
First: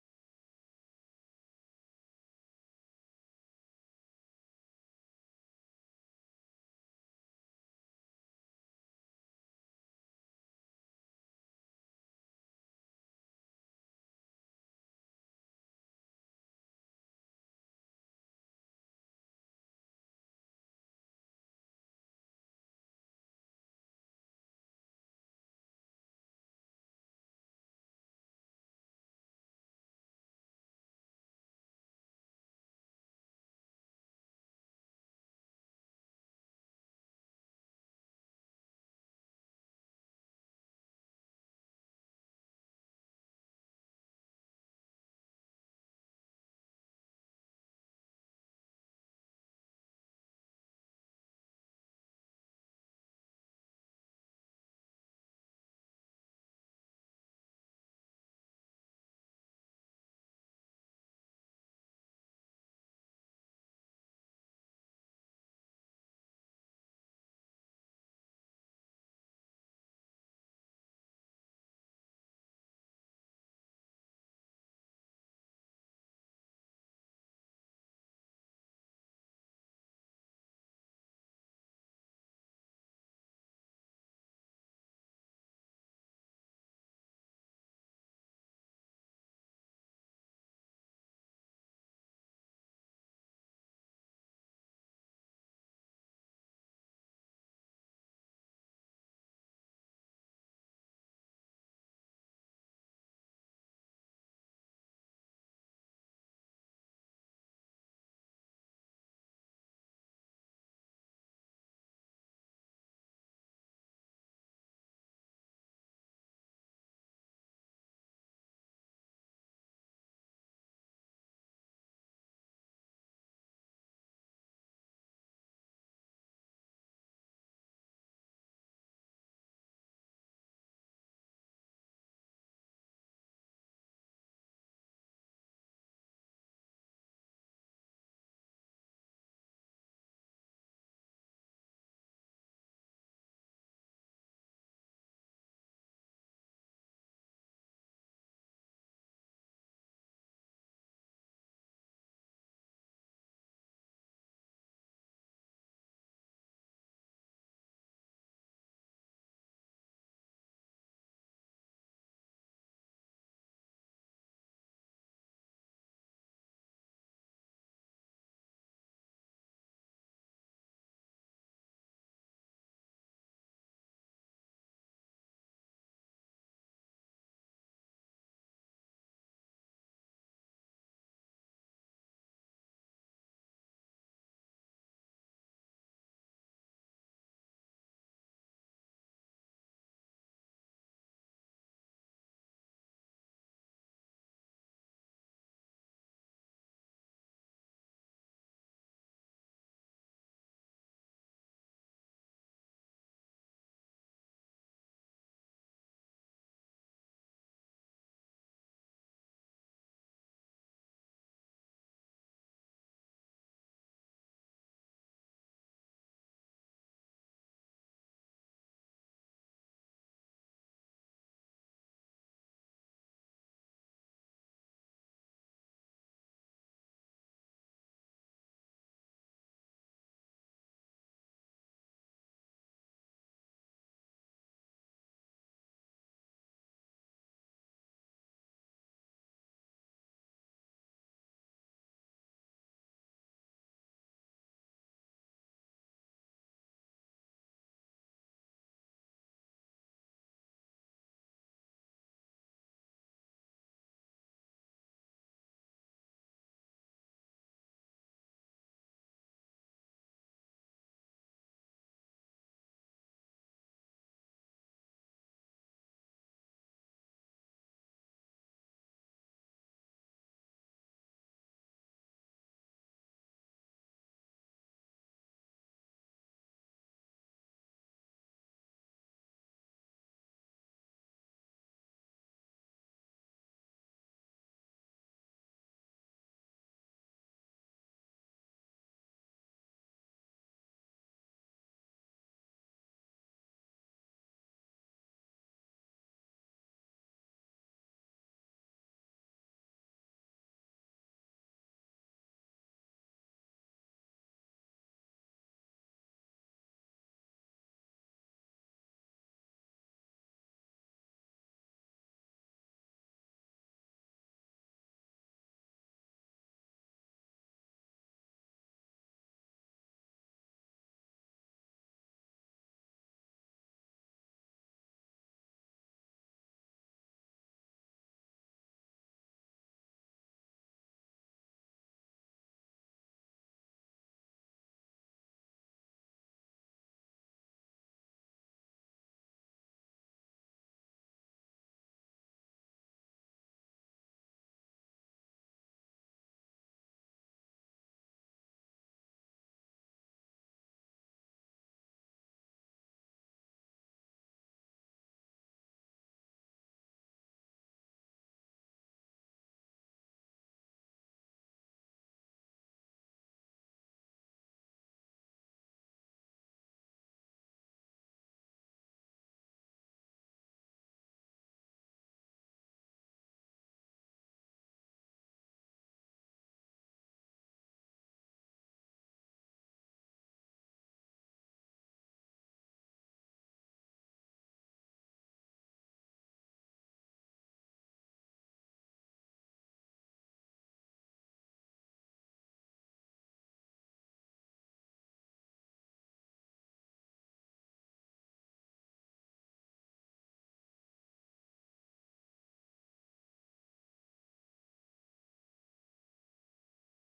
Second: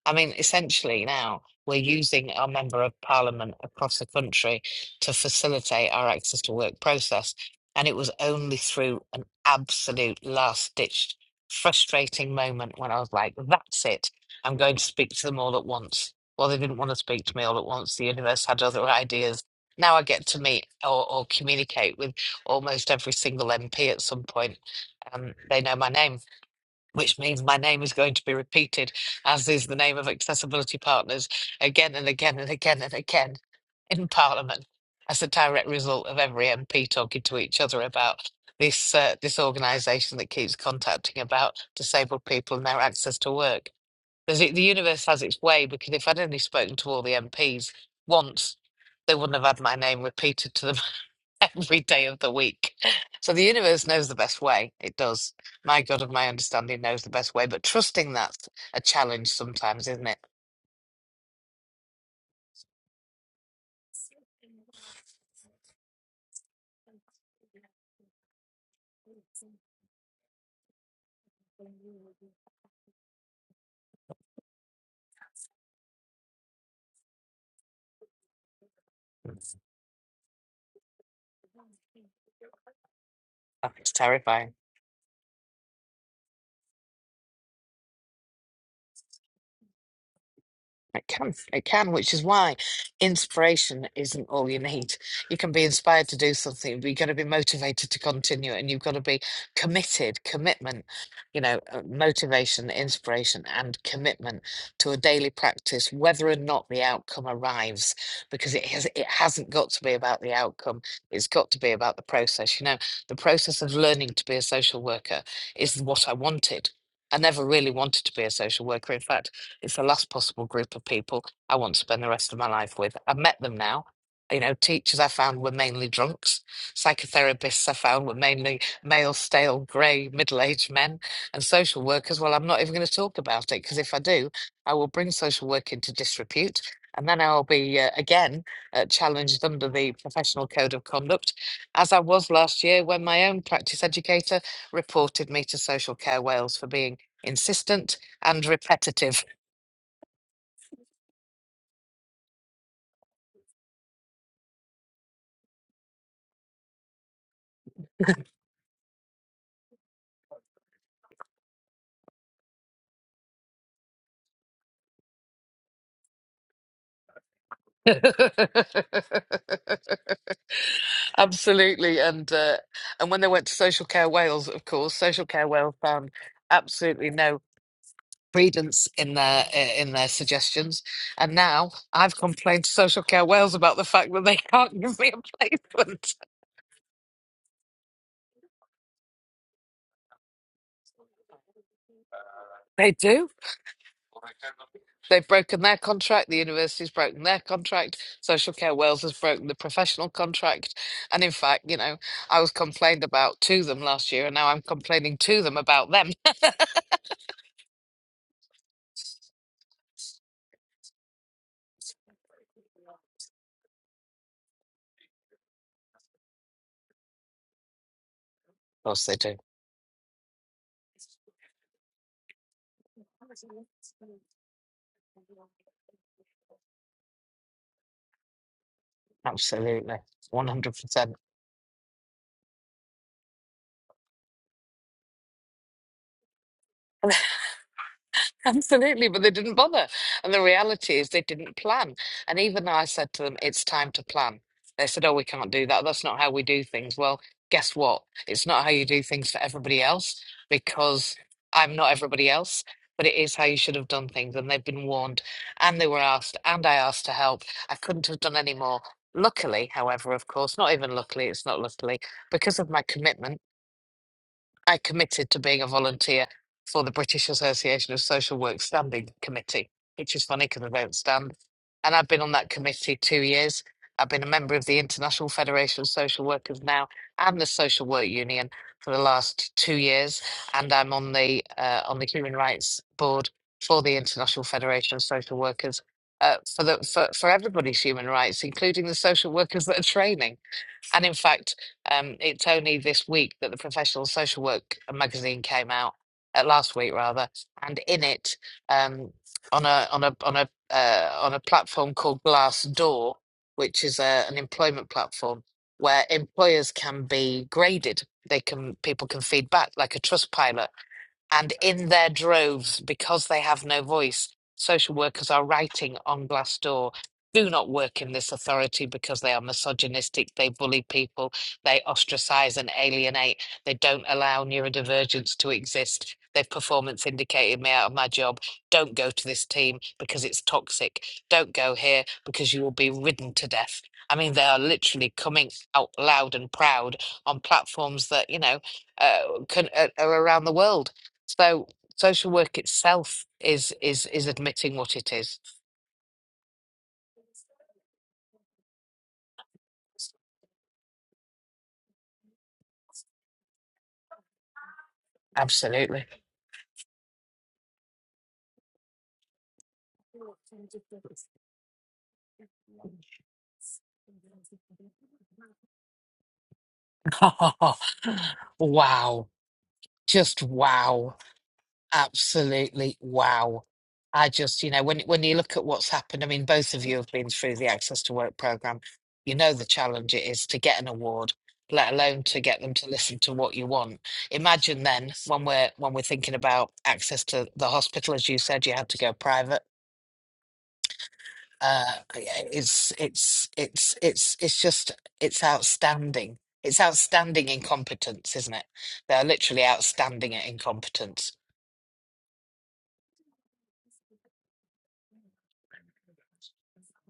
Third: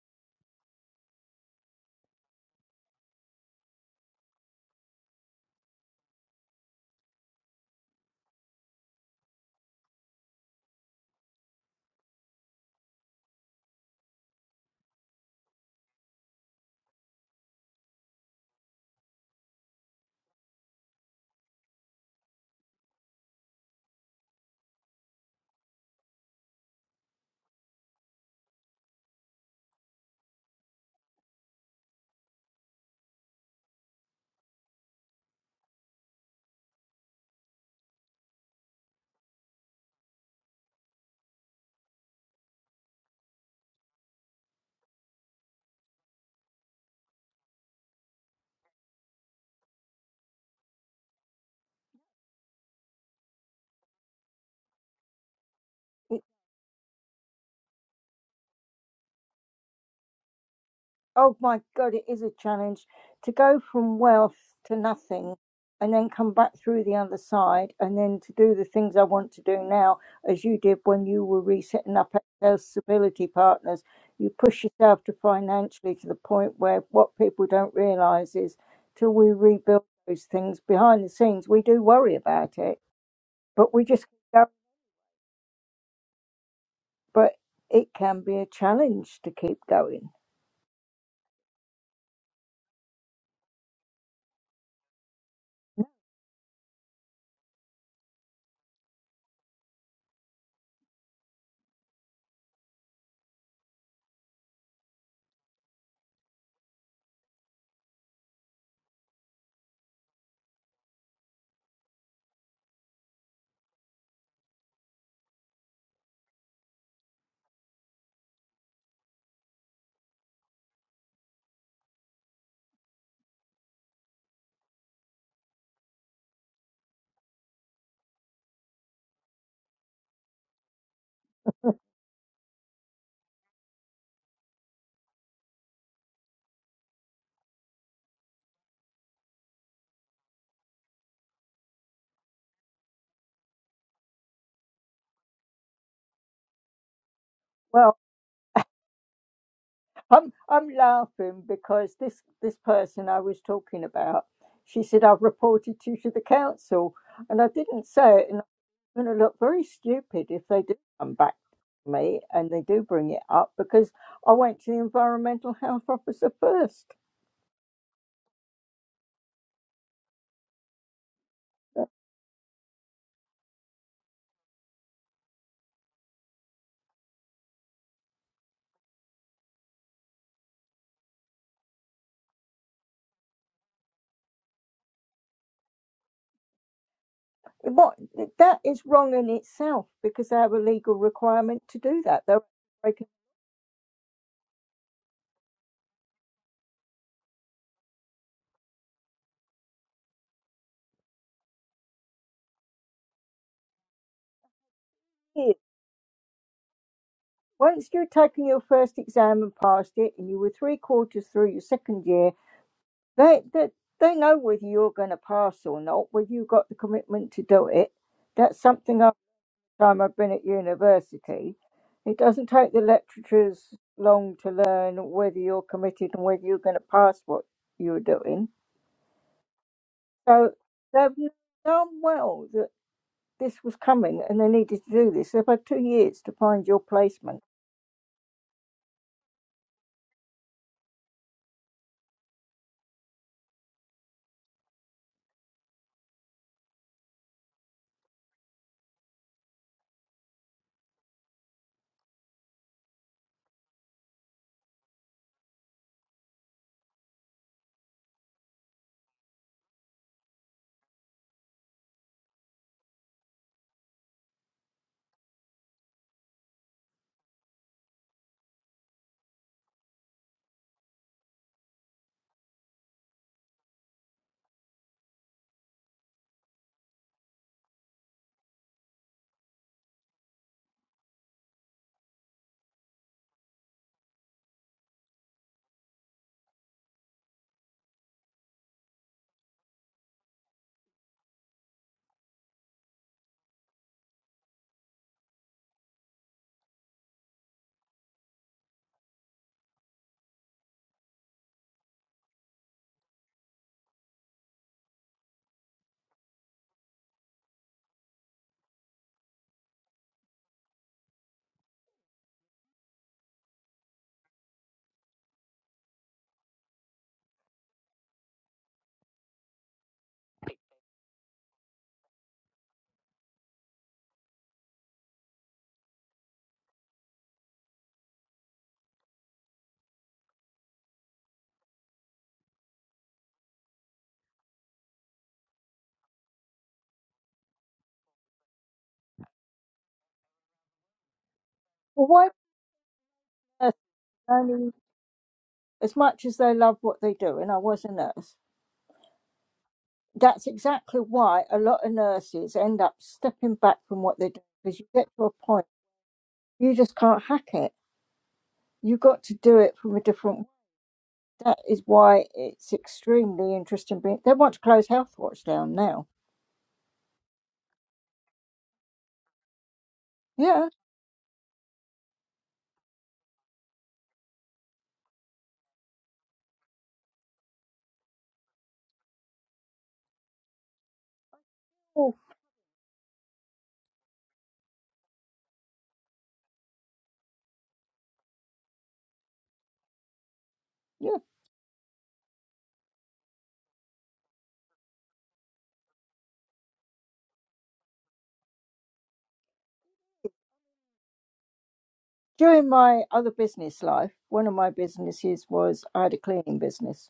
I mean, essentially now we're using our member of parliament across the country to facilitate our access to work process. And it was only through an absolute last ditch, frustrating moment when I was like, that's it. I'm going to speak to them all at once. Well, they didn't want to speak to me all at once. The universe had other ideas now I get to meet or, or communicate with almost every single MP at some point. Um, they know my name, which means my name is going to be repeated, as is the name of Accessibility Partners, again and again and again and again in Parliament, as a direct result of every MP talking to each other about this uh, this organisation that keeps contacting about disabled people and their access to work. There's, the universe has its way because if I'd only spoken to all the MPs once, they wouldn't have had my name repeated to them every day of the week. So the universe knows the best way. It does. My God of my understanding knows the best way. But trusting that's a challenge sometimes, isn't it?
Oh my God, it is a challenge to go from wealth to nothing and then come back through the other side and then to do the things I want to do now, as you did when you were resetting up Excel Stability Partners. You push yourself to financially to the point where what people don't realize is till we rebuild those things behind the scenes, we do worry about it, but we
It's
just keep going.
terrifying.
But it can be a challenge to keep going.
It can, it can, which is why inspiration isn't all you need. You can be inspired to do something, but you've got to be motivated to continue it, and you've got to be committed, commitment, you know, uh, motivation, inspiration, and commitment to a daily practice, whether or not the outcome arrives, because it has it hasn't got to be about the outcome. It's got to be about the process. You know, the process of learning to be a social worker is what I wanted. I never really wanted to be a social worker. In fact, it's the last possible group of people I want to spend the rest of my life with. I've met them now. You know, teachers I found were mainly drunks. Psychotherapists I found were mainly male, stale, grey, middle aged men. And social workers, well, I'm not even going to talk about it because if I do, I will bring social work into disrepute. And then I'll be uh, again uh, challenged under the professional code of conduct, as I was last year when my own practice educator reported me to Social Care Wales for being
Well,
insistent and repetitive.
I'm I'm laughing because this this person I was talking about, she said I've reported you to the council, and I didn't say it, and I'm going to look very stupid if they do come back to me and they do bring it up because I went to the environmental health officer first.
Absolutely, and uh, and when they went to Social Care Wales, of course, Social Care Wales found absolutely no credence in their uh, in their suggestions, and now I've complained to Social Care Wales about the fact that they can't give me a placement.
What that is wrong in itself because they have a legal requirement to do that. They're
They
breaking
do. They've broken their contract. The university's broken their contract. Social Care Wales has broken the professional contract, and in fact, you know, I was complained about to them last year, and now I'm complaining
the
to
it.
them about them. Of
Once you've taken your first exam and passed it, and you were three quarters through your second year They, they, they know whether you're going to pass or not, whether you've got the commitment to do it. That's something
course,
I've
they do.
time I've been at university. It doesn't take the lecturers long to learn whether you're committed and whether you're going to pass what you're doing.
Absolutely.
So they've
100%.
known well that this was coming and they needed to do this. They've had two years to find your placement.
Absolutely, but they didn't bother. And the reality is they didn't plan. And even though I said to them, it's time to plan, they said, oh, we can't do that. That's not how we do things. Well, guess what? It's not how you do things for everybody else because I'm not everybody else, but it is how you should have done things. And they've been warned and they were asked, and I asked to help. I couldn't have done any more. Luckily, however, of course, not even luckily, it's not luckily, because of my commitment. I committed to being a volunteer for the British Association of Social Work Standing Committee, which is funny because I don't stand. And I've been on that committee two years. I've been a member of the International Federation of Social Workers now and the Social Work Union for the last two years, and I'm on the uh, on the Human Rights Board for the International Federation of Social Workers uh, for the for, for everybody's human rights, including the social workers that are training. And in fact, um, it's only this week that the Professional Social Work uh, magazine came out, uh, last week rather, and in it, um, on a on a on a uh, on a platform called Glassdoor, which is a, an employment platform where employers can be graded. They can people can feed back like a trust pilot. And in their droves, because they have no voice, social workers are writing on Glassdoor do not work in this authority because they are misogynistic, they bully people, they ostracize and alienate, they don't allow neurodivergence to exist, they've performance indicated me out of my job. Don't go to this team because it's toxic. Don't go here because you will be ridden to death. I mean, they are literally coming out loud and proud on platforms that, you know, uh, can, uh, are around the world so
Well, why
social
would
work itself
a nurse
is is is
only
admitting what it is.
as much as they love what they do, and I was a nurse, that's exactly why a lot of nurses end up stepping back from what they do because you get to a point
Absolutely.
you just can't hack it. You've got to do it from a different way. That is why it's extremely interesting. Being, they want to close Health Watch down now.
wow. Just
Yeah.
wow. Absolutely wow. I just, you know, when when you look at what's happened, I mean, both of you have been through the Access to Work program. You know the challenge it is to get an award, let
Oh,
alone to get them to listen to what you want. Imagine then when we're when we're thinking about access to the hospital, as you said, you had to go private
yeah.
uh okay, yeah, it's it's it's it's it's just it's outstanding it's outstanding incompetence isn't it they're literally outstanding at incompetence
During my other business life, one of my businesses was I had a cleaning business.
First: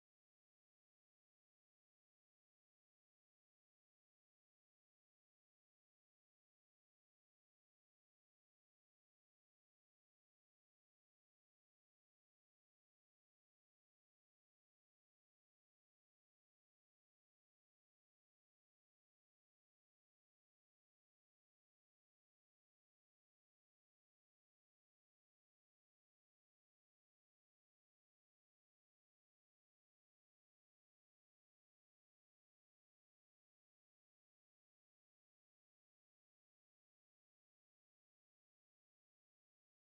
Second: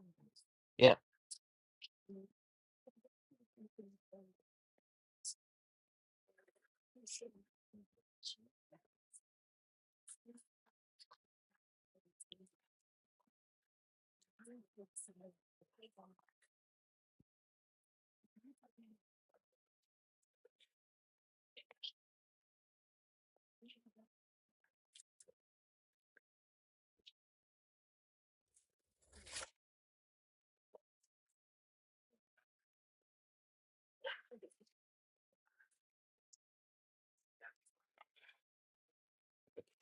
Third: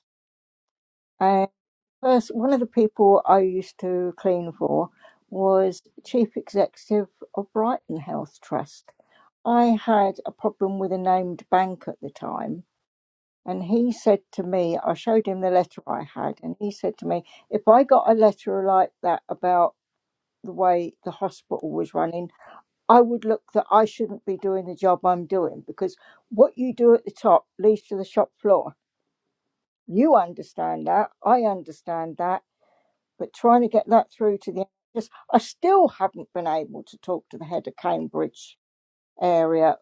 yeah
First, one of the people I used to clean for was chief executive of Brighton Health Trust. I had a problem with a named bank at the time, and he said to me, I showed him the letter I had, and he said to me, if I got a letter like that about the way the hospital was running, I would look that I shouldn't be doing the job I'm doing because what you do at the top leads to the shop floor. You understand that. I understand that but trying to get that through to the NHS, I still haven't been able to talk to the head of Cambridge area,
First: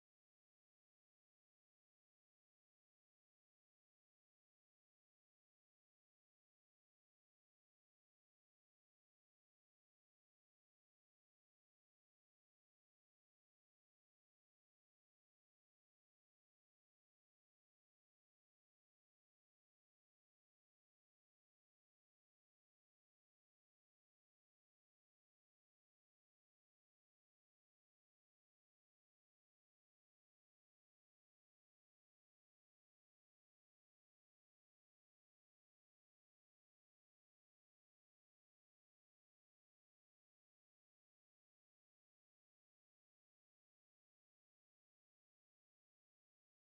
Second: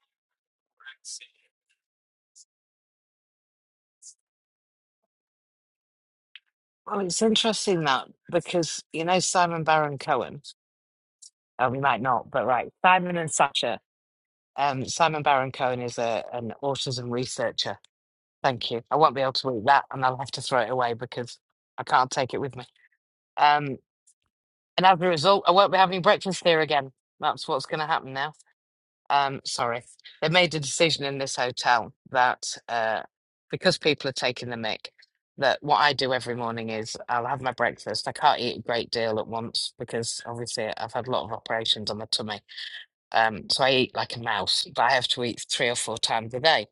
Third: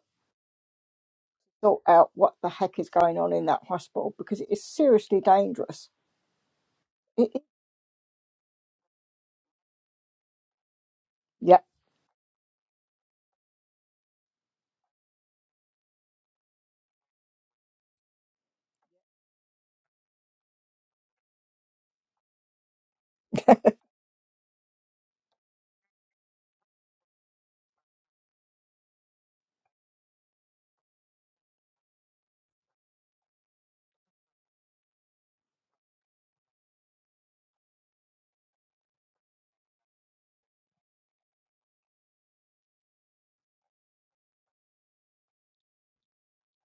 sort out what the heck is going on in that hospital because it is seriously dangerous.
well it's
It, it-
interesting that because you know simon baron cohen
yeah.
uh, we might not but right simon and Sacha. um simon baron cohen is a an autism researcher thank you i won't be able to read that and i'll have to throw it away because i can't take it with me um and as a result i won't be having breakfast here again that's what's going to happen now um, sorry, they made a decision in this hotel that uh, because people are taking the mick, that what I do every morning is I'll have my breakfast. I can't eat a great deal at once because obviously I've had a lot of operations on my tummy. Um, so I eat like a mouse, but I have to eat three or four times a day.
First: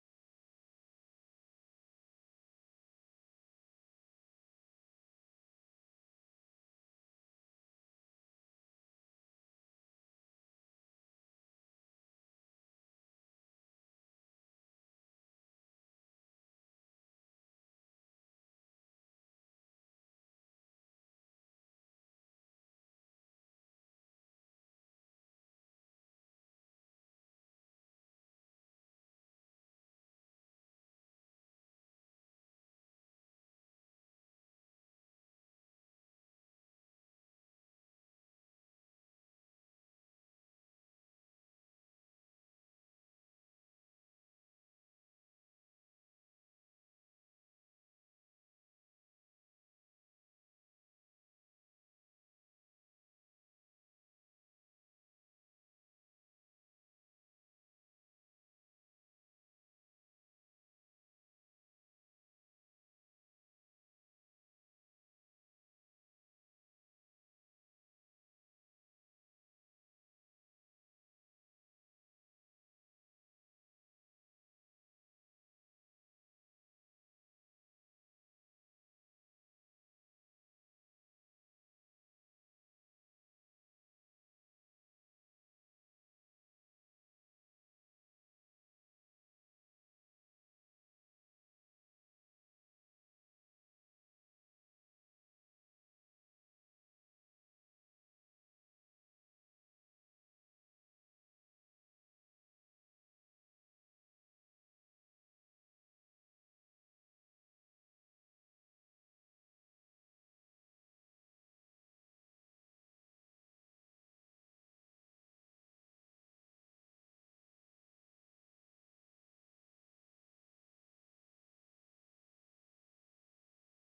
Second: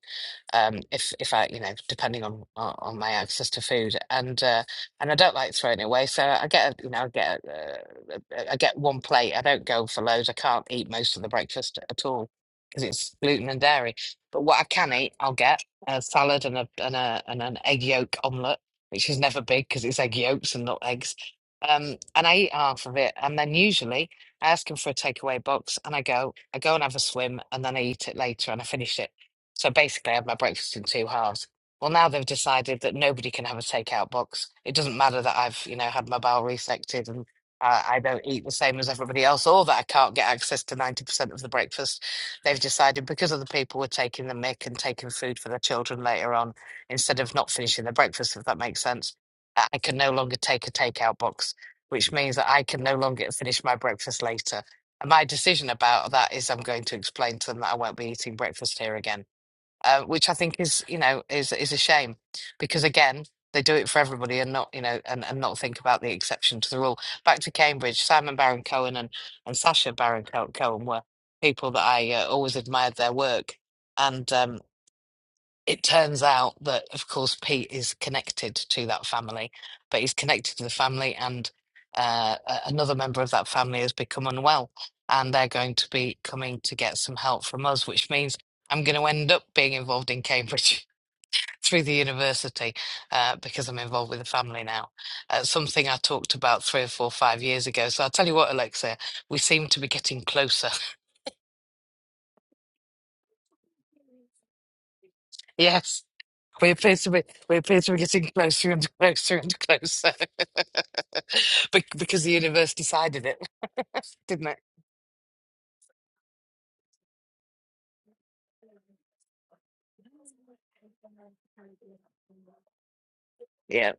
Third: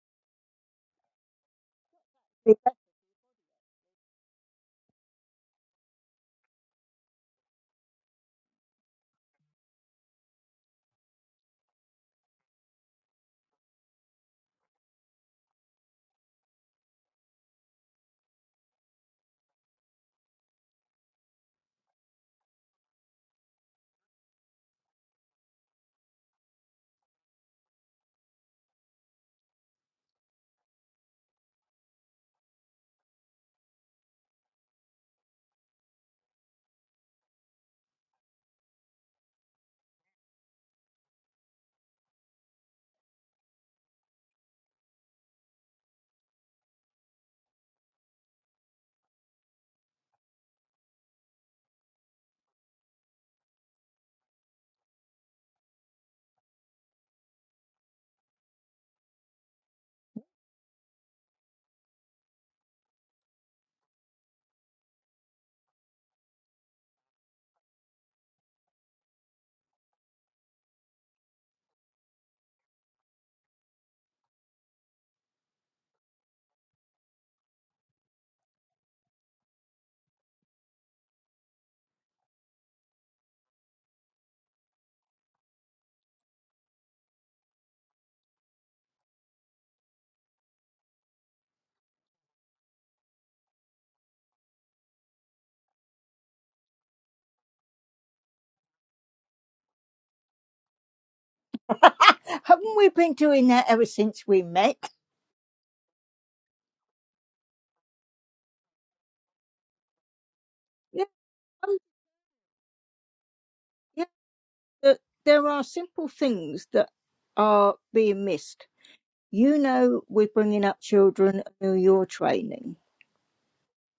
Um, if if I, you know, depending on on on my access to food, and uh, and I don't like throwing it away, so I get, a- you know, I get uh, uh, I get one plate. I don't go for loads. I can't eat most of the breakfast at all because it's gluten and dairy. But what I can eat, I'll get a salad and a and a and an egg yolk omelette, which is never big because it's egg yolks and not eggs. Um, and I eat half of it, and then usually. I ask him for a takeaway box and I go, I go and have a swim and then I eat it later and I finish it. So basically, I have my breakfast in two halves. Well, now they've decided that nobody can have a takeout box. It doesn't matter that I've, you know, had my bowel resected and uh, I don't eat the same as everybody else or that I can't get access to 90% of the breakfast. They've decided because other people were taking the mick and taking food for their children later on instead of not finishing their breakfast, if that makes sense, I I can no longer take a takeout box which means that I can no longer finish my breakfast later. And my decision about that is I'm going to explain to them that I won't be eating breakfast here again, uh, which I think is, you know, is is a shame because again, they do it for everybody and not, you know, and, and not think about the exception to the rule. Back to Cambridge, Simon Baron Cohen and, and Sasha Baron Co- Cohen were people that I uh, always admired their work. And um, it turns out that, of course, Pete is connected to that family, but he's connected to the family, and uh, a- another member of that family has become unwell, and they're going to be coming to get some help from us, which means I'm going to end up being involved in Cambridge through the university uh, because I'm involved with the family now. Uh, something I talked about three or four, five years ago. So I'll tell you what, Alexia, we seem to be getting closer
haven't we been doing that ever since we met?
Yes. We're supposed to be, we're supposed to be getting closer and closer and closer.
Yeah, um,
Bec- because the universe decided it,
yeah.
didn't it?
That there are simple things that are being missed. You know, we're bringing up children who you're training
Yeah.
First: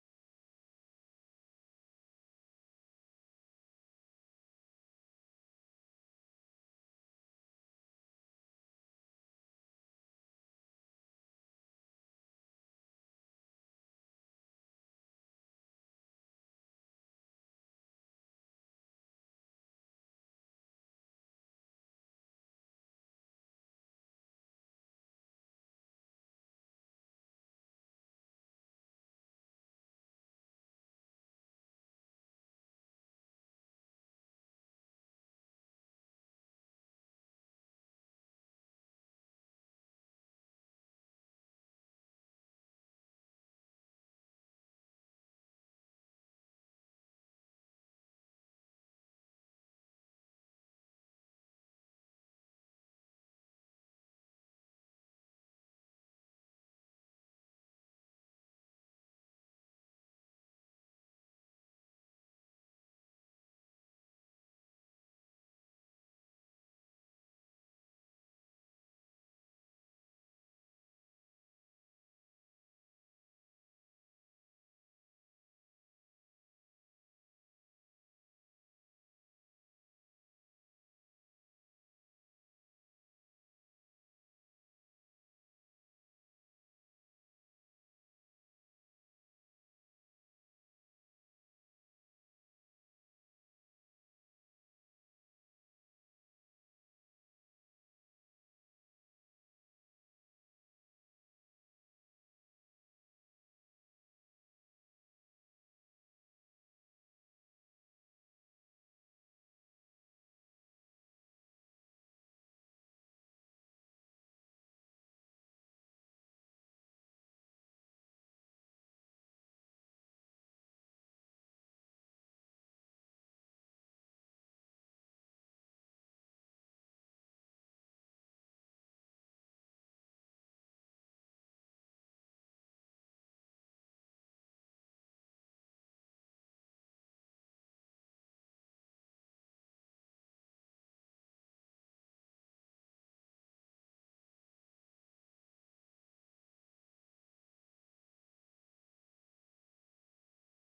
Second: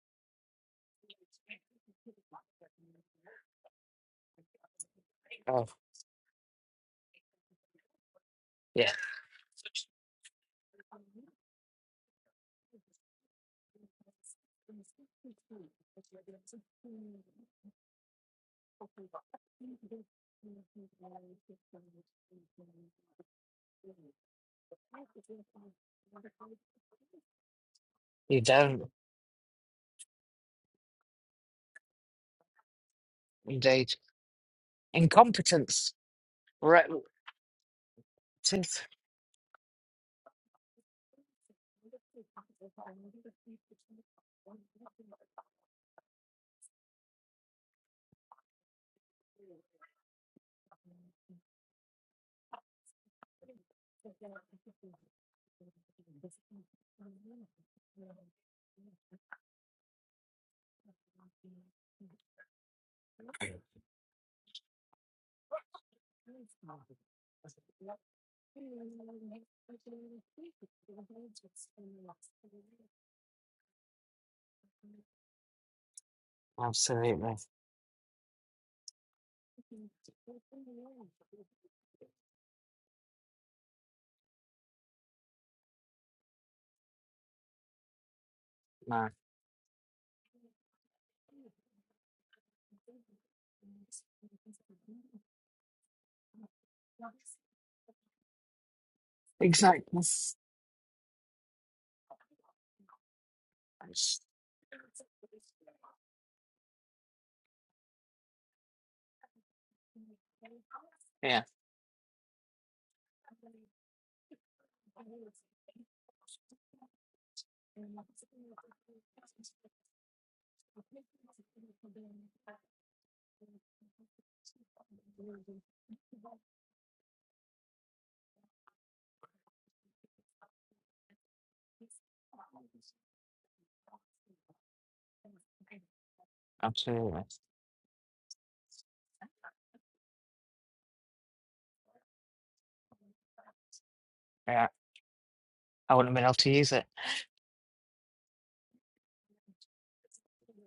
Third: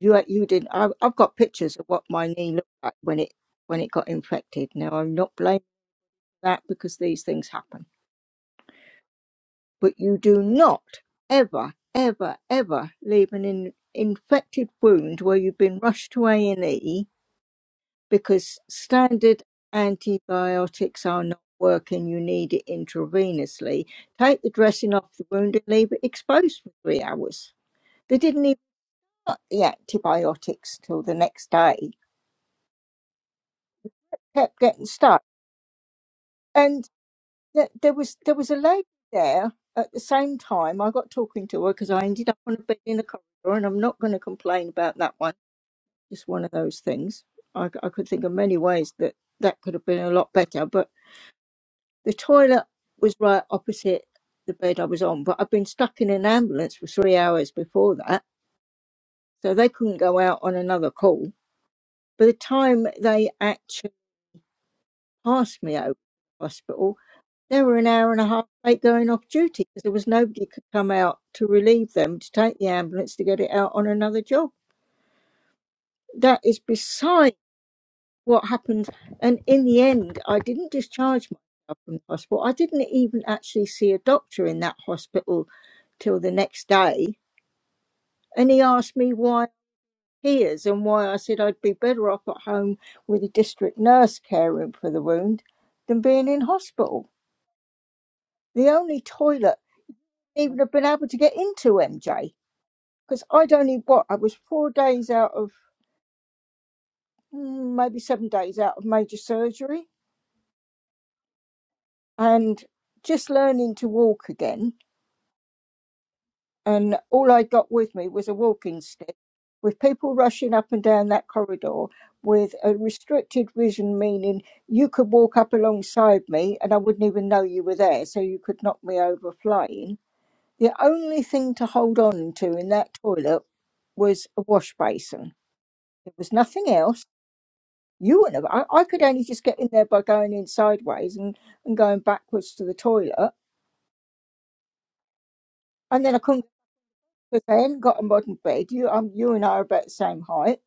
You uh, you didn't. I've, I've got pictures of what my knee looked like when it when it got infected. Now I'm not blaming
Oh,
that because these things happen.
yeah.
But you do not ever ever ever leave an in, infected wound where you've been rushed to A and E because standard antibiotics are not working. You need it intravenously. Take the dressing off the wound and leave it exposed for three hours. They
You
didn't even
don't,
put the antibiotics till the next day.
indeed.
Kept getting stuck
Incompetence. Right.
and th- there was there was a
tis-
lady there at the same time. I got talking to her because I ended up on a bed in the corridor, and I'm not going to complain about that one. Just one of those things. I, c- I could think of many ways that that could have been a lot better, but the toilet was right opposite the bed I was on. But I'd been stuck in an ambulance for three hours before that, so they couldn't go out on another call. By the time they passed me over to the hospital. They were an hour and a half late going off duty because there was nobody could come out to relieve them to take the ambulance to get it out on another job. That is beside
Absolutely.
what happened. And in the end, I didn't discharge myself from the hospital. I didn't even actually see a doctor in that hospital till the next day. And he asked
No.
me why tears and why I said I'd be better off at home with a district nurse caring for the wound than being in hospital. The only toilet
Exactness.
even have been able to get into MJ because I'd only what I was four days out of mm, maybe seven days out of major surgery
Yeah.
and just learning to walk again. And all I got with me was a walking stick with people rushing up and down that corridor with a restricted vision, meaning you could walk up alongside me and I wouldn't even know you were there, so you could knock me over flying. The only thing to hold on to in that toilet was a wash basin There was nothing else.
Absolutely.
You wouldn't have. I, I could only just get in there by going in sideways and, and going backwards to the toilet.
Yeah. I
And
wouldn't
then
have
I
been able
couldn't,
to use it.
because I hadn't got a modern bed. You, um, you and I are about the same height.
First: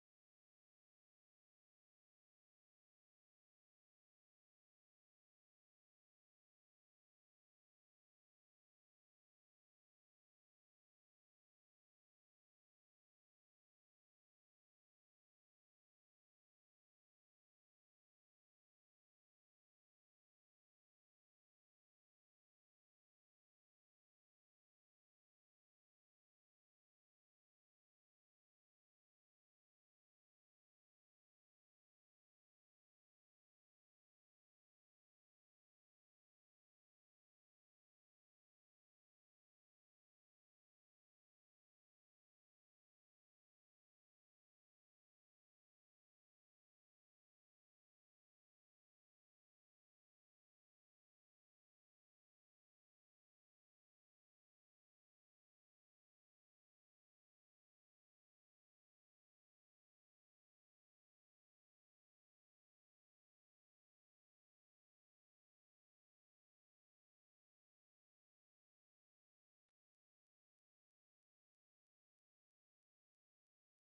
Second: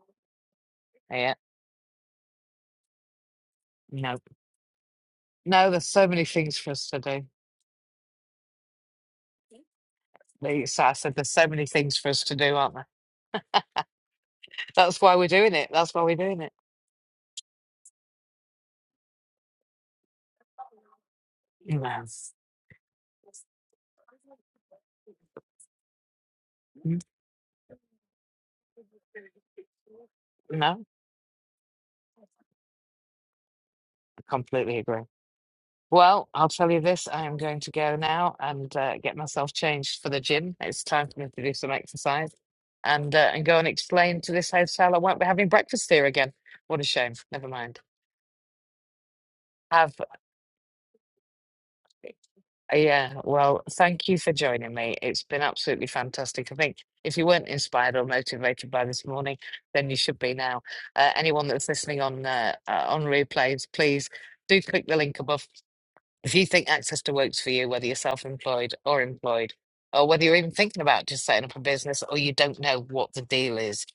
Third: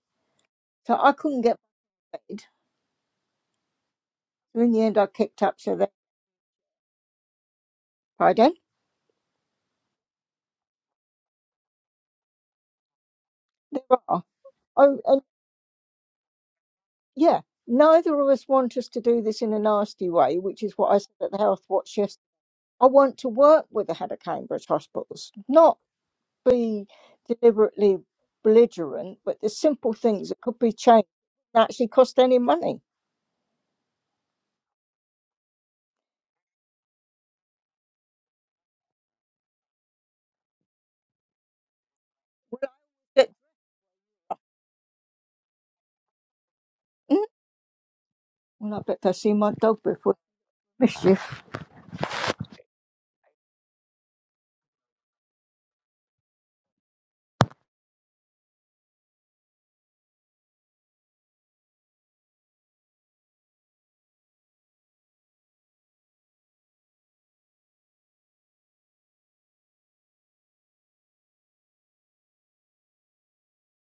So I
Yeah.
couldn't get,
No.
so in the end I kicked up.
No,
So
there's
there,
so many things for us to do.
pardon?
Like so I said, there's so many things for us to do, aren't there?
There are. Oh,
That's why
and
we're doing it. That's why we're doing it.
yeah, neither of us want us to do this in a nasty way, which is what I said at the Health Watch
No.
yesterday. I want to work with the head of Cambridge Hospitals, not be deliberately belligerent, but the simple things that could be
No,
changed that actually cost any money.
I completely agree. Well, I'll tell you this, I am going to go now and uh, get myself changed for the gym. It's time for me to do some exercise
Will I,
and
get,
uh, and go and explain to this hotel I won't be having breakfast here again. What a shame.
mm,
Never mind.
well, I bet they see my dog
Have
before.
yeah, well, thank you for joining me. It's been absolutely fantastic. I think if you weren't inspired or motivated by this morning, then you should be now. Uh, anyone that's listening on uh, uh, on replays, please do click the link above If you think access to works for you, whether you're self employed or employed, or whether you're even thinking about just setting up a business or you don't know what the deal is,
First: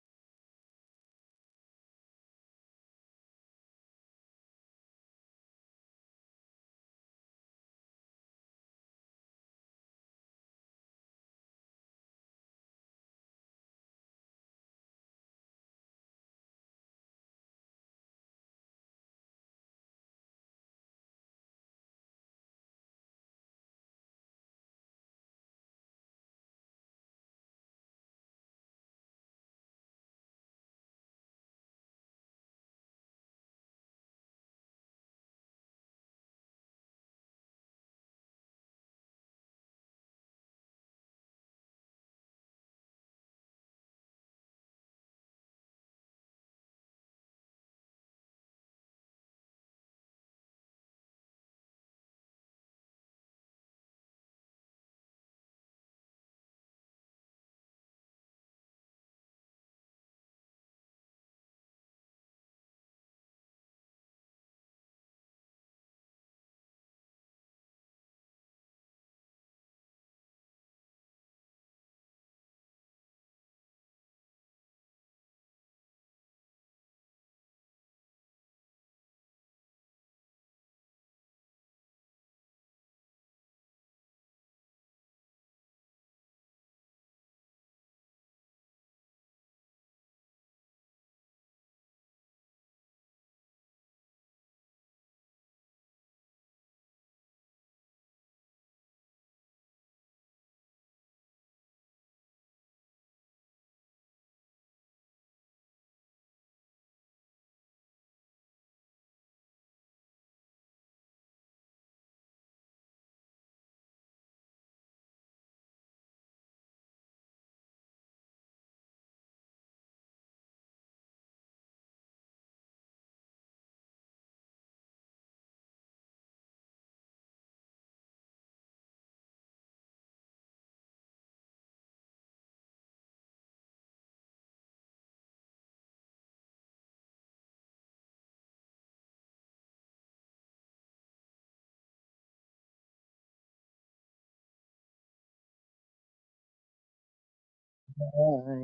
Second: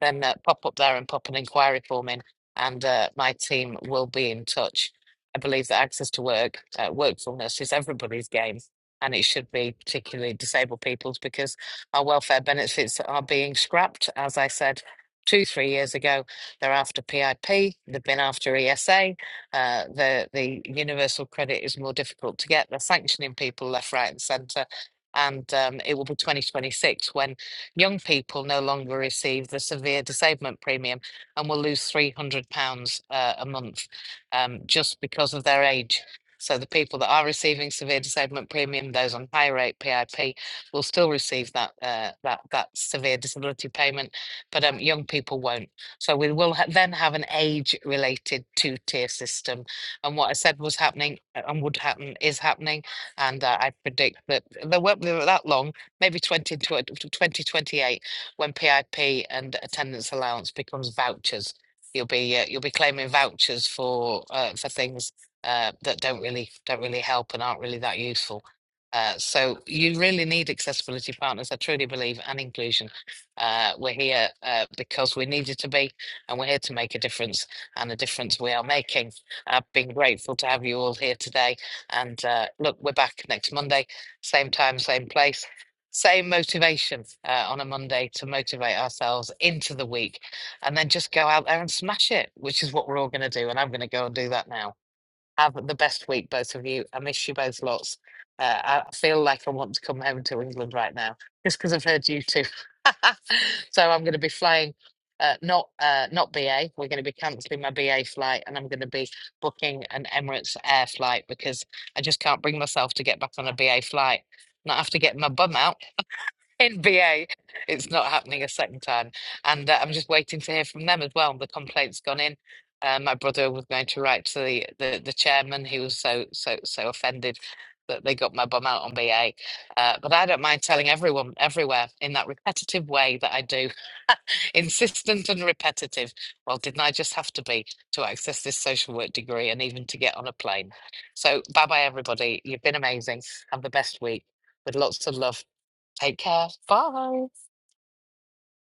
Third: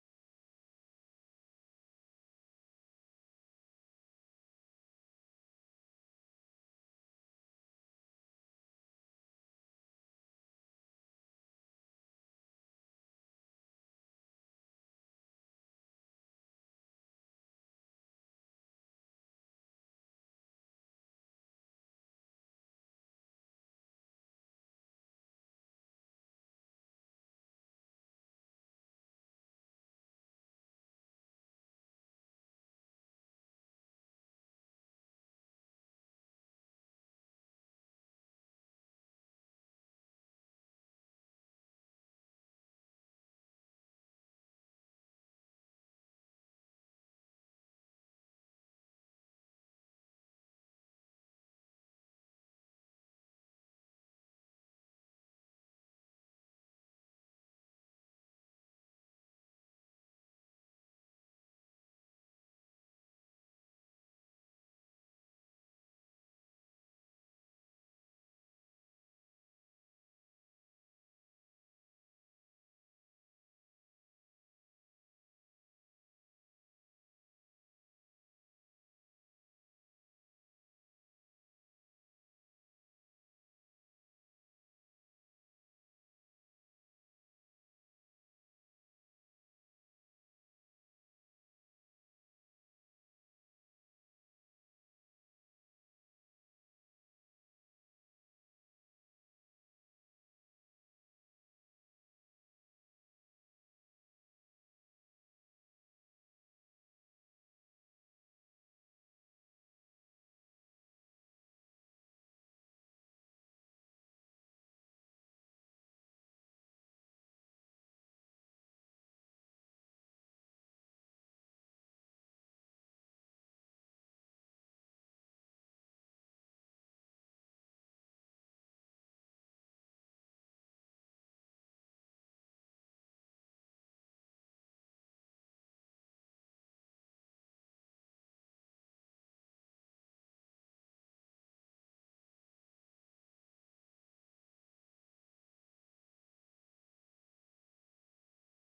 then uh, pop up there and pop an inquiry form in, and uh, my team will be in touch. I believe that access to work, uh, workfulness is everybody's game, and it should be particularly disabled people's because our welfare benefits are being scrapped. As I said two, three years ago, they're after PIP, they've been after ESA, uh, the the universal credit is more difficult to get. They're sanctioning people left, right, and centre. And um, it will be 2026 when young people no longer receive the severe disablement premium and will lose £300 uh, a month um, just because of their age. So the people that are receiving severe disablement premium, those on high rate PIP, will still receive that uh, that that severe disability payment, but um, young people won't. So we will ha- then have an age related two tier system. And what I said was happening uh, and would happen is happening. And uh, I predict that there won't be that long, maybe 20, 2028, when PIP and attendance allowance becomes vouchers. You'll be uh, you'll be claiming vouchers for uh, for things uh, that don't really don't really help and aren't really that useful. Uh, so you really need accessibility partners, I truly believe, and inclusion uh, we're here uh, because we needed to be, and we're here to make a difference, and the difference we are making. I've been grateful to have you all here today. And uh, look, we're back next Monday, same time, same place, same motivation uh, on a Monday to motivate ourselves into the week, and then just go out there and smash it, which is what we're all going to do. And I'm going to go and do that now. Have the best week, both of you. I miss you both lots. Uh, I feel like I want to come home to England right now, just because I've heard you two. so I'm going to be flying, uh, not uh, not BA. We're going to be cancelling my BA flight, and I'm going to be booking an Emirates Air flight because I just can't bring myself to get back on a BA flight. And I have to get my bum out in BA. It's not happening a second time. And uh, I'm just waiting to hear from them as well. The complaint's gone in. Uh, my brother was going to write to the, the, the chairman. He was so, so, so offended that they got my bum out on BA. Uh, but I don't mind telling everyone everywhere in that repetitive way that I do. Insistent and repetitive. Well, didn't I just have to be to access this social work degree and even to get on a plane? So, bye bye, everybody. You've been amazing. Have the best week with lots of love Take care. Bye.
Bye.